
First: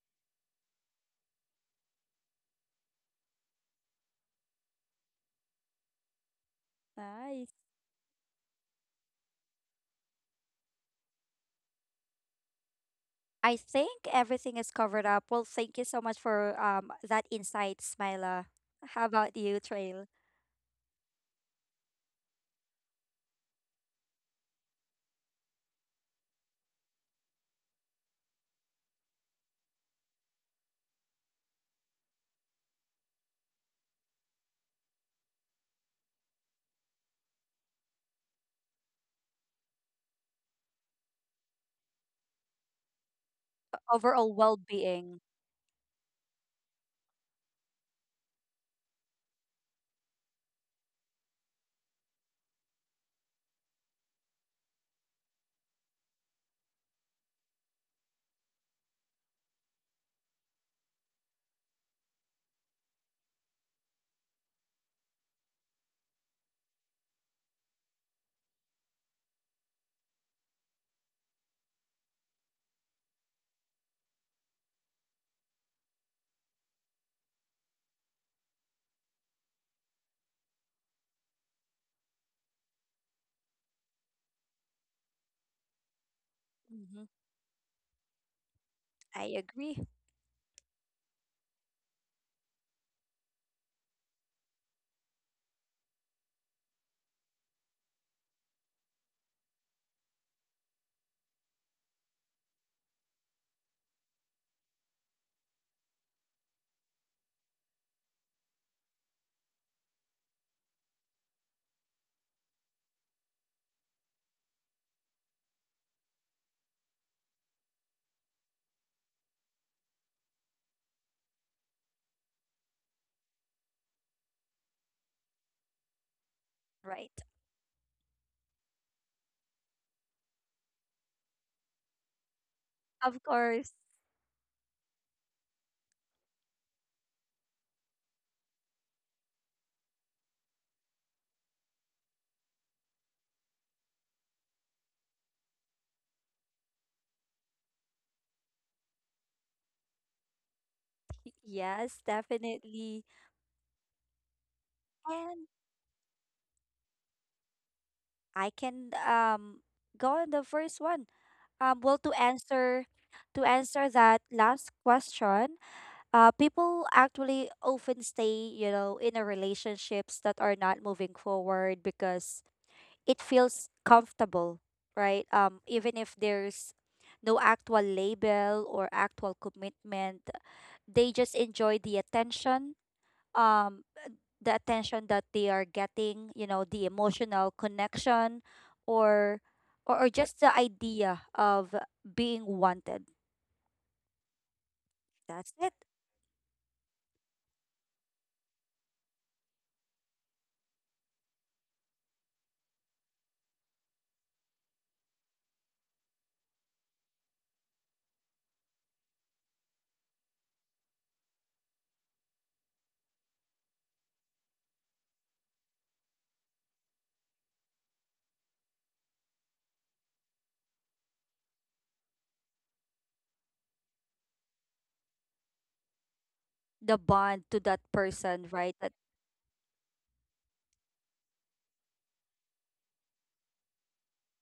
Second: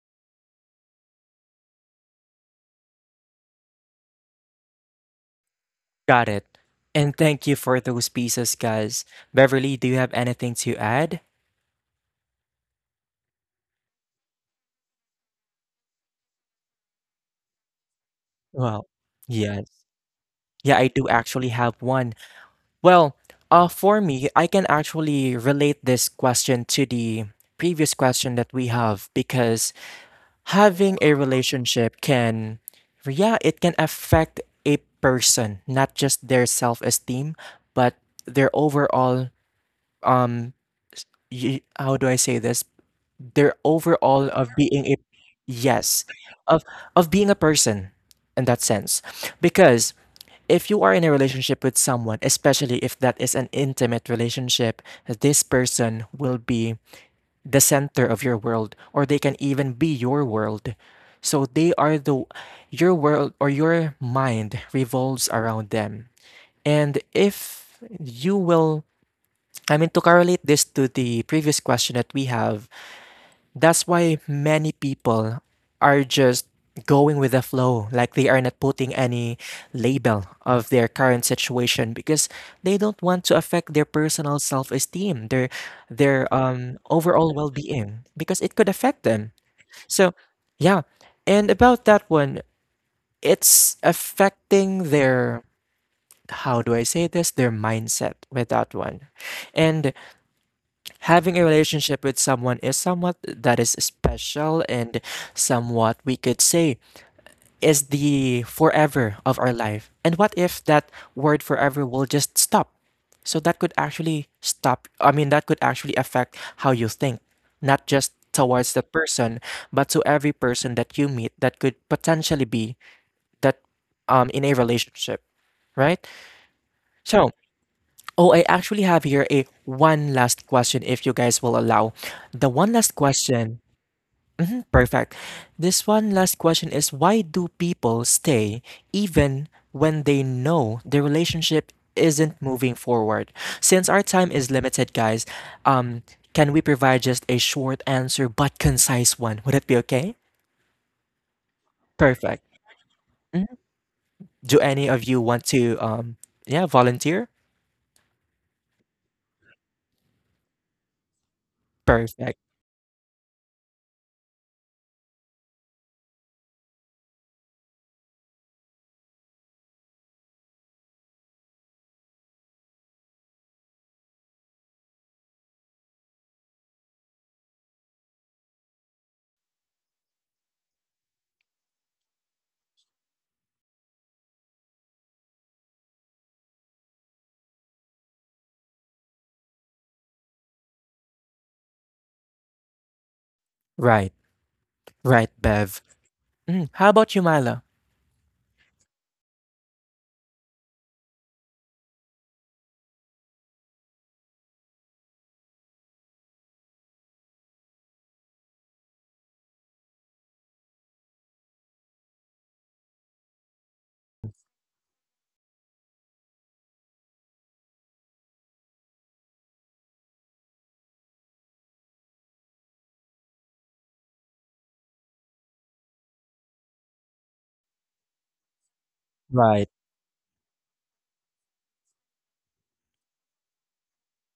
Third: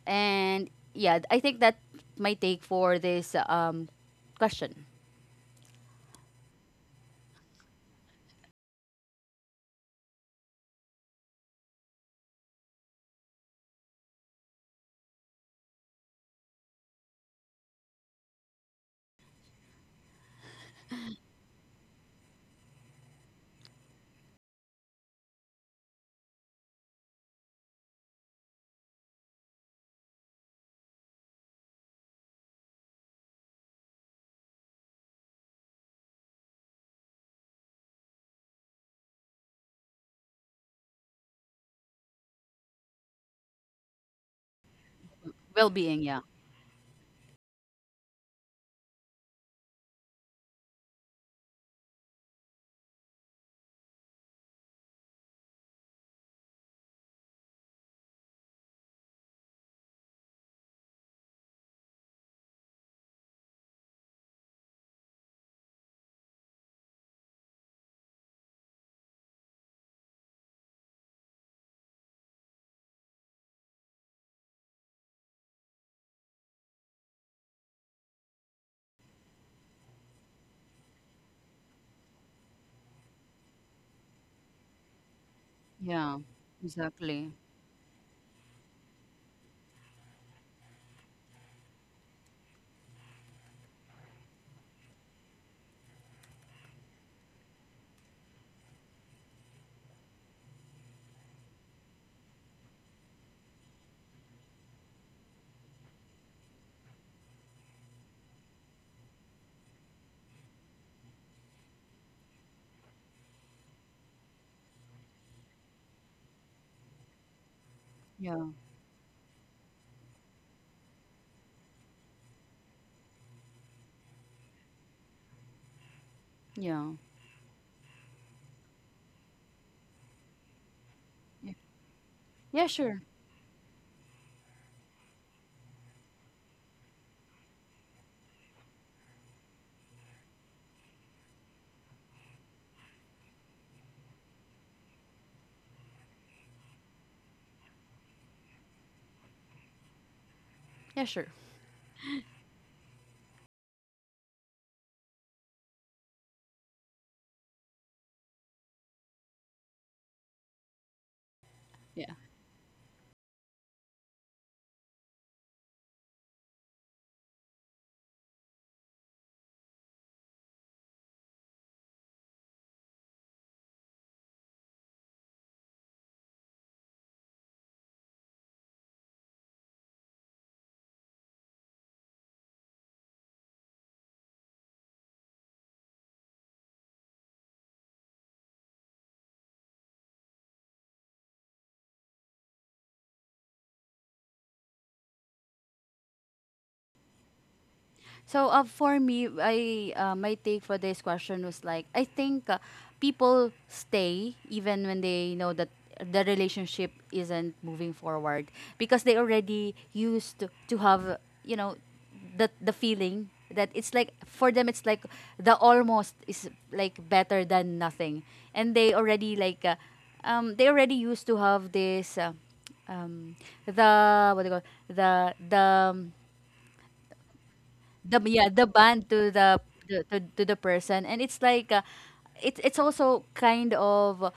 Speaker 2: and yeah, I think that my take for this, um, question.
Speaker 1: Got it. And thank
Speaker 3: Nice.
Speaker 1: you for those pieces, guys. Beverly, do you have anything to add?
Speaker 3: I think everything is covered up. Well, thank you so much for, um that insight, Smila.
Speaker 1: Well,
Speaker 3: How about you,
Speaker 1: yes.
Speaker 3: Trail?
Speaker 1: Yeah, I do actually have one. Well, uh, for me, I can actually relate this question to the previous question that we have because having a relationship can, yeah, it can affect a person, not just their self-esteem, but their overall um y- how do I say this? Their overall
Speaker 3: Overall
Speaker 1: of being a
Speaker 3: well-being.
Speaker 2: Well-being,
Speaker 1: yes,
Speaker 2: yeah,
Speaker 1: of of being a person in that sense. Because if you are in a relationship with someone, especially if that is an intimate relationship, this person will be the center of your world, or they can even be your world. So they are the your world or your mind revolves around them. And if you will I mean, to correlate this to the previous question that we have, that's why many people are just going with the flow. Like they are not putting any label of their current situation because they don't want to affect their personal self esteem, their
Speaker 2: yeah,
Speaker 1: their um
Speaker 3: Hmm.
Speaker 2: exactly,
Speaker 1: overall well being, because it could affect
Speaker 3: I
Speaker 1: them.
Speaker 3: agree.
Speaker 1: So yeah. And about that one, it's affecting their how do I say this? Their mindset with that one. And having a relationship with someone is somewhat that is special and somewhat we could say is the forever of our life. And what if that word forever will just stop? So that could actually stop, I mean, that could actually affect how you think, not just
Speaker 2: yeah,
Speaker 1: towards the person, but to every person that you meet that could potentially be that um, in a relationship, right?
Speaker 2: yeah,
Speaker 3: Right.
Speaker 1: So, oh, I actually have here a one last question if you guys
Speaker 2: yeah,
Speaker 1: will allow. The
Speaker 2: yeah,
Speaker 1: one last
Speaker 2: sure,
Speaker 3: Of
Speaker 1: question.
Speaker 3: course.
Speaker 1: Perfect. This one last question is why do people stay even when they know the relationship isn't moving forward? Since our time is limited, guys, um can we provide just a short answer but concise one? Would it be okay?
Speaker 2: yeah, sure.
Speaker 3: Yes,
Speaker 1: Perfect.
Speaker 3: definitely.
Speaker 1: Mhm. Do any of you
Speaker 3: And
Speaker 1: want to um yeah, volunteer?
Speaker 3: I can, um go on the first one. Um, well, to
Speaker 1: Perfect.
Speaker 3: answer to answer that last question, uh, people actually often stay, you know, in a relationships that are not moving forward because it feels comfortable, right? Um, even if there's no actual label or actual commitment, they just enjoy the attention, um, the attention that they are getting, you know, the emotional connection, or or, or just the idea of being wanted.
Speaker 1: Right. Right,
Speaker 3: That's it.
Speaker 1: Bev. Mm. How about you, Mila?
Speaker 2: So, uh, for me, I uh, my take for this question was like, I think, uh, people stay even when they know that the relationship isn't moving forward because they already used to, to have, you know, the the feeling that it's like for them it's like the almost is like better than nothing. And they already like, uh, um they already used to have this, uh, um the what do you call the the um,
Speaker 3: The bond to that
Speaker 2: the,
Speaker 3: person,
Speaker 2: yeah, the
Speaker 3: right? That
Speaker 2: band to the
Speaker 1: Right.
Speaker 2: to, to, to the person. And it's like, uh, it's it's also kind of,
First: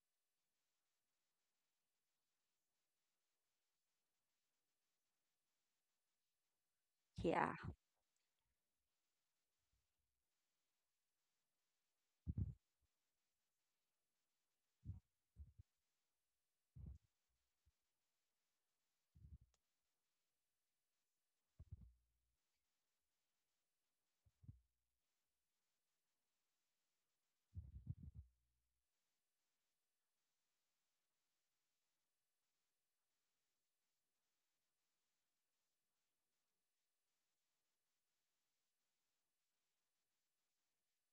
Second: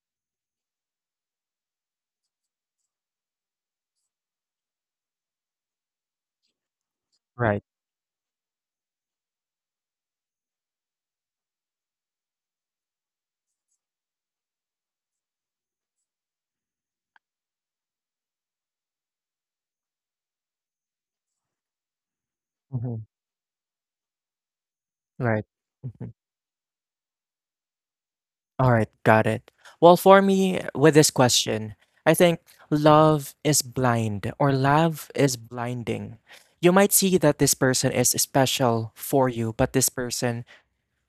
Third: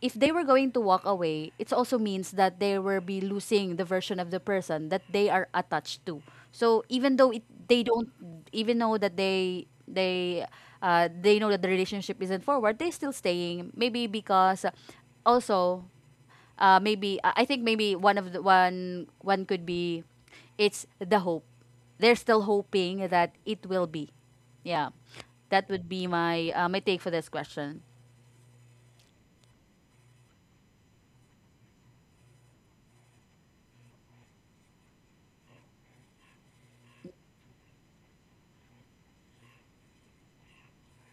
Speaker 2: if they were going to walk away, it also means that they will be losing the version of the person that they are attached to. So even though it,
Speaker 3: yeah.
Speaker 1: Right.
Speaker 2: they don't even know that they they uh, they know that the relationship isn't forward, they still staying maybe because, uh, also, uh, maybe I I think maybe one of the one one could be it's the hope. They're still
Speaker 1: Mhm.
Speaker 2: hoping that it will be. Yeah,
Speaker 1: Right.
Speaker 2: that would be
Speaker 1: Mhm.
Speaker 2: my, uh, my take for this question.
Speaker 1: Alright, got it. Well, for me, with this question, I think love is blind or love is blinding. You might see that this person is special for you, but this person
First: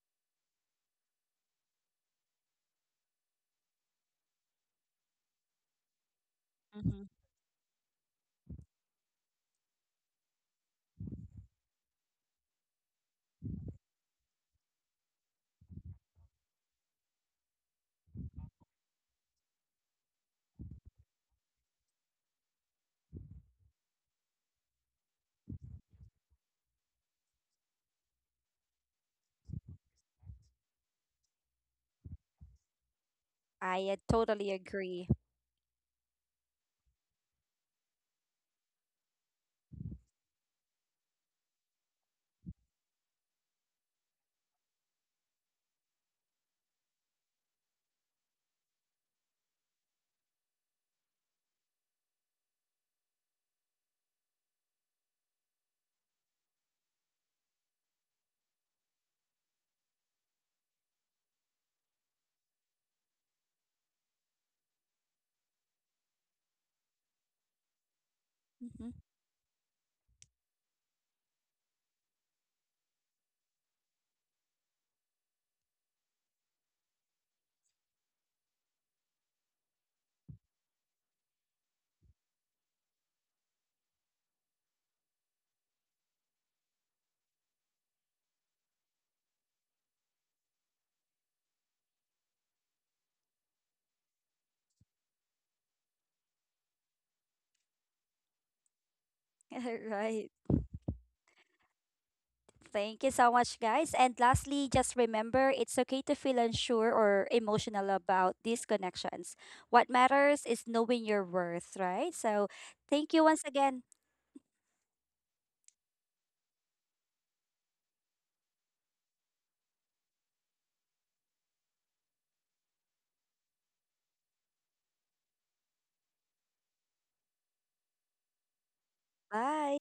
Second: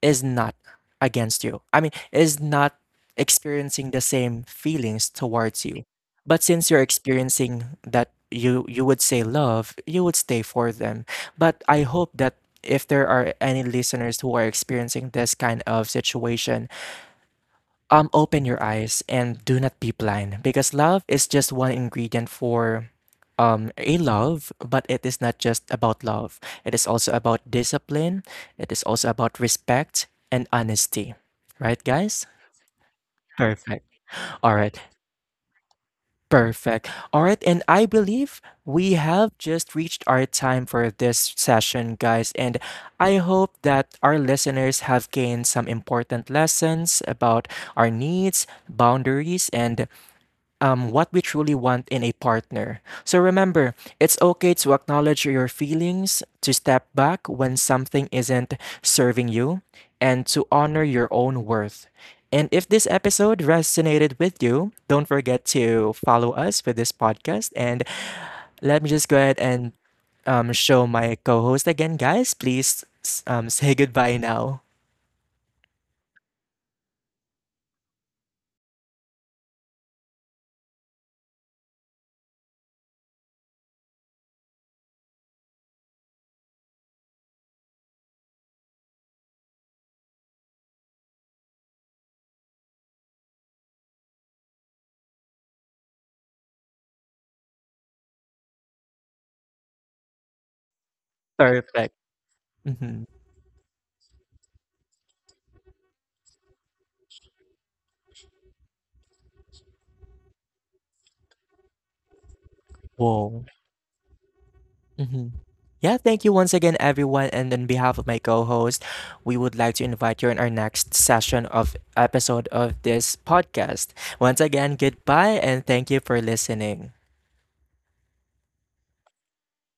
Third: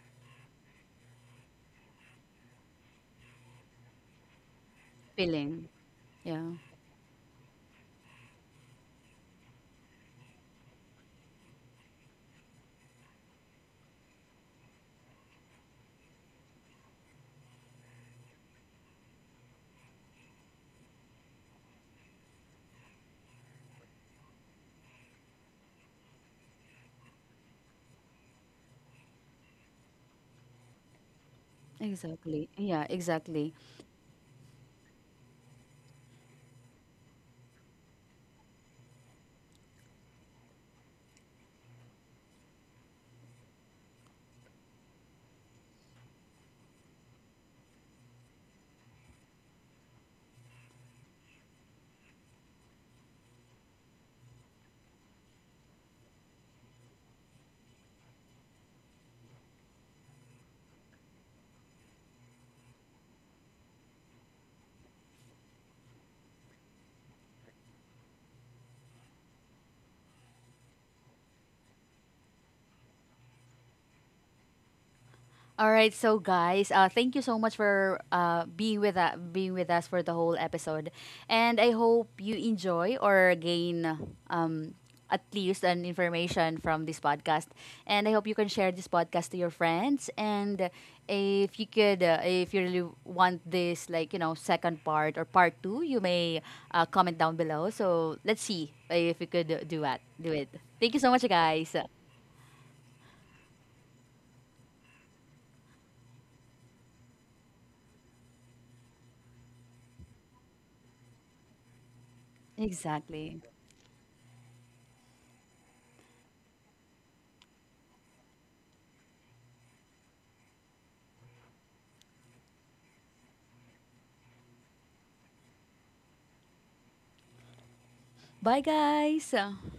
Speaker 1: is not against you. I mean, is not experiencing the same feelings towards
Speaker 2: Feeling.
Speaker 1: you. But
Speaker 2: Yeah,
Speaker 1: since you're
Speaker 3: Hmm.
Speaker 1: experiencing that you you would say love, you would stay for them. But I hope that if there are any listeners who are experiencing this kind of situation, um open your eyes and do not be blind because love is just one ingredient for um, a love, but it is not just about love. It is also about discipline. It is also about respect and honesty. Right, guys?
Speaker 2: exactly. Yeah, exactly.
Speaker 1: Perfect.
Speaker 3: I, uh, totally
Speaker 1: All right.
Speaker 3: agree.
Speaker 1: Perfect. All right. And I believe we have just reached our time for this session, guys. And I hope that our listeners have gained some important lessons about our needs, boundaries, and um, what we truly want in a partner. So remember, it's okay to acknowledge your feelings, to step back when something isn't serving you, and to honor your own worth. And if this episode resonated with you, don't forget to follow us for this podcast. And let me
Speaker 3: Hmm.
Speaker 1: just go ahead and um, show my co host again, guys. Please s- um, say goodbye now.
Speaker 2: All right, so guys, uh, thank you so much for, uh, being with uh, being with us for the whole episode, and I hope you enjoy or gain, um, at least an information from this podcast. And I hope you can share this podcast to your friends. And if you could, uh, if you really want this, like, you know, second part or part two, you may, uh, comment down below. So let's see if we could do that.
Speaker 3: Right.
Speaker 2: Do it. Thank you so much, guys.
Speaker 1: Perfect.
Speaker 3: Thank
Speaker 1: Hmm.
Speaker 3: you so much, guys. And lastly, just remember it's okay to feel unsure or emotional about these connections. What matters is knowing your worth, right? So, thank you
Speaker 2: Exactly.
Speaker 3: once
Speaker 1: Whoa.
Speaker 3: again.
Speaker 1: Hmm. Yeah, thank you once again, everyone. And on behalf of my co host, we would like to invite you in our next session of episode of this podcast. Once again, goodbye and thank you for listening.
Speaker 2: Bye, guys.
Speaker 3: Bye.